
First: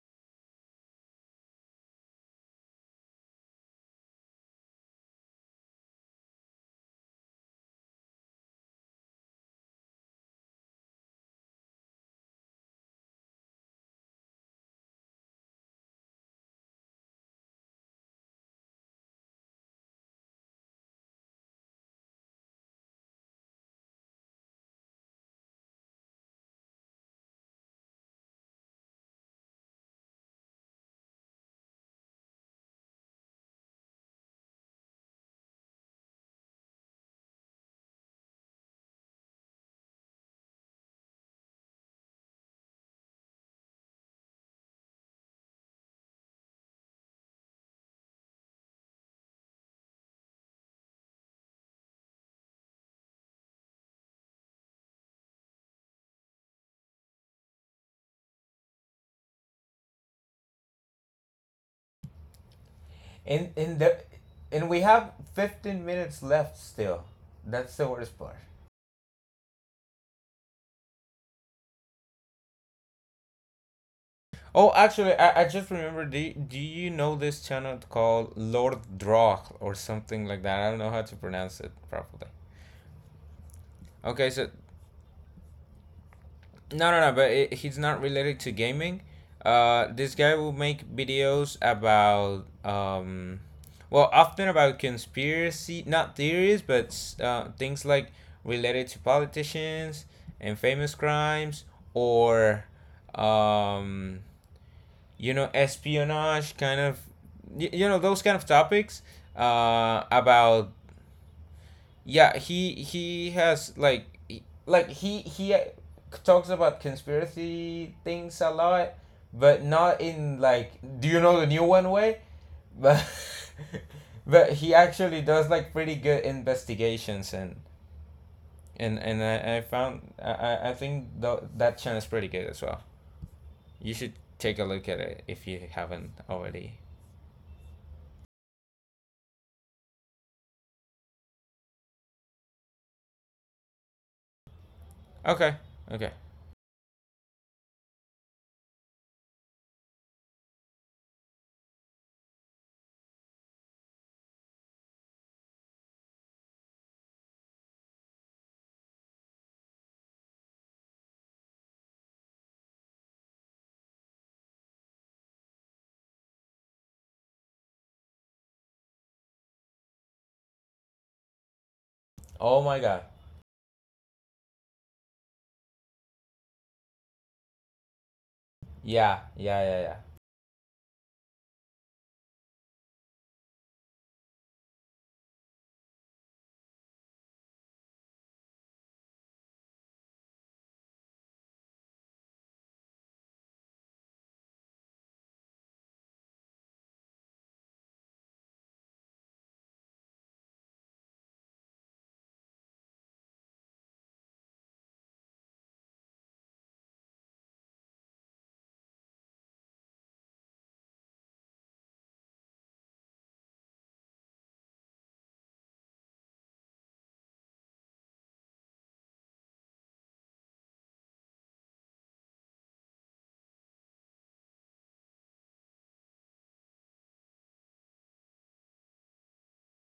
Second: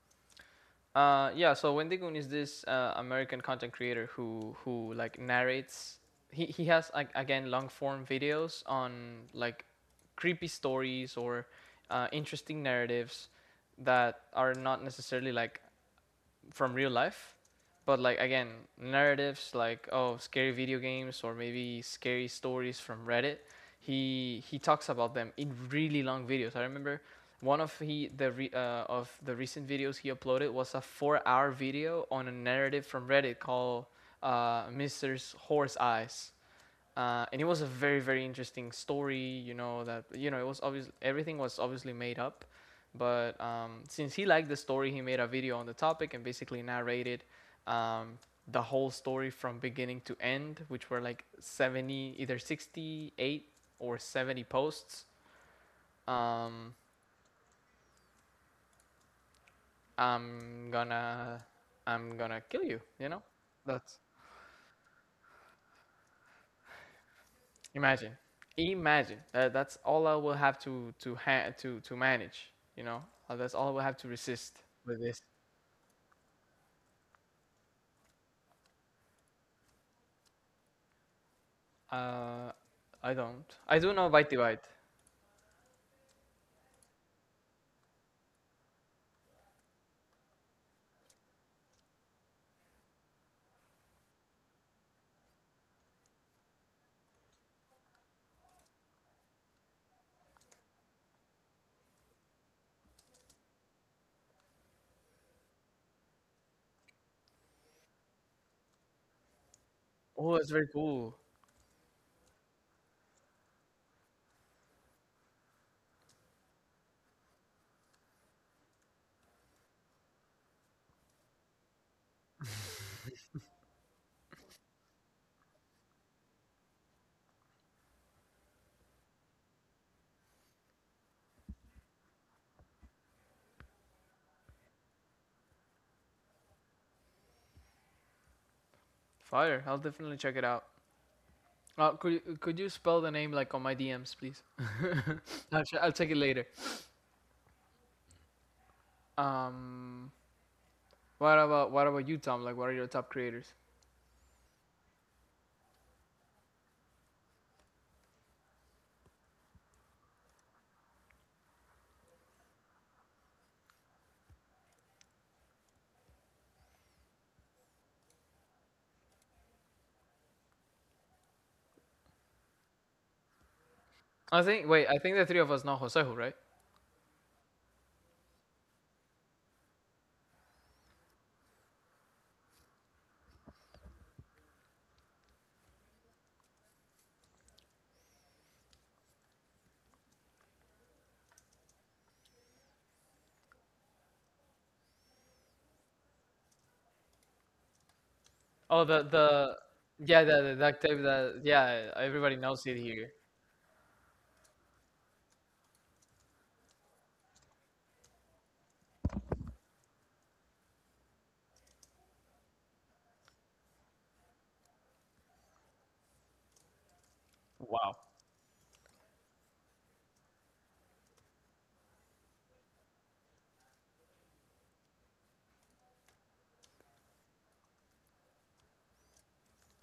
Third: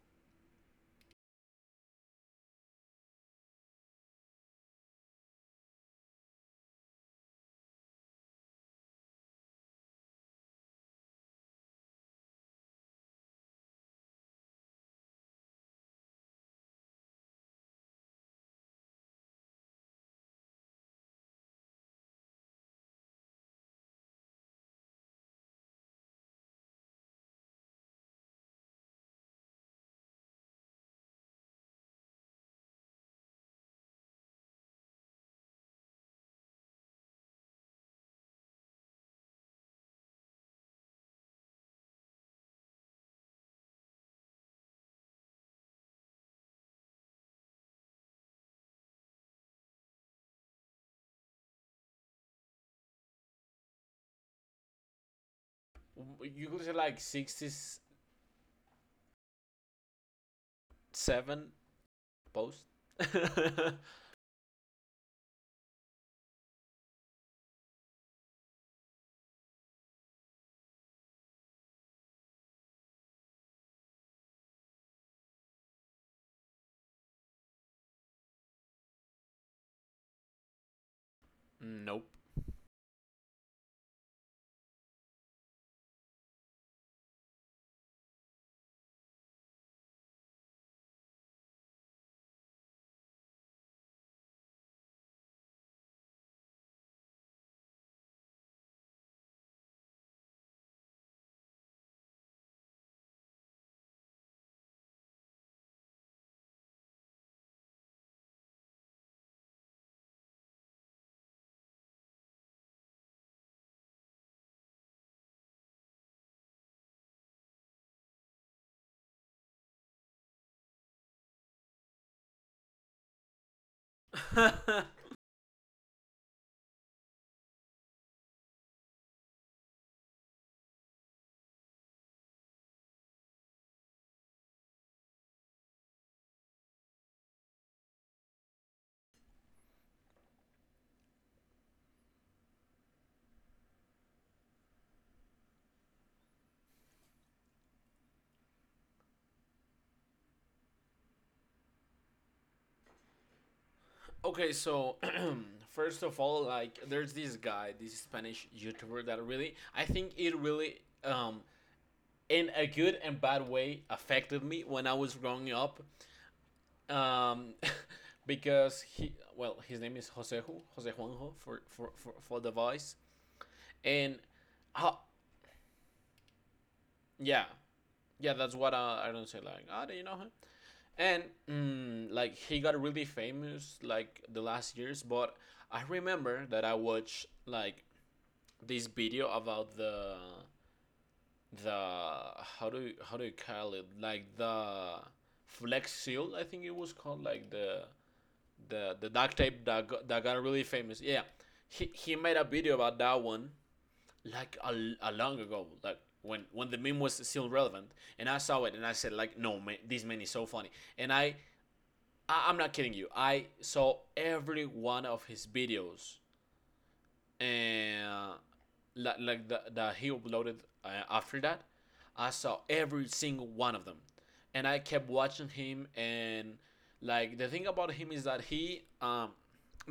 [SPEAKER 1] Yeah. So Wendy Goon is this American content creator who like narrates. He has, like, again, long form videos on like creepy stories or interesting narratives that are not necessarily like from real life, but, like, again, narratives like, "Oh, scary video games, or maybe scary stories from Reddit." He talks about them in really long videos. I remember one of the recent videos he uploaded was a 4-hour video on a narrative from Reddit called Mister's Horse Eyes, and it was a very very interesting story. You know that, you know, it was obvious everything was obviously made up, but since he liked the story, he made a video on the topic and basically narrated um, the whole story from beginning to end, which were like 70, either 68 or 70 posts.
[SPEAKER 2] You could say
[SPEAKER 1] Um,
[SPEAKER 2] like 67
[SPEAKER 1] I'm gonna I'm gonna kill
[SPEAKER 2] posts.
[SPEAKER 1] you. You know
[SPEAKER 2] [laughs]
[SPEAKER 3] In
[SPEAKER 1] that's.
[SPEAKER 3] the, and we have 15 minutes left still. That's the
[SPEAKER 1] Imagine,
[SPEAKER 3] worst part.
[SPEAKER 1] that that's all I will have to manage. You know, that's all I will have to resist
[SPEAKER 3] Oh,
[SPEAKER 1] with
[SPEAKER 3] actually,
[SPEAKER 1] this.
[SPEAKER 3] I just remember. Do do you know this channel called Lord Drog or something like that? I don't know how to pronounce it
[SPEAKER 2] Nope.
[SPEAKER 3] properly.
[SPEAKER 1] Uh, I don't. I do know
[SPEAKER 3] Okay,
[SPEAKER 1] Bite
[SPEAKER 3] so
[SPEAKER 1] Bite.
[SPEAKER 3] no, no, no. But it, he's not related to gaming. This guy will make videos about well, often about conspiracy, not theories, but things like related to politicians and famous crimes, or um, you know, espionage, kind of, you know, those kind of topics.
[SPEAKER 1] Oh, that's very
[SPEAKER 3] About
[SPEAKER 1] cool.
[SPEAKER 3] yeah he has like he talks about conspiracy things a lot, but not in like, do you know the new one way, but [laughs] but he
[SPEAKER 2] [laughs]
[SPEAKER 3] actually does like pretty good investigations, and I found I think th- that channel is pretty good as well. You should take a look at it if you haven't already.
[SPEAKER 1] Fire. I'll definitely check it out. Could you spell the name like on my DMs, please? [laughs]
[SPEAKER 3] Okay.
[SPEAKER 1] I'll check
[SPEAKER 3] Okay.
[SPEAKER 1] it later. Um, what about you, Tom? Like, what are your top creators?
[SPEAKER 2] Okay, so [clears throat] first of all, like there's this guy, this Spanish YouTuber that really, I think it really, um, in a good and bad way, affected me when I was growing up. Um, [laughs] because he, well, his name is Jose, Jose Juanjo for the
[SPEAKER 3] Oh my
[SPEAKER 2] voice,
[SPEAKER 3] god.
[SPEAKER 2] and,
[SPEAKER 1] I think.
[SPEAKER 2] uh,
[SPEAKER 1] Wait, I think the three of us know Josehu, right?
[SPEAKER 2] yeah, yeah. That's what I don't
[SPEAKER 3] Yeah.
[SPEAKER 2] say like,
[SPEAKER 3] Yeah.
[SPEAKER 2] ah, oh,
[SPEAKER 3] Yeah.
[SPEAKER 2] do you
[SPEAKER 3] Yeah.
[SPEAKER 2] know him? And like he got really famous like the last years, but I remember that I watched like this video about the how do you call it, like the flex seal, I think it was called, like the
[SPEAKER 1] Oh,
[SPEAKER 2] the the duct
[SPEAKER 1] the
[SPEAKER 2] tape that
[SPEAKER 1] yeah,
[SPEAKER 2] got
[SPEAKER 1] the
[SPEAKER 2] really
[SPEAKER 1] duct
[SPEAKER 2] famous
[SPEAKER 1] tape.
[SPEAKER 2] yeah
[SPEAKER 1] The
[SPEAKER 2] he,
[SPEAKER 1] Yeah,
[SPEAKER 2] he made a
[SPEAKER 1] everybody knows
[SPEAKER 2] video
[SPEAKER 1] it
[SPEAKER 2] about
[SPEAKER 1] here.
[SPEAKER 2] that one, like a long ago, like when the meme was still relevant. And I saw it and I said like, no man, this man is so funny. And I'm not kidding you. I saw every one of his videos,
[SPEAKER 1] Wow.
[SPEAKER 2] and like the he uploaded after that. I saw every single one of them, and I kept watching him. And like the thing about him is that he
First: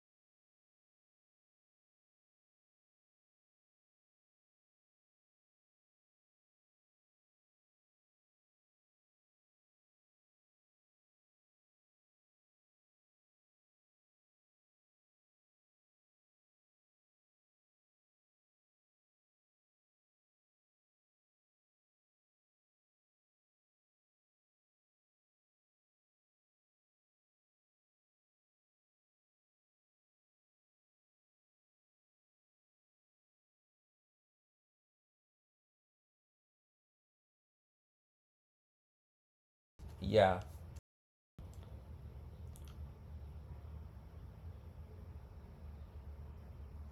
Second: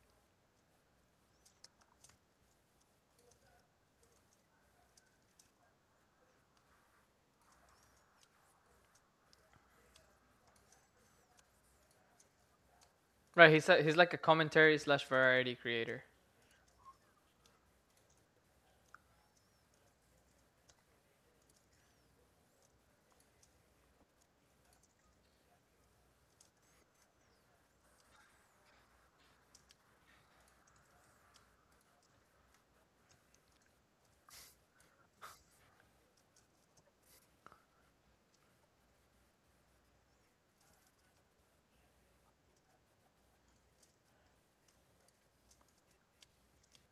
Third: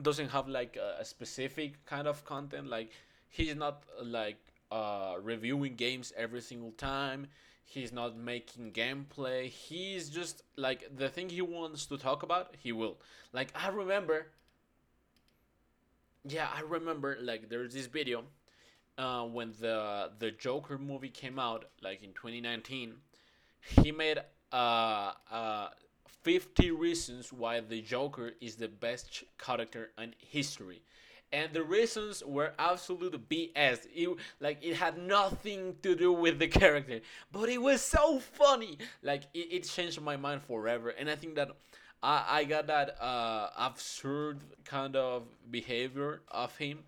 [SPEAKER 2] doesn't have like a specific kind of content. Like he's not like reviewing games every single time, he's not making gameplay, he's just like, the thing he wants to talk about, he will. Like
[SPEAKER 1] Right,
[SPEAKER 2] I
[SPEAKER 1] he's like a
[SPEAKER 2] remember
[SPEAKER 1] commentary slash variety creator.
[SPEAKER 2] yeah i remember like there's this video when the Joker movie came out, like in 2019. He made uh, uh, 50 reasons why the Joker is the best character in history. And the reasons were absolute BS. Like it had nothing to do with the character, but it was so funny. Like it changed my
[SPEAKER 3] Yeah.
[SPEAKER 2] mind forever. And I think that I got that absurd kind of behavior of him,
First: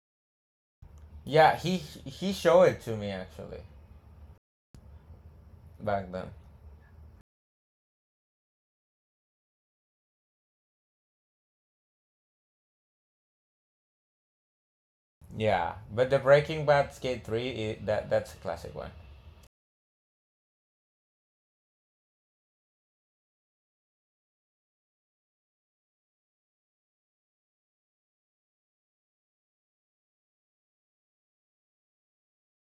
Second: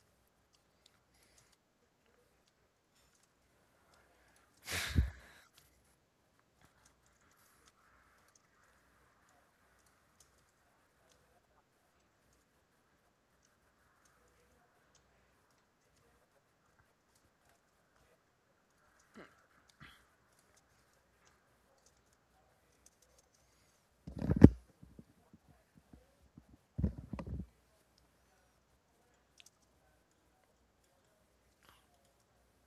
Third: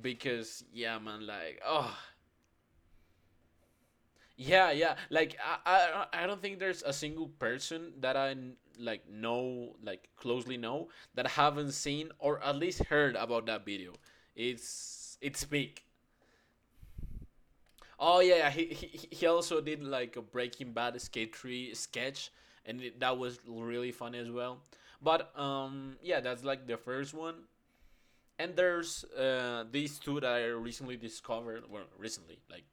[SPEAKER 2] because yeah, man,
[SPEAKER 3] Yeah,
[SPEAKER 2] like
[SPEAKER 3] he showed it to me actually
[SPEAKER 2] yeah, like I
[SPEAKER 3] back
[SPEAKER 2] I
[SPEAKER 3] then.
[SPEAKER 2] I don't think there's a single person that I like know, like closely know, that haven't seen or at least heard about that video. It's
[SPEAKER 3] Yeah,
[SPEAKER 2] big.
[SPEAKER 3] but the Breaking Bad Skate Three, I that
[SPEAKER 2] Oh yeah,
[SPEAKER 3] that's a
[SPEAKER 2] yeah,
[SPEAKER 3] classic one.
[SPEAKER 2] he also did like a Breaking Bad skate tree sketch, and that was really funny as well. But yeah, that's like the first one. And there's these two that I recently discovered. Well, recently, like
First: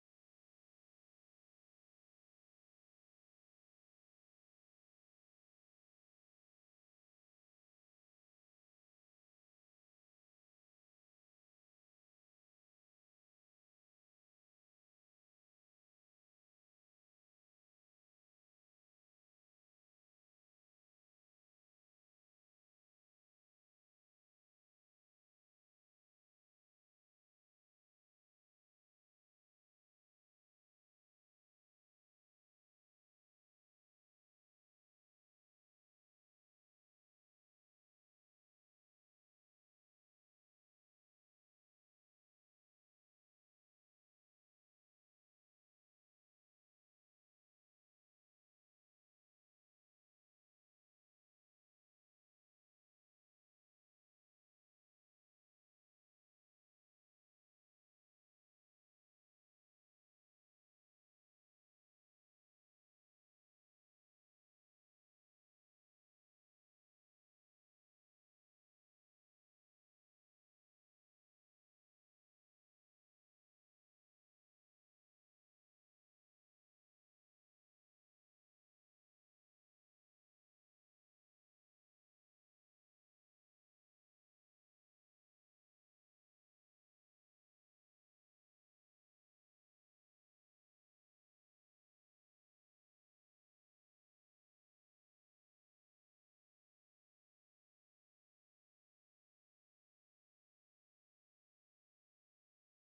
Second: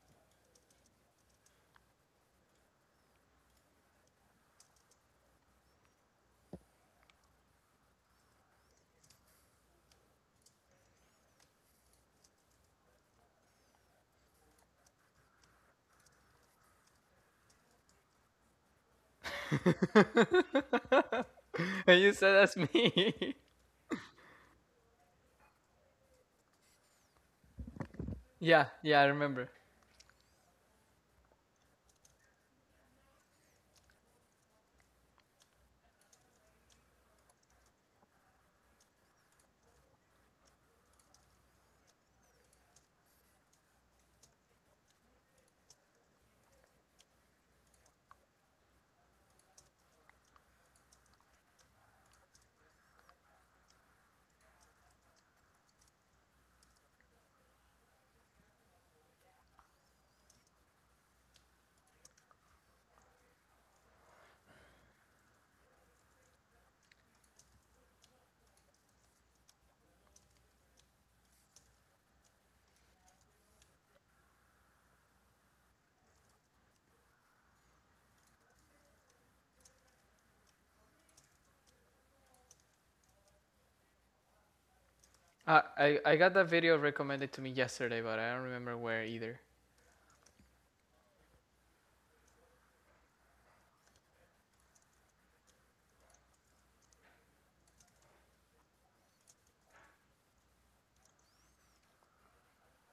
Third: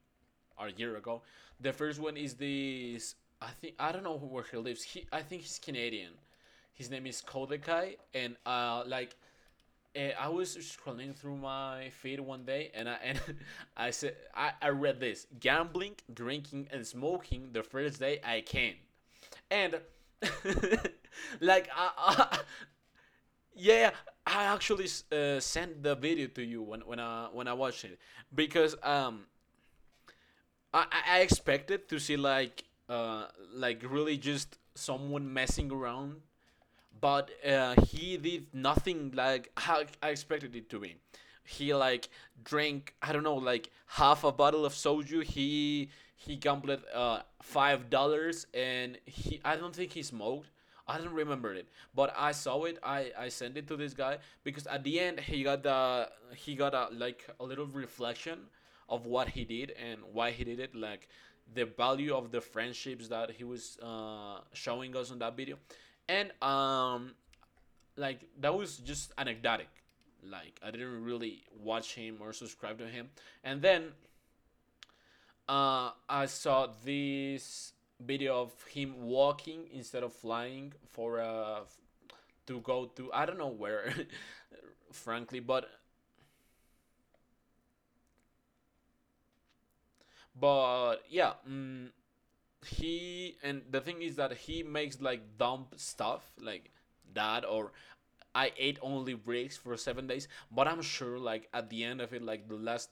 [SPEAKER 2] or a year ago. The first one is this. I think I don't know where he lives. He, I think he's Canadian. His name is Kodekai, and like I was scrolling through my feed one day, and I and [laughs] I said I read this: gambling, drinking, and smoking the first day I can, and
[SPEAKER 1] [laughs] And
[SPEAKER 2] [laughs] like
[SPEAKER 1] you said
[SPEAKER 2] I
[SPEAKER 1] that's me.
[SPEAKER 2] yeah. I actually sent the video to you when I watched it,
[SPEAKER 1] [laughs] Yeah,
[SPEAKER 2] because
[SPEAKER 1] yeah, I remember.
[SPEAKER 2] I expected to see like really just someone messing around, but he did nothing like how I expected it to be. He like drank, I don't know, like half a bottle of soju. He gambled $5, and he, I don't think he smoked. I don't remember it, but I saw it. I sent it to this guy, because at the end he got the he got a, like a little reflection of what he did and why he did it, like the value of the friendships that he was showing us on that video. And like that was just anecdotic, like I didn't really watch him or subscribe to him. And then I saw this video of him walking instead of flying for to go to, I don't know where, [laughs] frankly. but
[SPEAKER 1] I got that video recommended to me yesterday, but I don't remember where either.
[SPEAKER 2] but yeah mm, he and the thing is that he makes like dumb stuff like that, or I ate only bricks for 7 days, but I'm sure like at the end of it, like the last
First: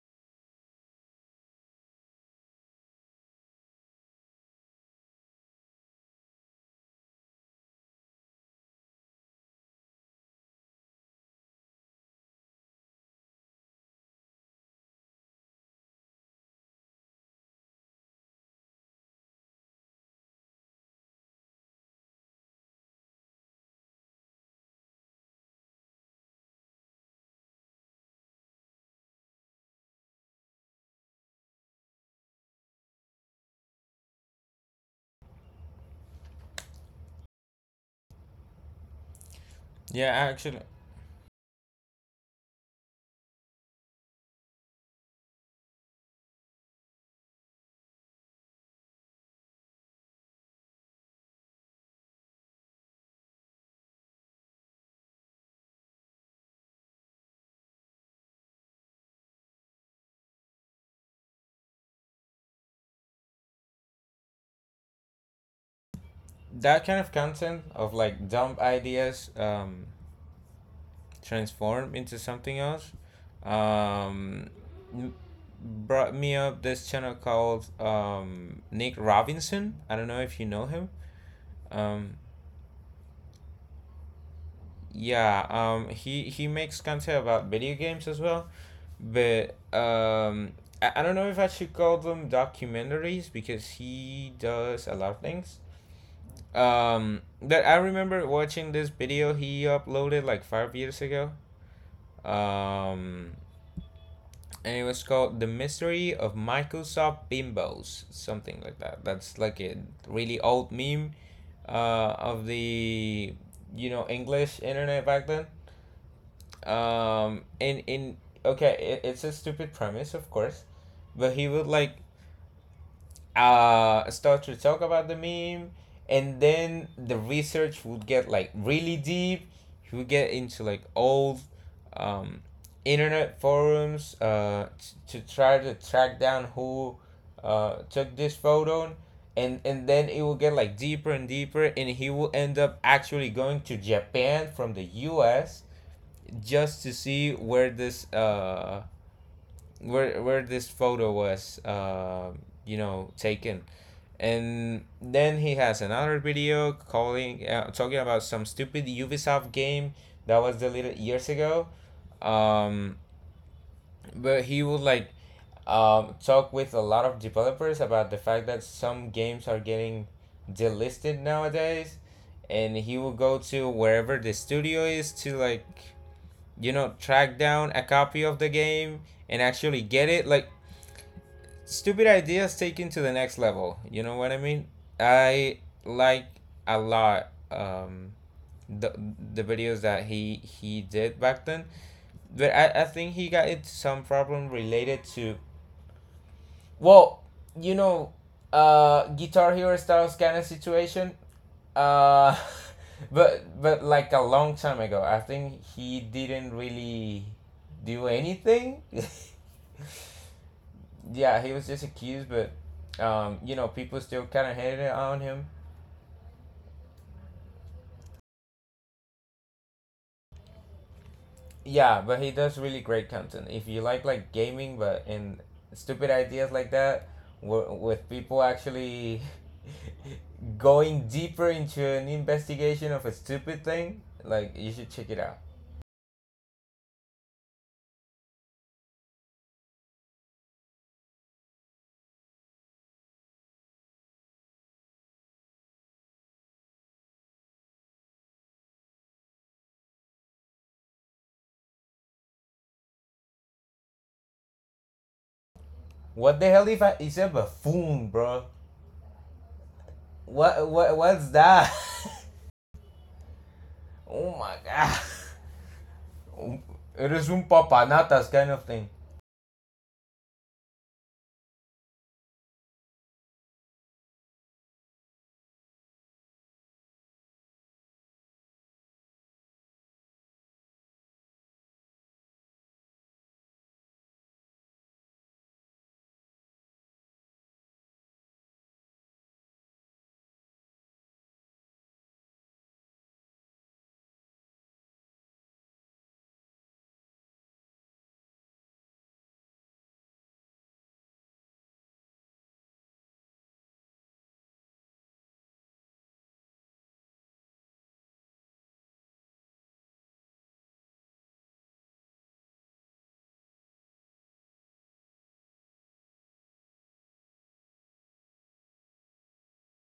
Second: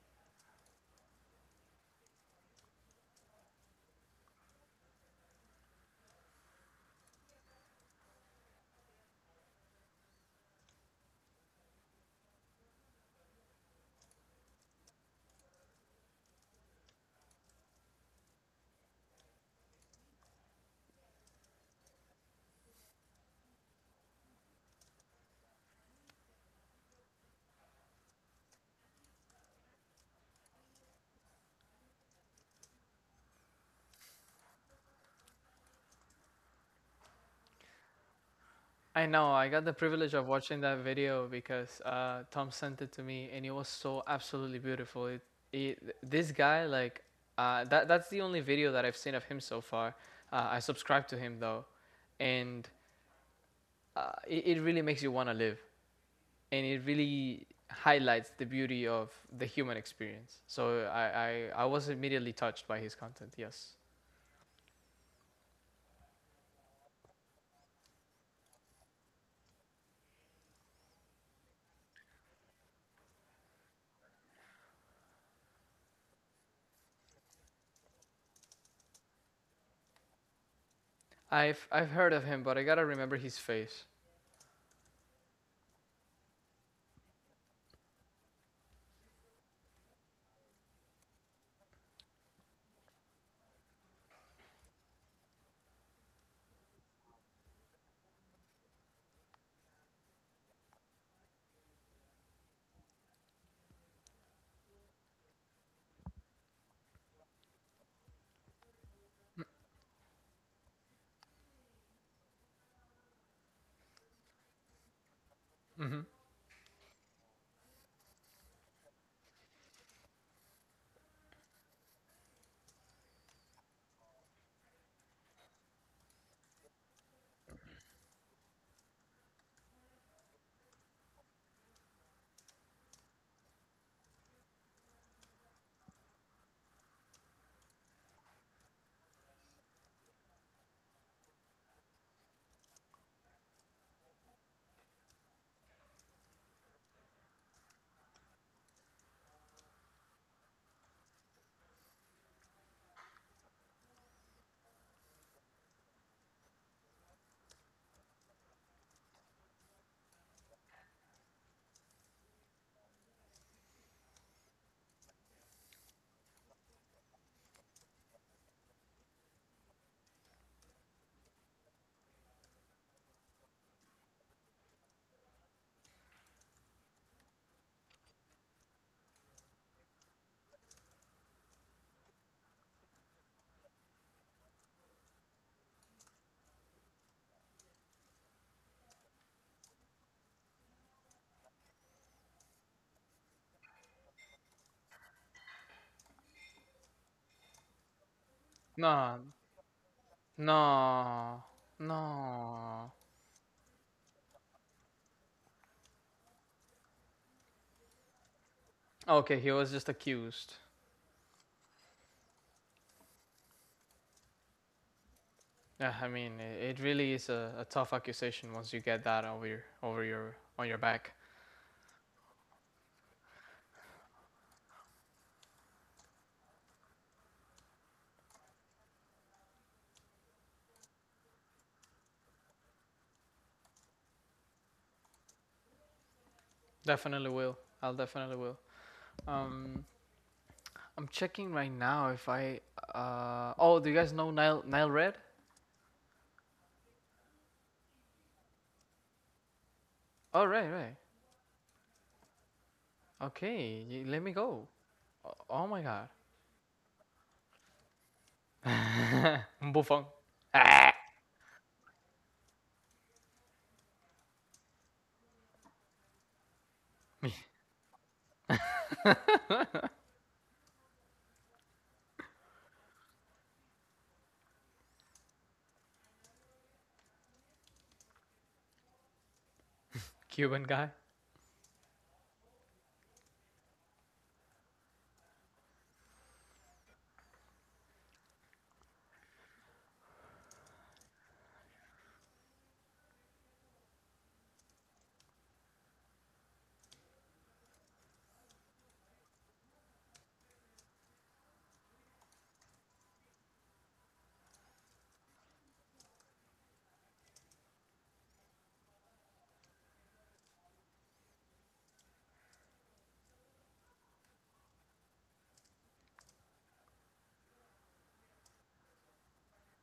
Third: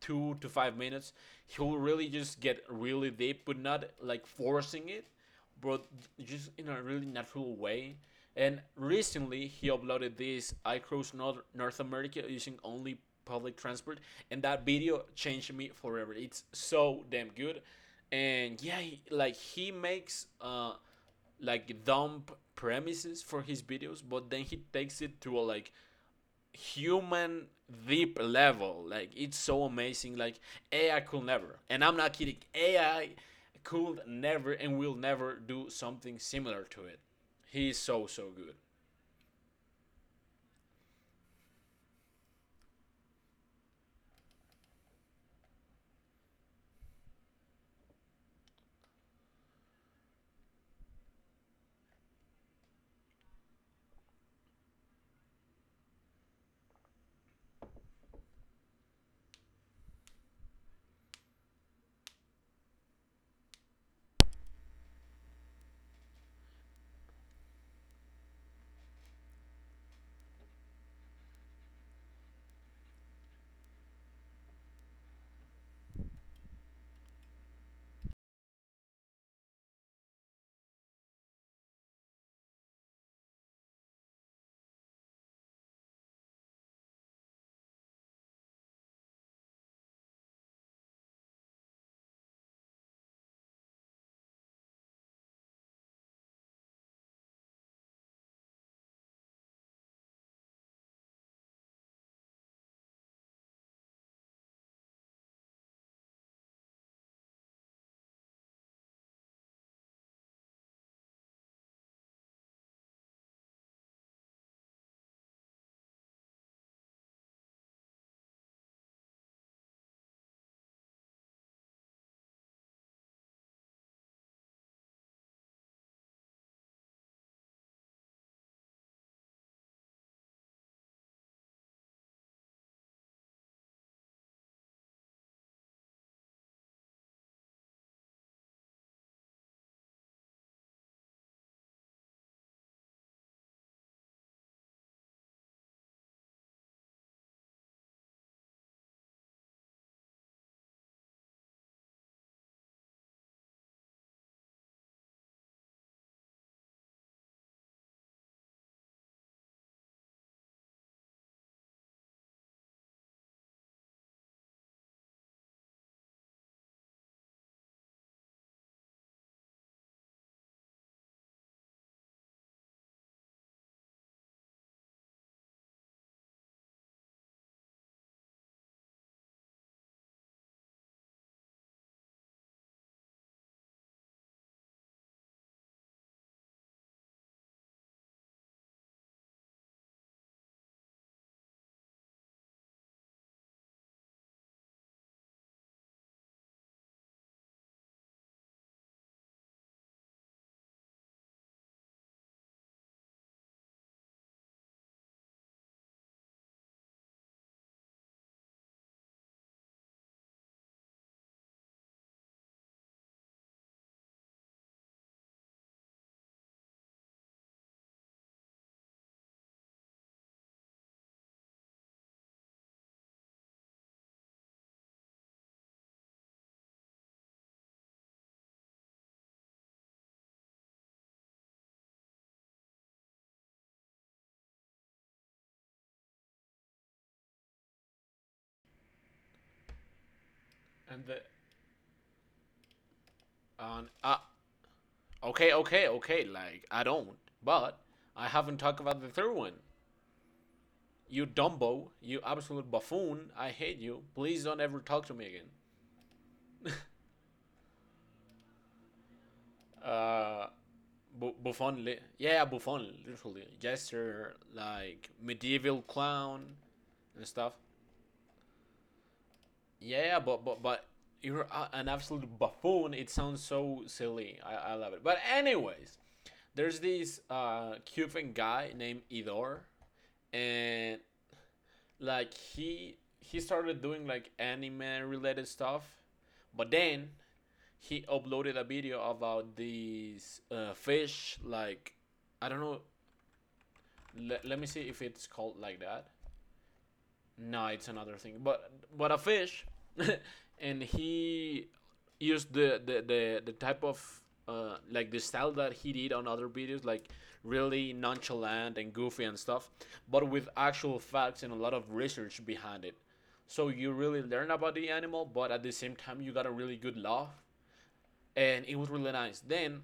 [SPEAKER 2] 2 to 5 minutes, he'll really just get really deep, but not like forcing it, but just in a really natural way. And recently, he uploaded this, I crossed North America using only public transport, and that video changed me forever. It's so damn good. And yeah, he, like he makes like dumb premises for his videos, but then he takes it to a like human deep level. Like it's so amazing. Like AI could never, and I'm not kidding. AI could never and will never do something similar to it. He's so so good.
[SPEAKER 1] I know I got the
[SPEAKER 3] Yeah,
[SPEAKER 1] privilege of watching
[SPEAKER 3] actually,
[SPEAKER 1] that video because Tom sent it to me, and it was so absolutely beautiful. It this guy like, that that's the only video that I've seen of him so far. I subscribe to him though, and it really makes you want to live, and it really highlights the beauty of the human experience. So I was immediately touched by his content. Yes,
[SPEAKER 3] that kind of content of like dumb ideas transform into something else, um, m- brought me up this channel called Nick Robinson. I don't know if you know him.
[SPEAKER 1] I've heard
[SPEAKER 3] Um,
[SPEAKER 1] of him, but I gotta remember his face.
[SPEAKER 3] Yeah, he makes content about video games as well, but I don't know if I should call them documentaries because he does a lot of things. That I remember watching this video he uploaded like 5 years ago. Um, and it was called "The Mystery of Microsoft Bimbos," something like that. That's like a really old meme, of the, you know, English internet back then.
[SPEAKER 1] Hmm.
[SPEAKER 3] In Okay, it, it's a stupid premise, of course, but he would like start to talk about the meme, and then the research would get like really deep. He would get into like old um internet forums to try to track down who took this photo. And then it will get like deeper and deeper, and he will end up actually going to Japan from the US just to see where this where this photo was you know, taken. And then he has another video calling talking about some stupid Ubisoft game that was deleted years ago, um but he would like talk with a lot of developers about the fact that some games are getting delisted nowadays. And he will go to wherever the studio is to like, you know, track down a copy of the game and actually get it. Like, stupid ideas taken to the next level. You know what I mean? I like a lot the the videos that he did back then, but I think he got into some problem related to, well, you know,
[SPEAKER 1] No,
[SPEAKER 3] Guitar Hero style kind of situation.
[SPEAKER 1] no,
[SPEAKER 3] Uh,
[SPEAKER 1] no.
[SPEAKER 3] [laughs] but like a long time ago, I think he didn't really do anything.
[SPEAKER 1] Okay, he was just accused.
[SPEAKER 3] [laughs] Yeah, he was just accused, but you know, people still kind of hated on him.
[SPEAKER 1] Yeah, I mean, it really is a tough accusation once you get that over your on your back.
[SPEAKER 3] Yeah, but he does really great content. If you like gaming, but and stupid ideas like that, with people actually [laughs] going deeper into an investigation of a stupid thing, like you should check it out.
[SPEAKER 1] Definitely will. I'll definitely will. Um,
[SPEAKER 2] And
[SPEAKER 1] I'm
[SPEAKER 2] the
[SPEAKER 1] checking right now if I. Oh,
[SPEAKER 2] on
[SPEAKER 1] do you guys know Nile Red?
[SPEAKER 2] okay, okay, okay. Like I don't, but I haven't talked about the third one.
[SPEAKER 1] Oh, right, right.
[SPEAKER 2] You Dumbo, you absolute buffoon. I hate
[SPEAKER 1] Okay,
[SPEAKER 2] you.
[SPEAKER 1] let me
[SPEAKER 2] Please don't
[SPEAKER 1] go.
[SPEAKER 2] ever talk to me again.
[SPEAKER 1] Oh my god.
[SPEAKER 3] What the hell if I? It's a buffoon, bro.
[SPEAKER 1] Buffon,
[SPEAKER 2] Uh,
[SPEAKER 3] What what's that?
[SPEAKER 2] Buffon, yeah, yeah, Buffon, literally
[SPEAKER 3] [laughs] Oh
[SPEAKER 2] jester,
[SPEAKER 3] my god.
[SPEAKER 2] like medieval clown
[SPEAKER 3] [laughs] It
[SPEAKER 2] and
[SPEAKER 3] is un
[SPEAKER 2] stuff.
[SPEAKER 3] papanatas kind of thing.
[SPEAKER 2] Yeah, yeah, but you're an absolute buffoon. It sounds so silly. I love it. But anyways, there's this Cuban guy named Idor,
[SPEAKER 1] Cuban guy.
[SPEAKER 2] and like he started doing like anime related stuff, but then he uploaded a video about these fish, like I don't know, let me see if it's called like that. No, it's another thing. But a fish, [laughs] and he used the type of like the style that he did on other videos, like really nonchalant and goofy and stuff, but with actual facts and a lot of research behind it. So you really learn about the animal, but at the same time you got a really good laugh, and it was really nice. Then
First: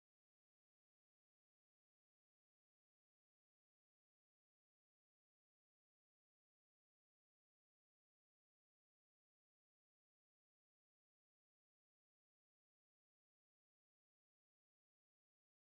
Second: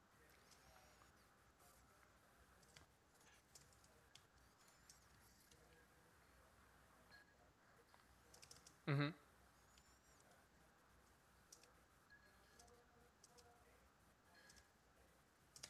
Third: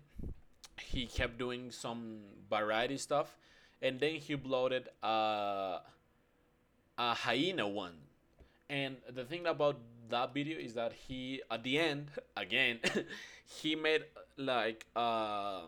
[SPEAKER 2] he kept doing some variety stuff, and then he uploaded a hyena one. And
[SPEAKER 1] Hmm.
[SPEAKER 2] the thing about that video is that he, at the end, again, [laughs] he made like uh,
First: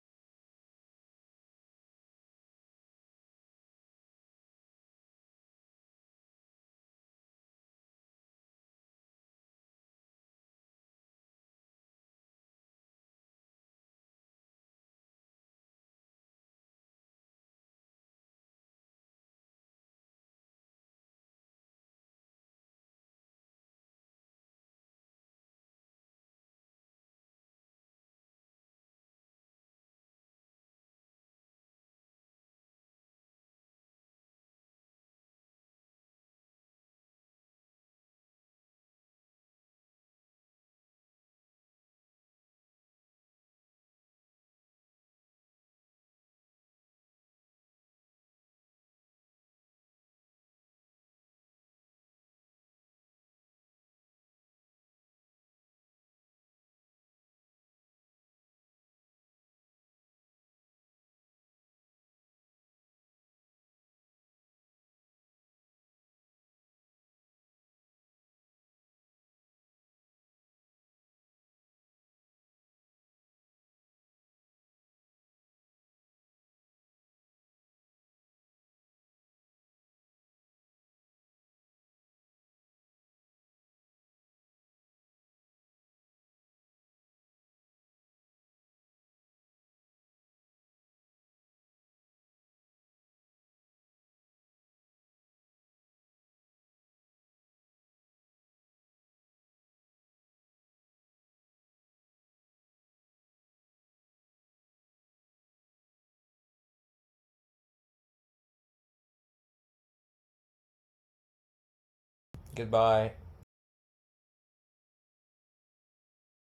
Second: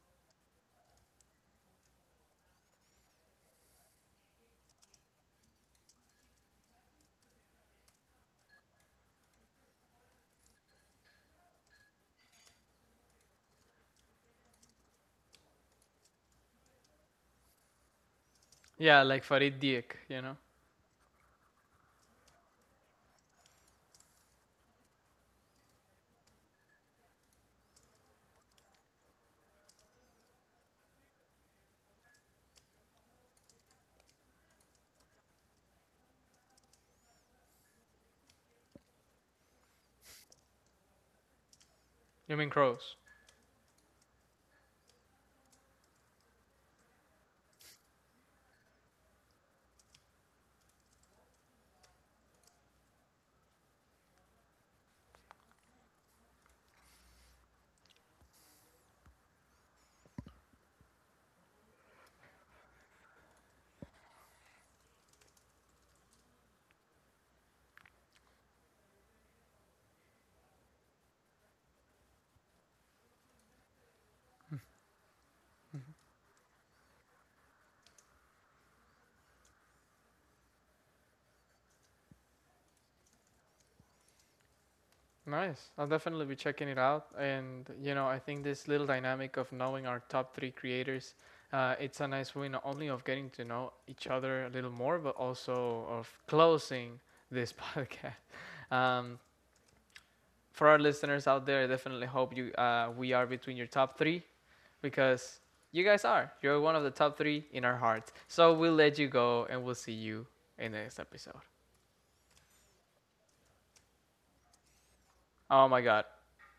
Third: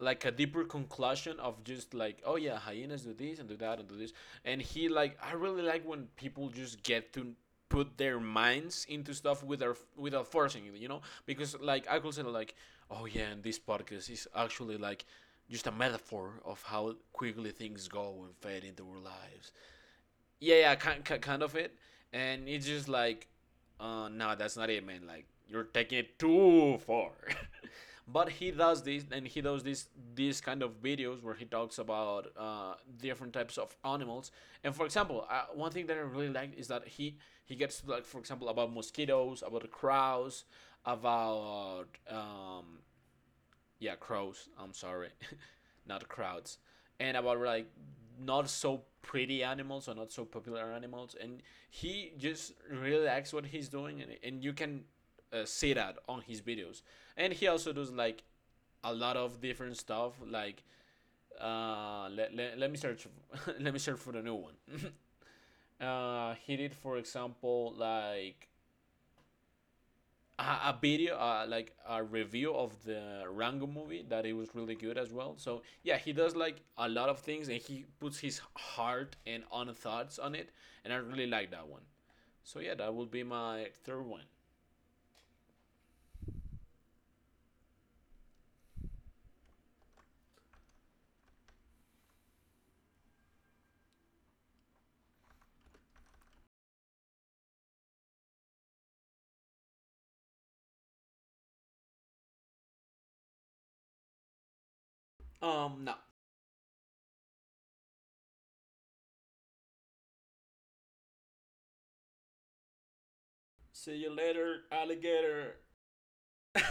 [SPEAKER 2] like a deeper conclusion of, just like, oh yeah, hyenas do this and do that and do this. And he, like, I really like when people just get to put their minds into stuff without forcing it, you know, because like I could say like, oh yeah, and this podcast is actually like just a metaphor of how quickly things go and fade into our
[SPEAKER 1] Yeah, like
[SPEAKER 2] lives.
[SPEAKER 1] Farid Diek, you know?
[SPEAKER 2] Yeah, yeah, kind of it. And it's just like, no, that's not it, man. Like you're taking it too far. [laughs] But he does this, and he does this these kind of videos where he talks about different types of animals. And for example, one thing that I really like is that he gets to, like for example about mosquitoes, about crows, about
[SPEAKER 1] You mean Crows.
[SPEAKER 2] yeah, crows, I'm sorry, [laughs] not crowds, and about like not so pretty animals or not so popular animals. And he just really likes what he's doing, and you can see that on his videos. And he also does like a lot of different stuff, like let me search, [laughs] let me search for the new one. [laughs] He did, for example, like a video, like a review of the Rango movie, that it was really good as well. So yeah, he does like a lot of things and he puts his heart and own thoughts on it, and I really like that one. So yeah, that will be my third one.
[SPEAKER 1] Nice. I'll definitely be checking it out. And, you know, I think this little dynamic of knowing our top three creators, it's a nice way not only of getting to know each other a little more, but also of closing this [laughs] podcast. Um, for our listeners out there, I definitely hope you we are between your top three. Because you
[SPEAKER 2] Now
[SPEAKER 1] guys are. You're one of the top three in our hearts. So we'll let you go, and we'll see you in the next episode.
[SPEAKER 3] Goodbye.
[SPEAKER 2] see you later, alligator.
[SPEAKER 1] Oh my God.